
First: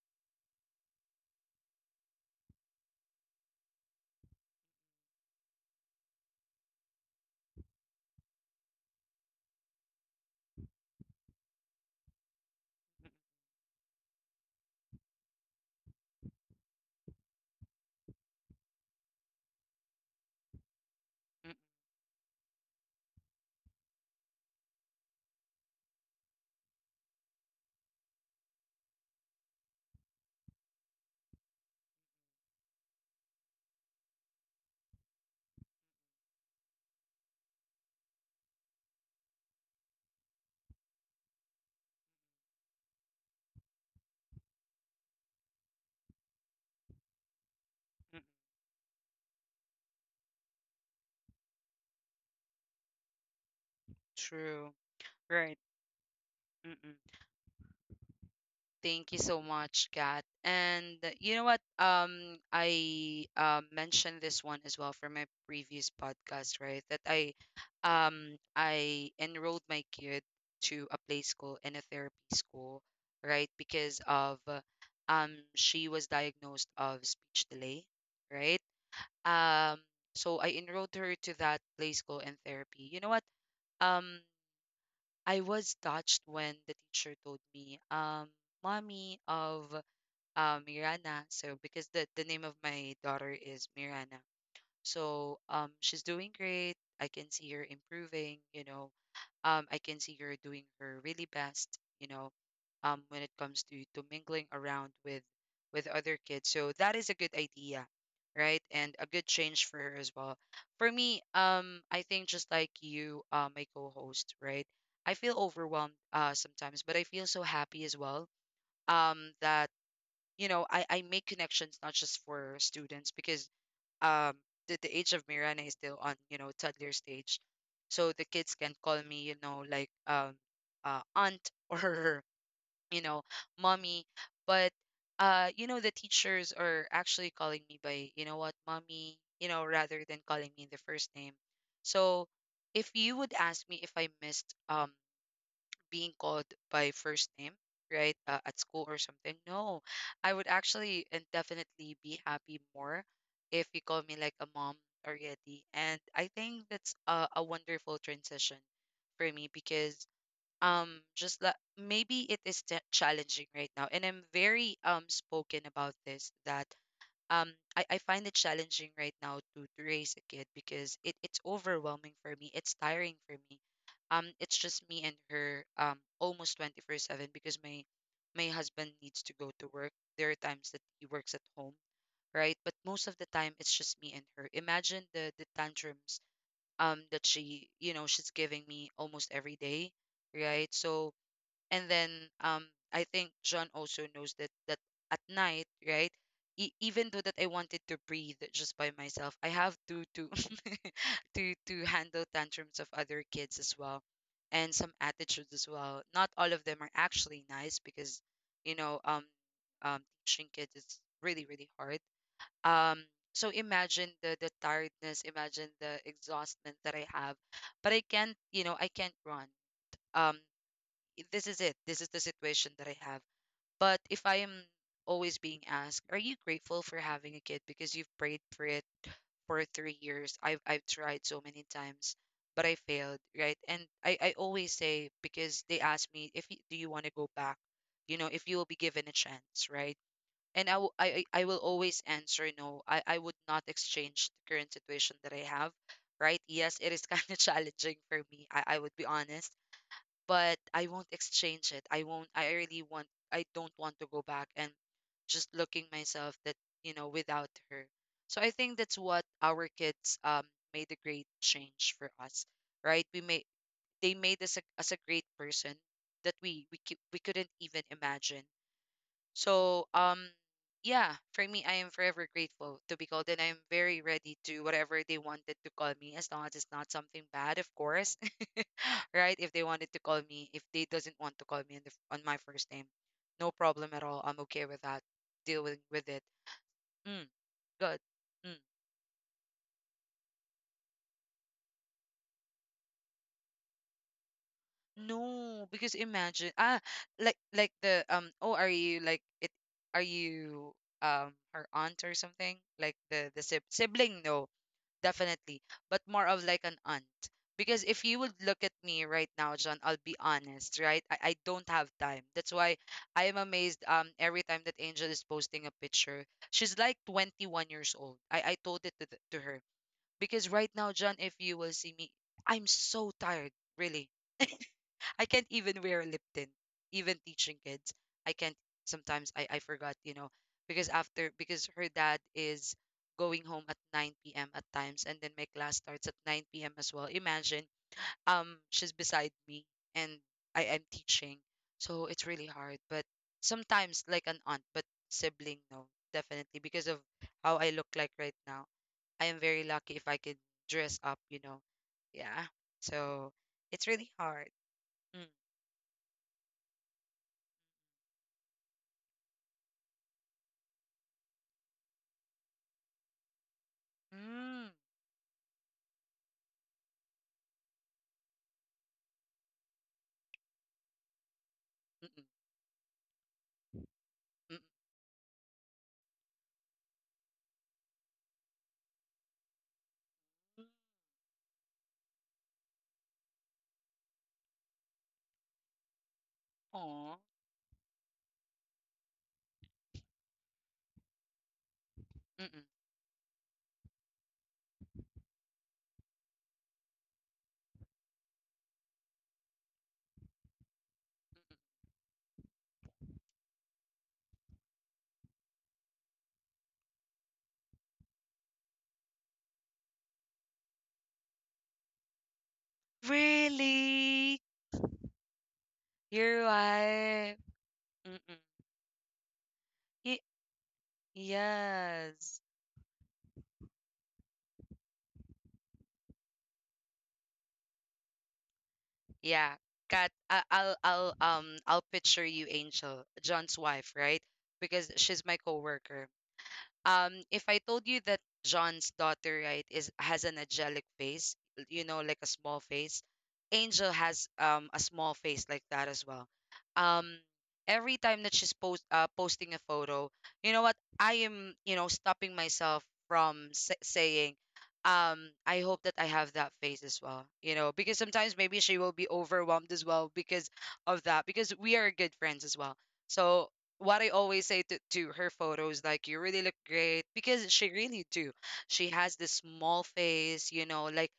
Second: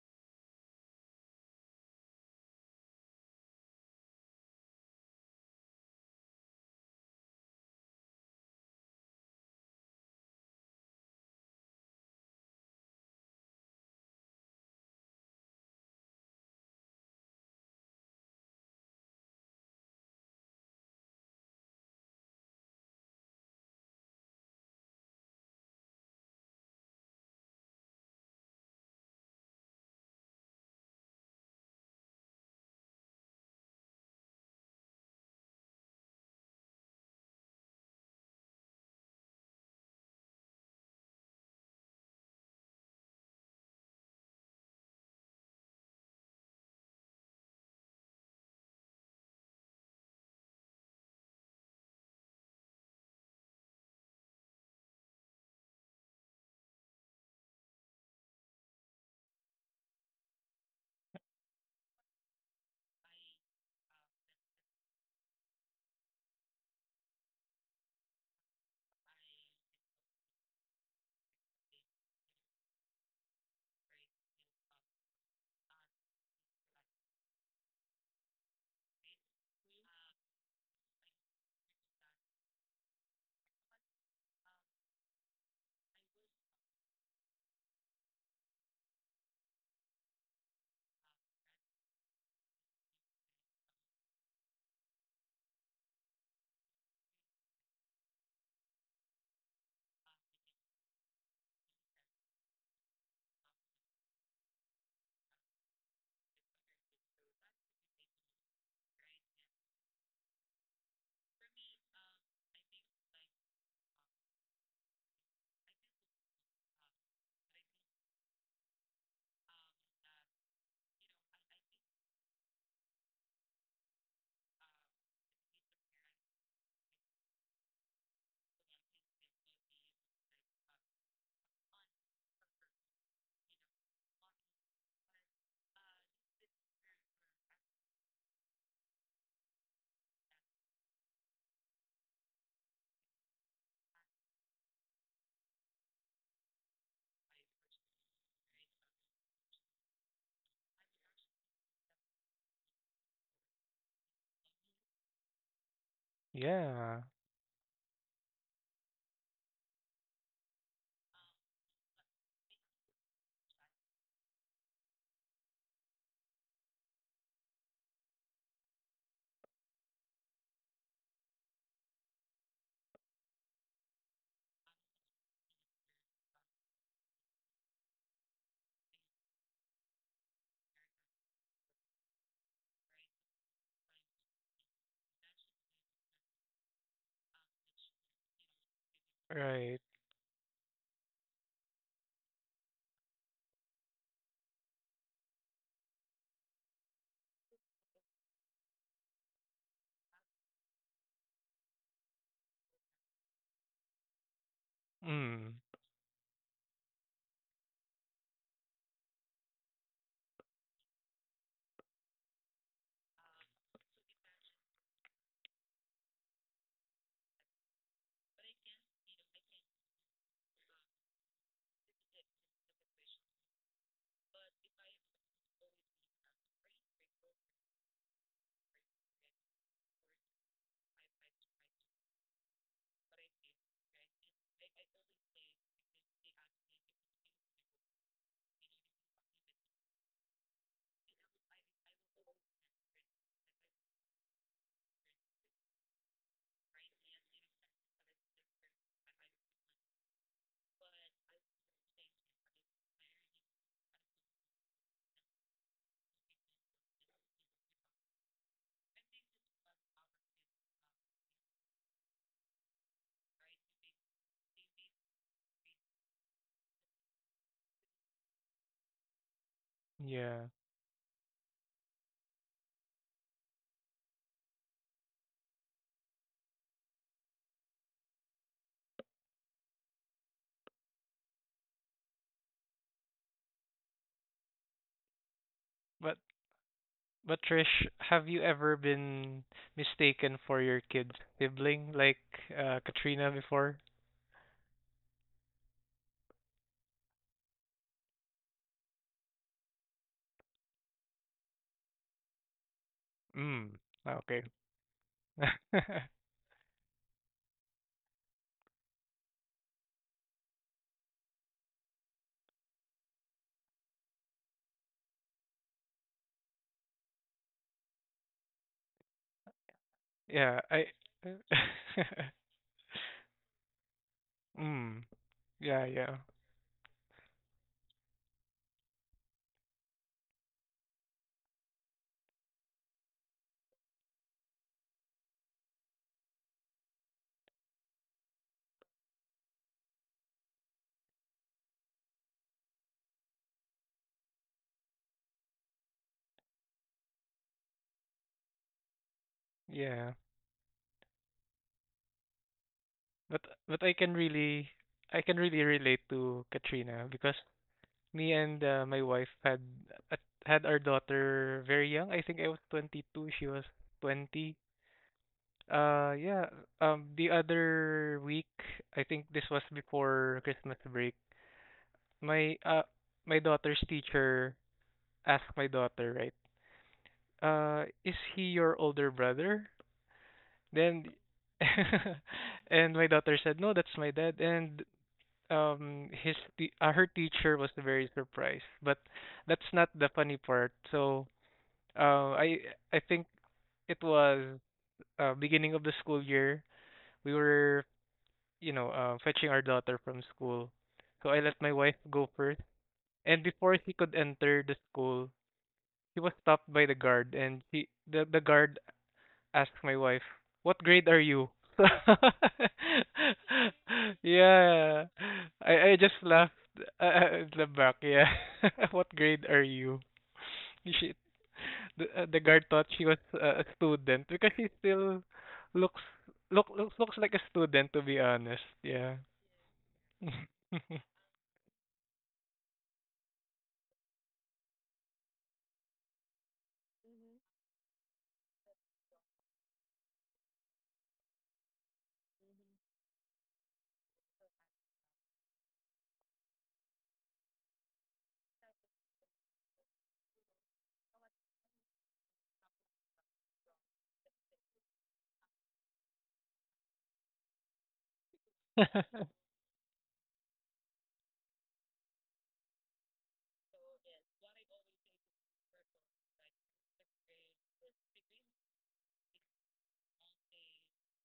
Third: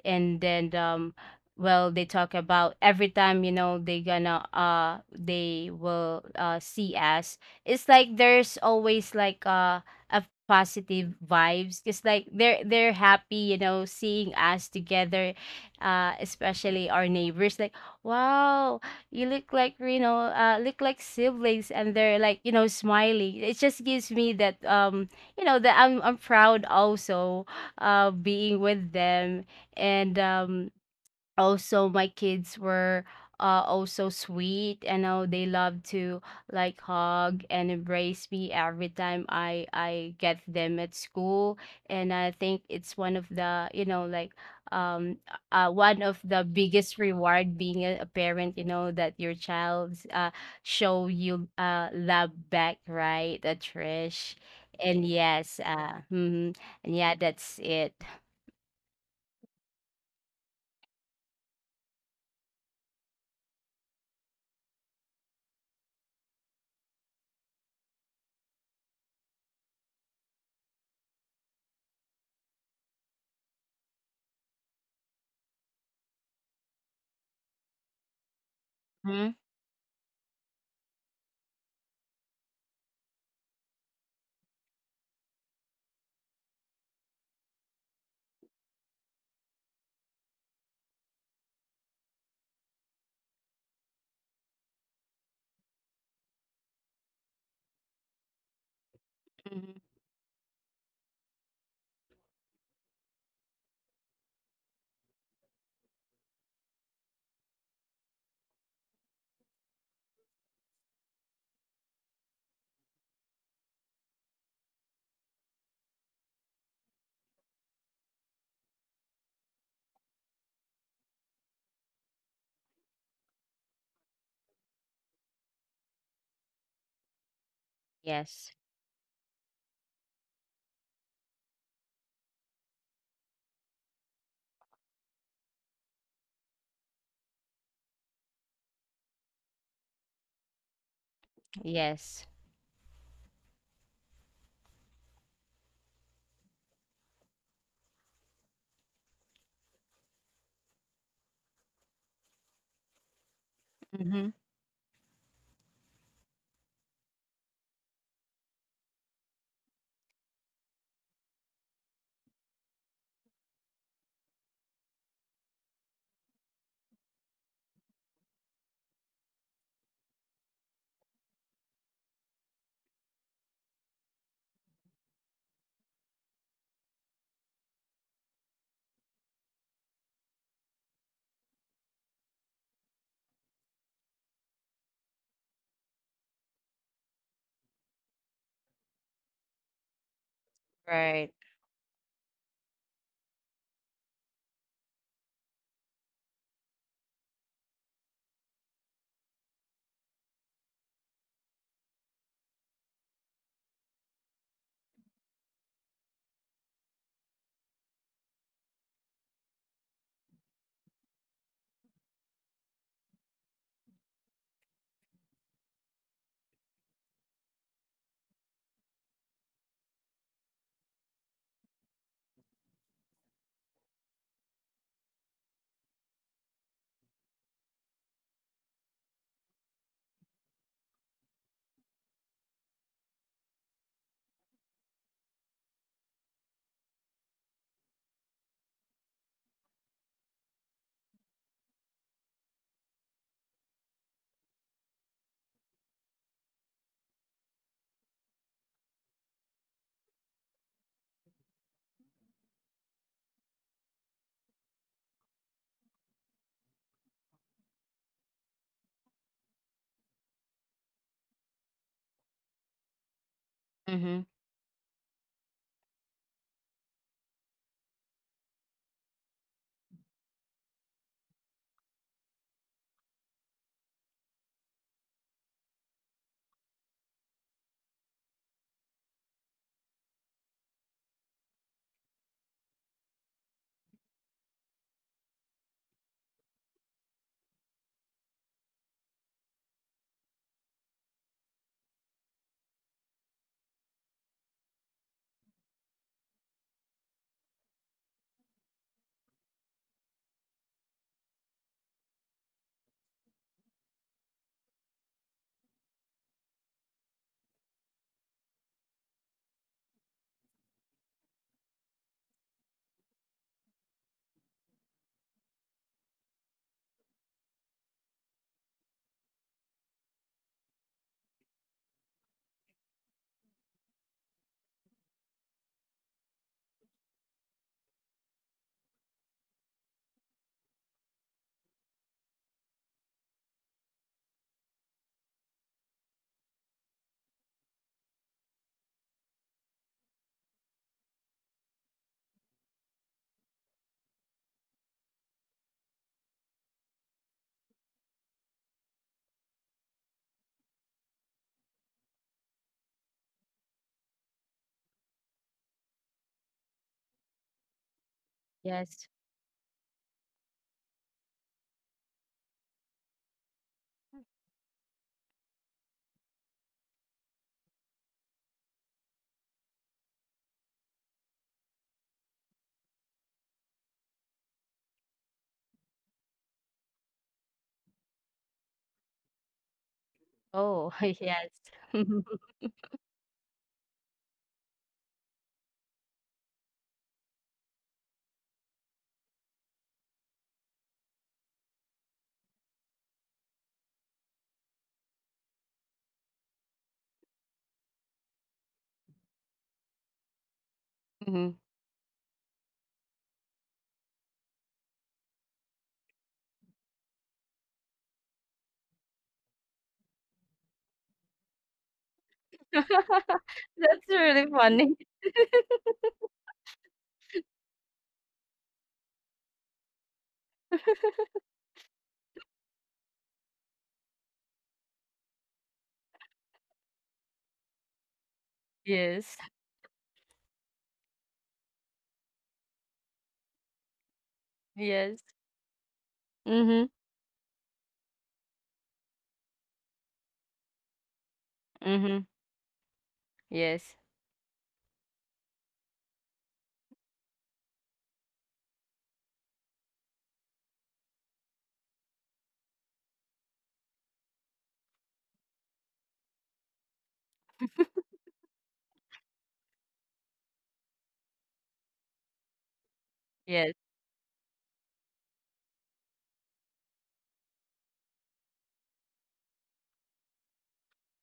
B: And then um, well, they talk about every time, you know, they gonna, uh they will uh see us. It's like there's always like uh a positive vibes. It's like they're they're happy, you know, seeing us together, uh, especially our neighbors. Like, wow, you look like, you know, uh, look like
A: mm,
B: siblings. And they're like, you know, smiling. It just gives me that um you know, that i'm i'm proud also uh being with them. And um also my kids were uh, also sweet, you know. They love to like hug and embrace me every time i i get them at school. And I think it's one of the, you know, like um uh one of the biggest reward being a, a
A: mm.
B: parent, you know, that your child's uh show you uh love back, right, uh, Trish?
A: True.
B: And yes
A: Right.
B: uh mhm. And
A: Mm-mm.
B: yeah, that's it.
A: Thank you so much, Kat. And uh, you know what? Um, I uh, mentioned this one as well for my previous podcast, right? That I, um, I enrolled my kid to a play school and a therapy school, right? Because of, uh, um, she was diagnosed of speech delay, right?
B: Mhm,
A: Um, so I enrolled her to that Play School and Therapy. You know what? Um, I was touched when the teacher told me, um, mommy of uh, Mirana. So because the, the name of my daughter is Mirana. So um, she's doing great. I can see her improving, you know, um,
B: mhm.
A: I can see you're doing her really best, you know, um, when it comes to to mingling around with with other kids. So that is a good idea, right? And a good change for her as well. For me, um, I think just like you, uh, my co-host, right? I feel overwhelmed, uh, sometimes, but I feel so happy as well. Um, that you know, I I make connections not just for students because um the, the age of Mirana is still on, you know, toddler stage, so the
B: Yes.
A: kids can call me, you know, like um uh, aunt [laughs] or you know mommy, but uh you know the teachers are actually calling me by, you know what, mommy, you know, rather than calling me the first name, so
B: Yes.
A: if you would ask me if I missed um being called by first name, right? Uh, at school or something. No, I would actually and definitely be happy more if you call me
B: Mm-hmm.
A: like a mom already. And I think that's
C: Yeah.
A: a, a wonderful transition for me because um just like maybe it is t- challenging right now, and I'm very um spoken about this that um I, I find it challenging right now to, to raise a kid because it, it's overwhelming for me. It's tiring for me. Um it's just me and her um almost twenty-four seven because my my husband needs to go to work. There are times that he works at home, right? But most of the time it's just me and her. Imagine the the tantrums um that she, you know, she's giving me almost every
C: Right.
A: day, right? So
B: Right.
A: and then um I think John also knows that that at night, right? E- even though that I wanted to breathe just by myself, I have to to [laughs] to to handle tantrums of other kids as well, and some attitudes
C: Mm.
A: as well. Not all of them are actually nice because, you know, um, um, teaching kids is really really hard. Um, so imagine the the tiredness, imagine the exhaustment that I have, but I can't, you know, I can't run. Um, this is it. This is the situation that I have. But if I am always being asked, are you grateful for having a kid because you've prayed for it for three years? I've I've tried so many times, but I failed, right? And I, I always say because they ask me if you, do you want to go back, you know, if you will be given a chance, right? And I, will- I, I I will always answer no. I, I would not exchange the current situation that I have, right? Yes, it is [laughs] kind of challenging for me. I, I would be honest, but I won't exchange it. I won't. I really want. I don't want to go back and just looking myself that, you know, without her. So I think that's what our kids um made a great change for us, right? We made They
B: Mm-hmm.
A: made us a, us a great person that we we cou- we couldn't even imagine. So um
C: Yeah.
A: yeah, for me, I am forever grateful to be called, and I'm very ready to whatever they wanted to call me, as long as it's not something bad, of course, right? If they wanted to call me, if they doesn't want to call me on, the, on my first name, no problem at all. I'm okay with that. Dealing with
C: But
A: it. Mm,
C: but Trish,
A: good.
C: have you
A: Mm.
C: ever been mistaken for your kid's sibling, like uh Katrina, before?
A: No, because imagine, ah, like like the um oh, are you like it, are you um her aunt or something, like the the
C: Mm.
A: sib- sibling?
C: Okay.
A: No, definitely, but
C: [laughs]
A: more of like an aunt. Because if you would look at me right now, John, I'll be honest, right? I, I don't have time. That's why I am amazed um every time that Angel is posting a picture. She's like twenty-one years old. I, I told it to, th- to her. Because
C: Yeah,
A: right
C: I
A: now, John, if you will see me,
C: [laughs]
A: I'm so tired, really.
C: Mm.
A: I can't even
C: Yeah,
A: wear a
C: yeah.
A: lip tint, even teaching kids. I can't sometimes I, I forgot, you know, because after because her dad is going home at nine p m at times and then my class starts at nine p m as well. Imagine um she's beside me and I am teaching. So it's really hard. But sometimes like an aunt, but sibling no, definitely, because of how I look like right now. I am very lucky if
C: Yeah.
A: I can dress up, you know. Yeah. So
C: But but
A: it's
C: I
A: really
C: can
A: hard.
C: really I can really relate to Katrina because me and uh, my
B: Yes.
C: wife had had our daughter very young. I think I was twenty-two, she was twenty.
A: Hmm,
C: Uh yeah, um the other week, I think this was before Christmas break.
A: mm,
C: My uh my daughter's teacher
A: mm,
C: asked my daughter, right? Uh is he your older brother?
A: mm,
B: Oh,
C: Then
B: [laughs] yes.
C: [laughs]
B: [laughs]
C: and my daughter said, "No, that's my dad." And um his te- uh, her
A: aw,
C: teacher was very surprised, but that's not the funny part. So Uh, I
A: mm, mm,
C: I think it was uh, beginning of the school year. We were, you know, uh, fetching our daughter from school. So I
B: Mm-hmm.
C: let
A: mm.
C: my wife go first. And before she could enter the school, she was stopped by the guard, and she the, the guard asked my wife, "What grade are you?" [laughs]
B: That's
A: Really?
B: really funny.
C: Yeah.
B: [laughs]
C: I I just laughed
A: Your
C: uh, uh,
A: wife?
C: in the back. Yeah.
A: Mm-mm.
C: [laughs] What grade are you?
A: Y-
C: She, the, uh, the
A: yes.
C: guard thought she was uh, a student because she still looks look looks looks like a student to be honest. Yeah.
B: Yes.
A: Yeah. Kat, I- I'll I'll um I'll picture you, Angel, John's wife, right? Because
B: Yes.
A: she's my coworker.
B: Mm-hmm.
A: Um if I told you that John's daughter right is has an angelic face, you know,
B: Mm-hmm.
A: like a small face,
B: Yes.
A: Angel has um a small face like that as well. Um every time that she's post uh, posting a photo, you know what? I am, you know, stopping myself from sa- saying um I hope that I have that face as well, you know, because sometimes maybe she will be
C: [laughs]
A: overwhelmed as well because of that, because we are good friends as well. So
B: Yes.
A: what I always say to, to her photos, like you really look great because she really do. She has this small face, you know, like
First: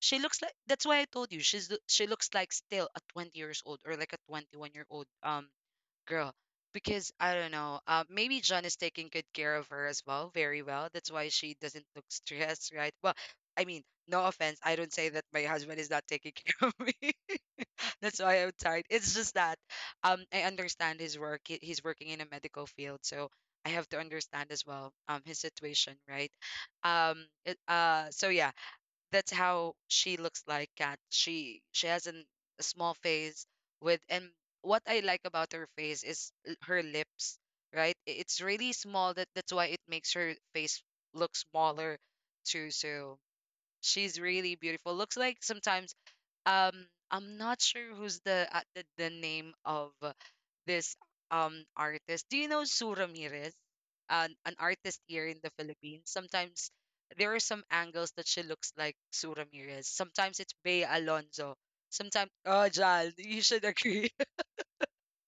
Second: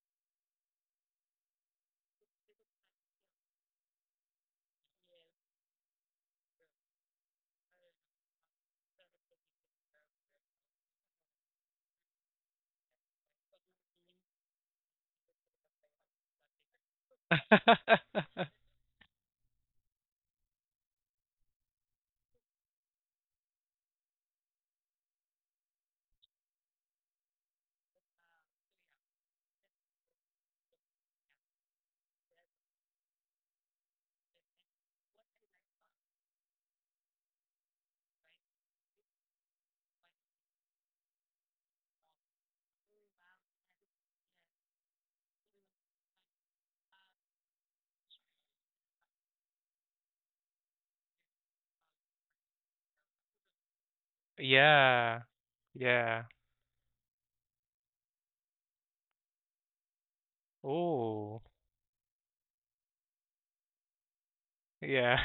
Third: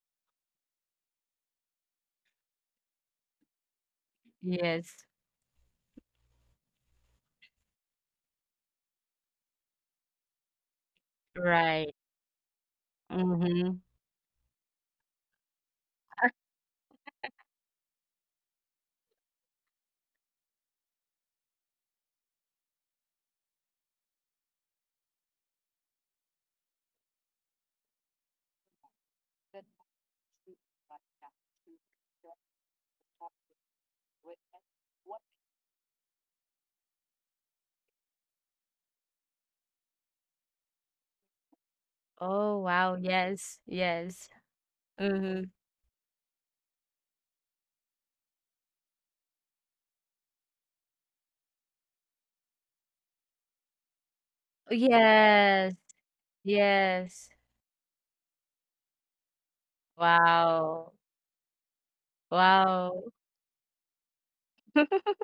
A: she looks like that's why I told you she's lo- she looks like still a twenty years old or like a 21 year
B: Yes.
A: old um girl because I don't know, uh, maybe John is taking good care of her as well, very well. That's why she doesn't
B: Right.
A: look stressed, right? Well, I
B: Mm-hmm.
A: mean, no offense, I don't say that my husband is not taking [laughs] care of me. [laughs] That's why I'm tired. It's just that um I understand his work. He, he's working in a medical field, so I have to understand as well um his situation, right? Um it, uh so yeah, that's how she looks like, Kat. She she has an, a small face, with and what I like about her face is l- her lips, right? I- It's really small that that's why it makes her face look smaller
B: Oh,
A: too.
B: wow.
A: So
B: Yes.
A: she's
B: Yes.
A: really beautiful. Looks like
B: Mm-hmm.
A: sometimes um I'm not sure who's the uh, the, the name of this um artist. Do you know Sue Ramirez? An an artist
C: Yeah.
A: here in the
B: Yes.
A: Philippines.
C: Yeah.
A: Sometimes
B: Yes.
A: there are some angles that she looks like Sue Ramirez. Sometimes it's Bea
B: Wow.
C: Oh.
A: Alonzo. Sometimes oh Jal,
B: Wow.
A: you should [laughs] agree.
C: Yeah.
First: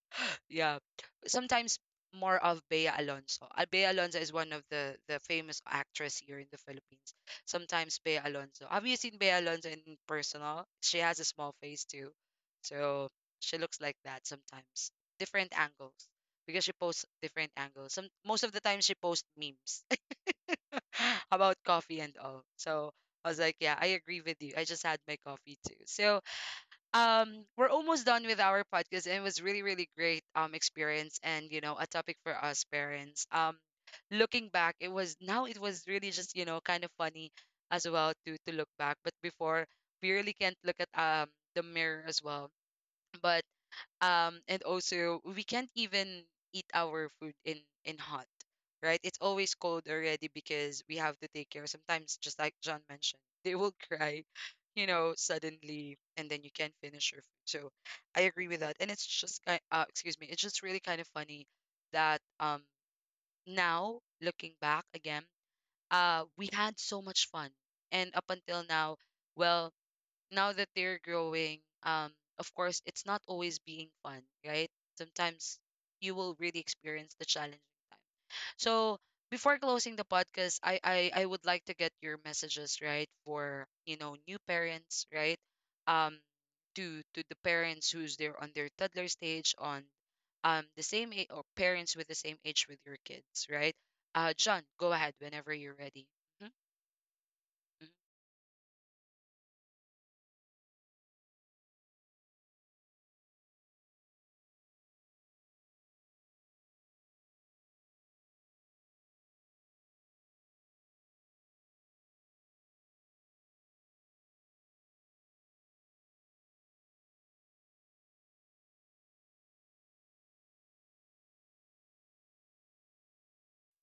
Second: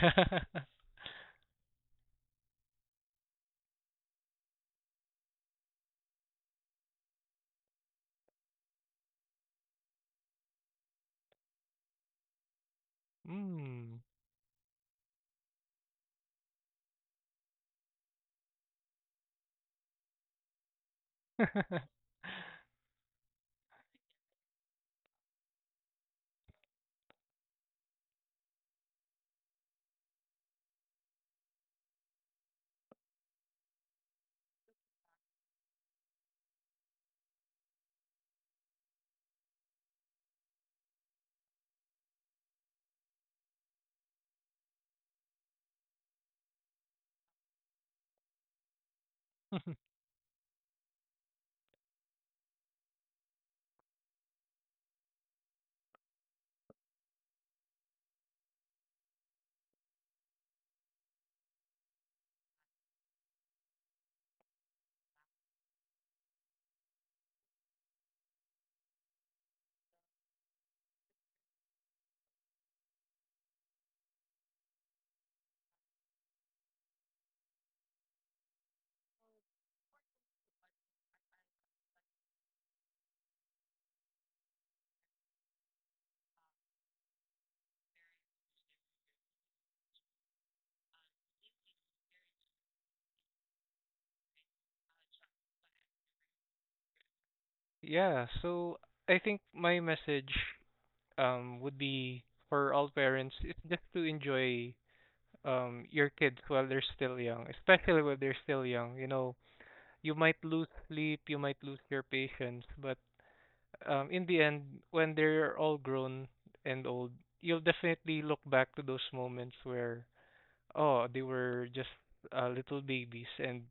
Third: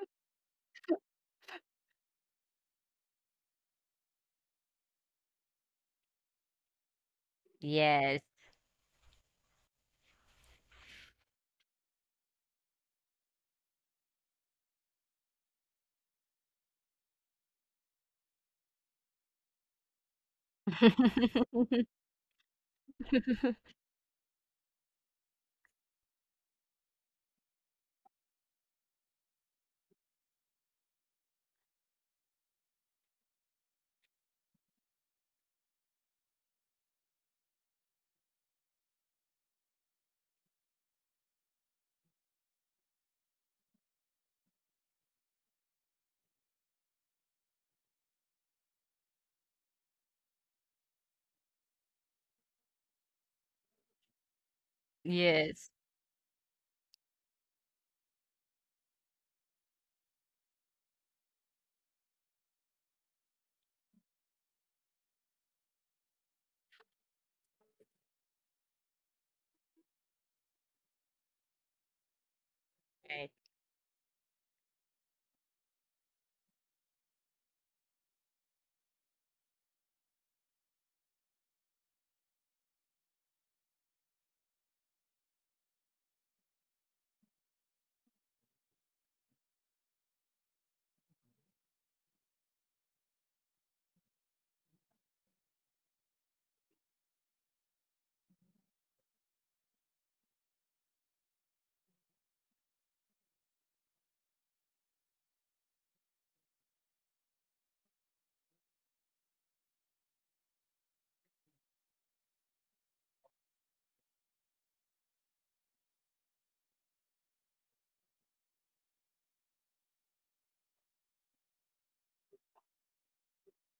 A: Yeah. Sometimes more of Bea Alonso. Uh, Bea Alonso is one of the the famous actress here in the Philippines. Sometimes Bea
B: Yes.
A: Alonso. Have you seen Bea Alonso in personal? She has a small face too. So
C: [laughs]
A: she looks like
C: mm.
A: that sometimes. Different angles. Because she posts different angles. Some most of the time she posts memes [laughs] about
B: [laughs]
A: coffee
C: [laughs]
A: and all. So I was like, yeah, I agree with you. I just had my coffee too. So um we're almost done with our podcast, and it was really really great um experience, and you know, a topic for us parents. Um looking back, it was now it was really just, you know, kind of funny as well to to look back, but before we really can't look at um the mirror as well, but um and also we can't even eat our food in in hot, right? It's always cold already because we have to take care sometimes, just like John mentioned, [laughs] they will cry, you know,
B: Yes.
A: suddenly, and then you can't finish your food. So I agree with that, and it's just kind uh, excuse me, it's just really kind of funny that um now looking back again, uh we had so much fun, and up until now, well, now that they're growing, um, of course, it's not
B: Right.
A: always being fun, right? Sometimes you will really experience the challenging time. So before closing the podcast, I, I, I would like to get your messages, right, for you know, new parents, right, um, to to the parents who's there on their toddler stage, on um the same age or parents with the same age with your kids, right? Uh, John, go ahead whenever you're ready. Mhm, mhm.
C: Yeah, so I think my message um would be for all parents is just to enjoy um your kids while they're still young, especially when they're still young. You know, you might lose sleep, you might lose your patience, but um, in the end, when they're all grown and old, you'll definitely look back to those moments where, oh, they were just uh, little babies, and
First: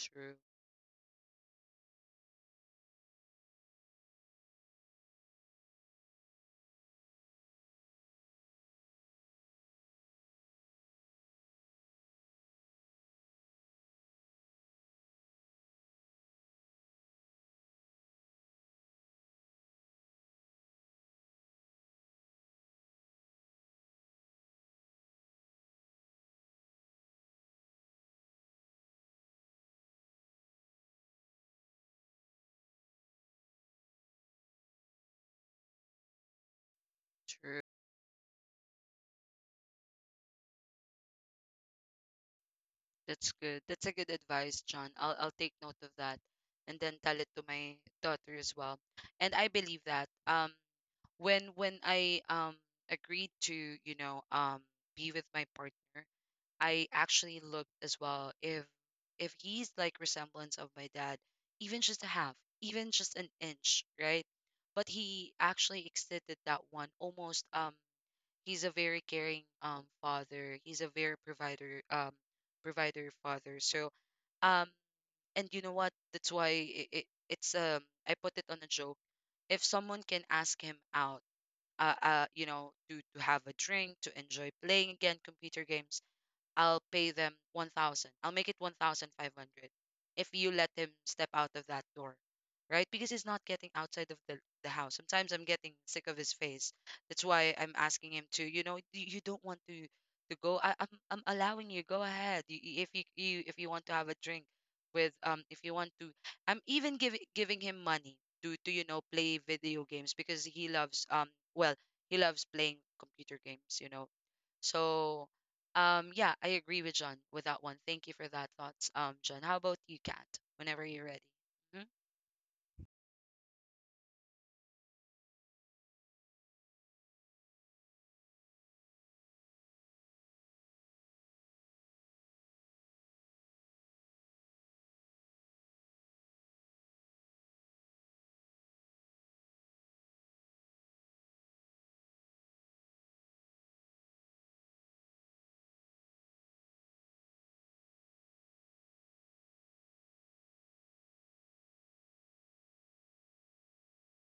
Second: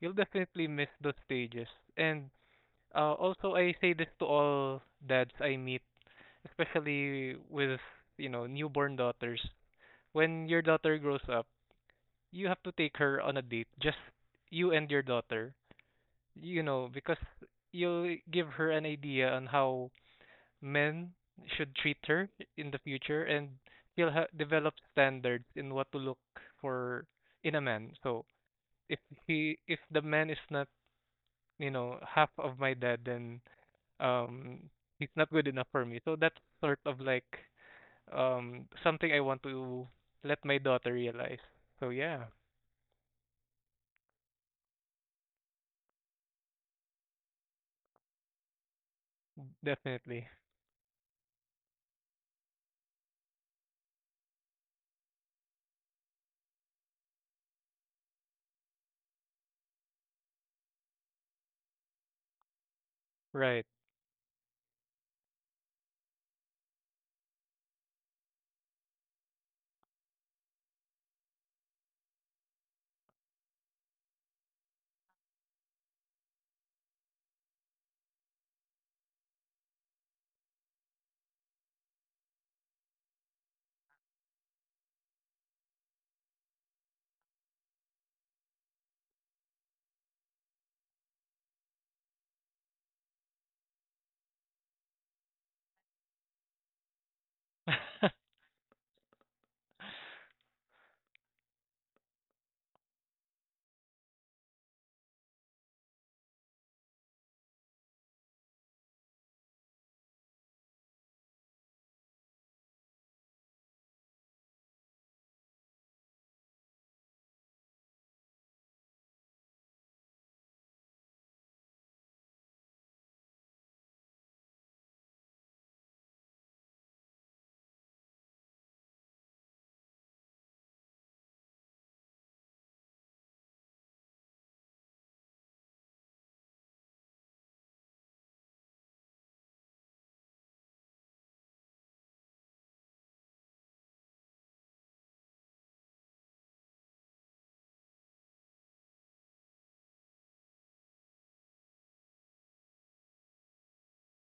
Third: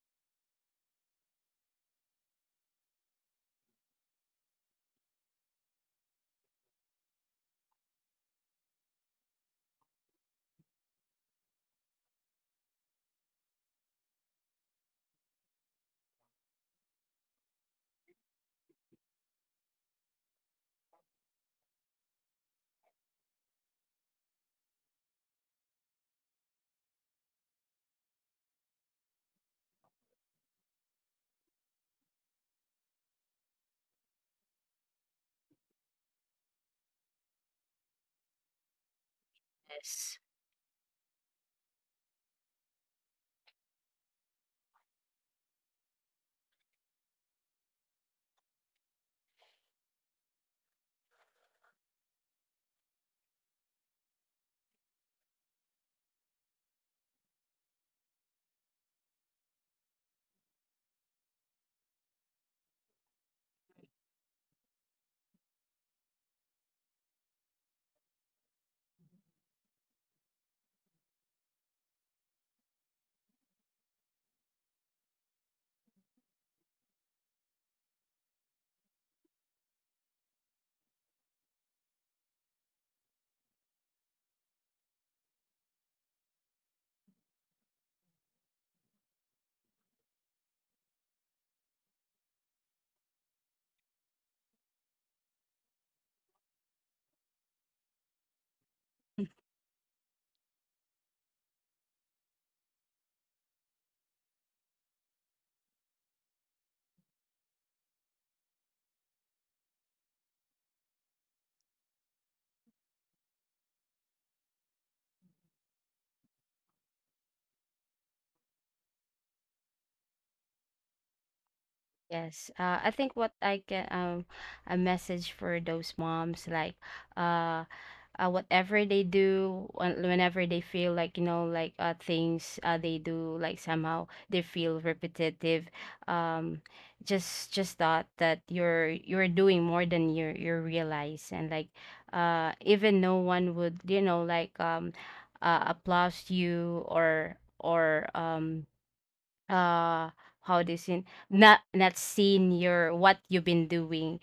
C: you'll definitely miss those stages. And uh, also, I say this to all dads I meet, especially with, you know, newborn daughters. When your daughter grows up, you have to take her on a date, just you and your daughter, you know, because you'll give her an idea on how men should treat her in the future, and she'll ha- develop standards in what to look for in a man. So if he, if the man is not, you know, half of my dad, then um, he's not good enough for me. So that's sort of like
A: true.
C: um something I want to
B: Yes.
C: let my daughter realize. So yeah,
A: That's good. That's a good advice, John. I'll I'll take note of that and then tell it to my daughter as well. And I believe that
C: definitely.
A: um when when I um agreed to, you know, um be with my partner, I actually looked as well if if he's like resemblance of my dad, even just a half, even just an
C: Right.
A: inch, right? But he actually exceeded that one almost um. He's a very caring um father. He's a very provider um provider father. So um and you know what? That's why it, it it's um I put it on a joke. If someone can ask him out, uh, uh you know, to to have a drink, to enjoy playing again computer games, I'll pay them one thousand. I'll make it one thousand five hundred if you let him step out of that door, right? Because he's not getting outside of the, the house. Sometimes I'm getting sick of his face. That's why I'm asking him
C: [laughs]
A: to, you know, you, you don't want to to go. I, I'm I'm allowing you. Go ahead. You, you- if you, you if you want to have a drink with um if you want to, I'm even giving giving him money to to you know, play video games because he loves um well he loves playing computer games. You know, so um, yeah, I agree with John with that one. Thank you for that thoughts, um, John. How about you, Kat? Whenever you're ready. Mm-hmm.
B: Yes. Uh, I think what I can, um a message for those moms like uh, uh whatever they do when-, whenever they feel like, you know, like uh things uh they do, like somehow they feel repetitive. um just, just thought that you're you're doing more than you you realize. And like uh even no one would, you know, like um uh, applaud you or or um uh how this in, not, not seen your what you've been doing.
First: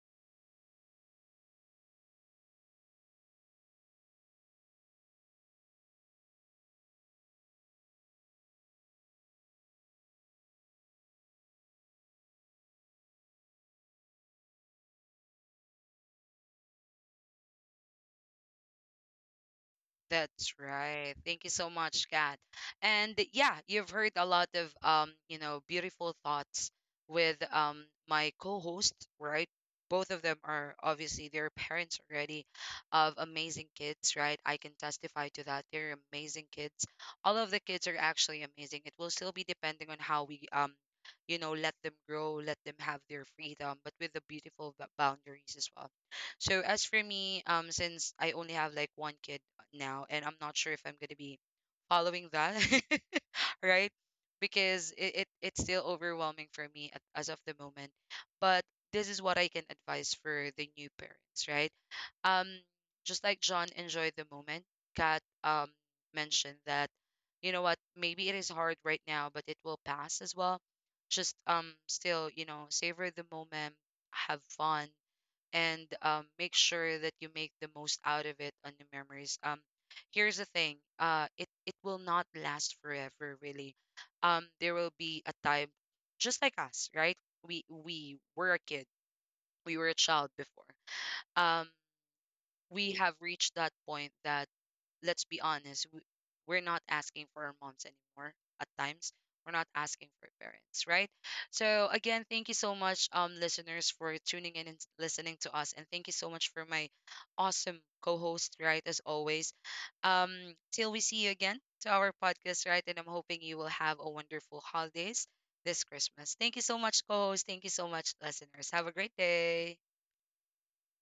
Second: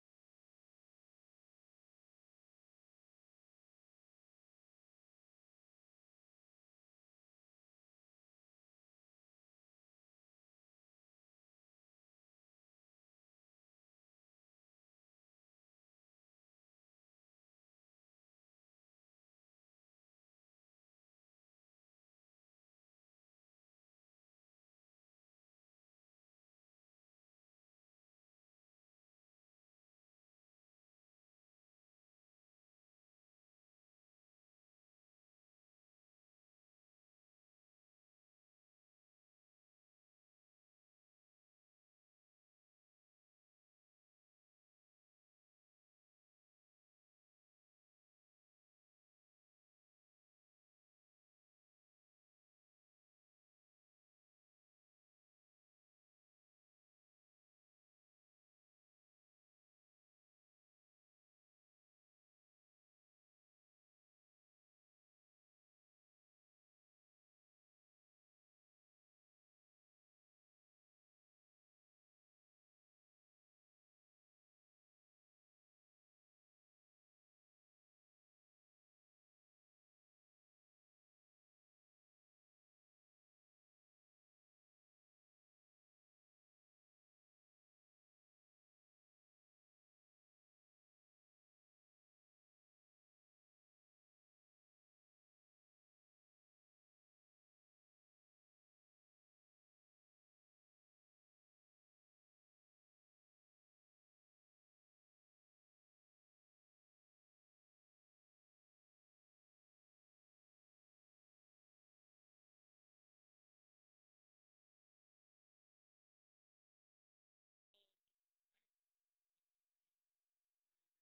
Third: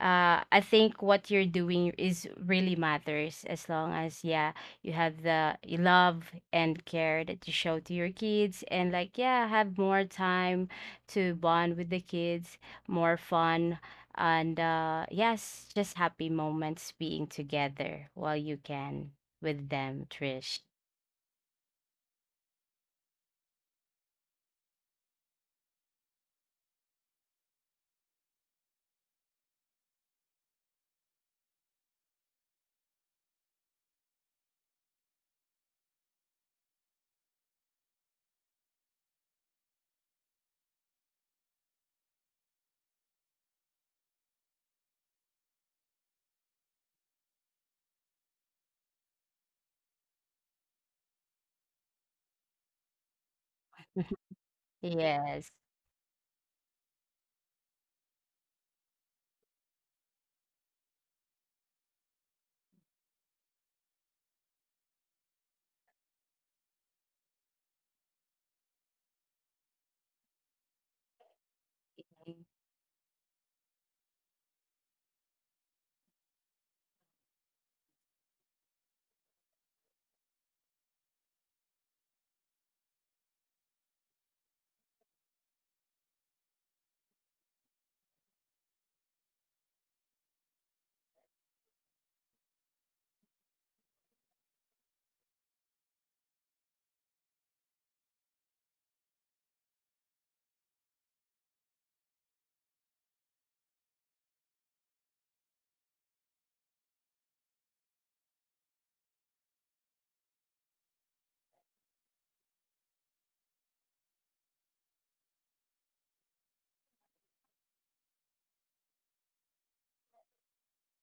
B: uh I think what you're doing is really matters. As long as yeah, you have the love and care that you show to your kids, and like yeah, have more time to bond with the kids, more fun. And uh yes, just happy moments being together while you can with them,
A: That's
B: Trish.
A: right. Thank you so much, Kat. And yeah, you've heard a lot of um, you know, beautiful thoughts with um my co-host, right? Both of them are obviously they're parents already of amazing kids, right? I can testify to that. They're amazing kids. All of the kids are actually amazing. It will still be depending on how we um, you know, let them grow, let them have their freedom, but with the beautiful b- boundaries as well. So as for me, um, since I only have like one kid now, and I'm not sure if I'm going to be following that, [laughs] right?
B: [laughs]
A: Because it, it
B: Yes.
A: it's still overwhelming for me at, as of the moment. But this is what I can advise for the new parents, right? Um, just like John enjoyed the moment, Kat um mentioned that, you know what, maybe it is hard right now, but it will pass as well. Just um still, you know, savor the moment, have fun, and um, make sure that you make the most out of it on the memories. Um, here's the thing, uh, it it will not last forever, really. Um, there will be a time, just like us, right? We we were a kid, we were a child before. Um, we have reached that point that let's be honest, w- we're not asking for our moms anymore at times. We're not asking for parents, right? So again, thank you so much, um, listeners, for tuning in and s- listening to us, and thank you so much for my awesome co-host, right? As always, um, till we see you again to our podcast, right? And I'm hoping you will have a wonderful holidays this Christmas. Thank you so much, co-host. Thank you so much, listeners. Have a great day.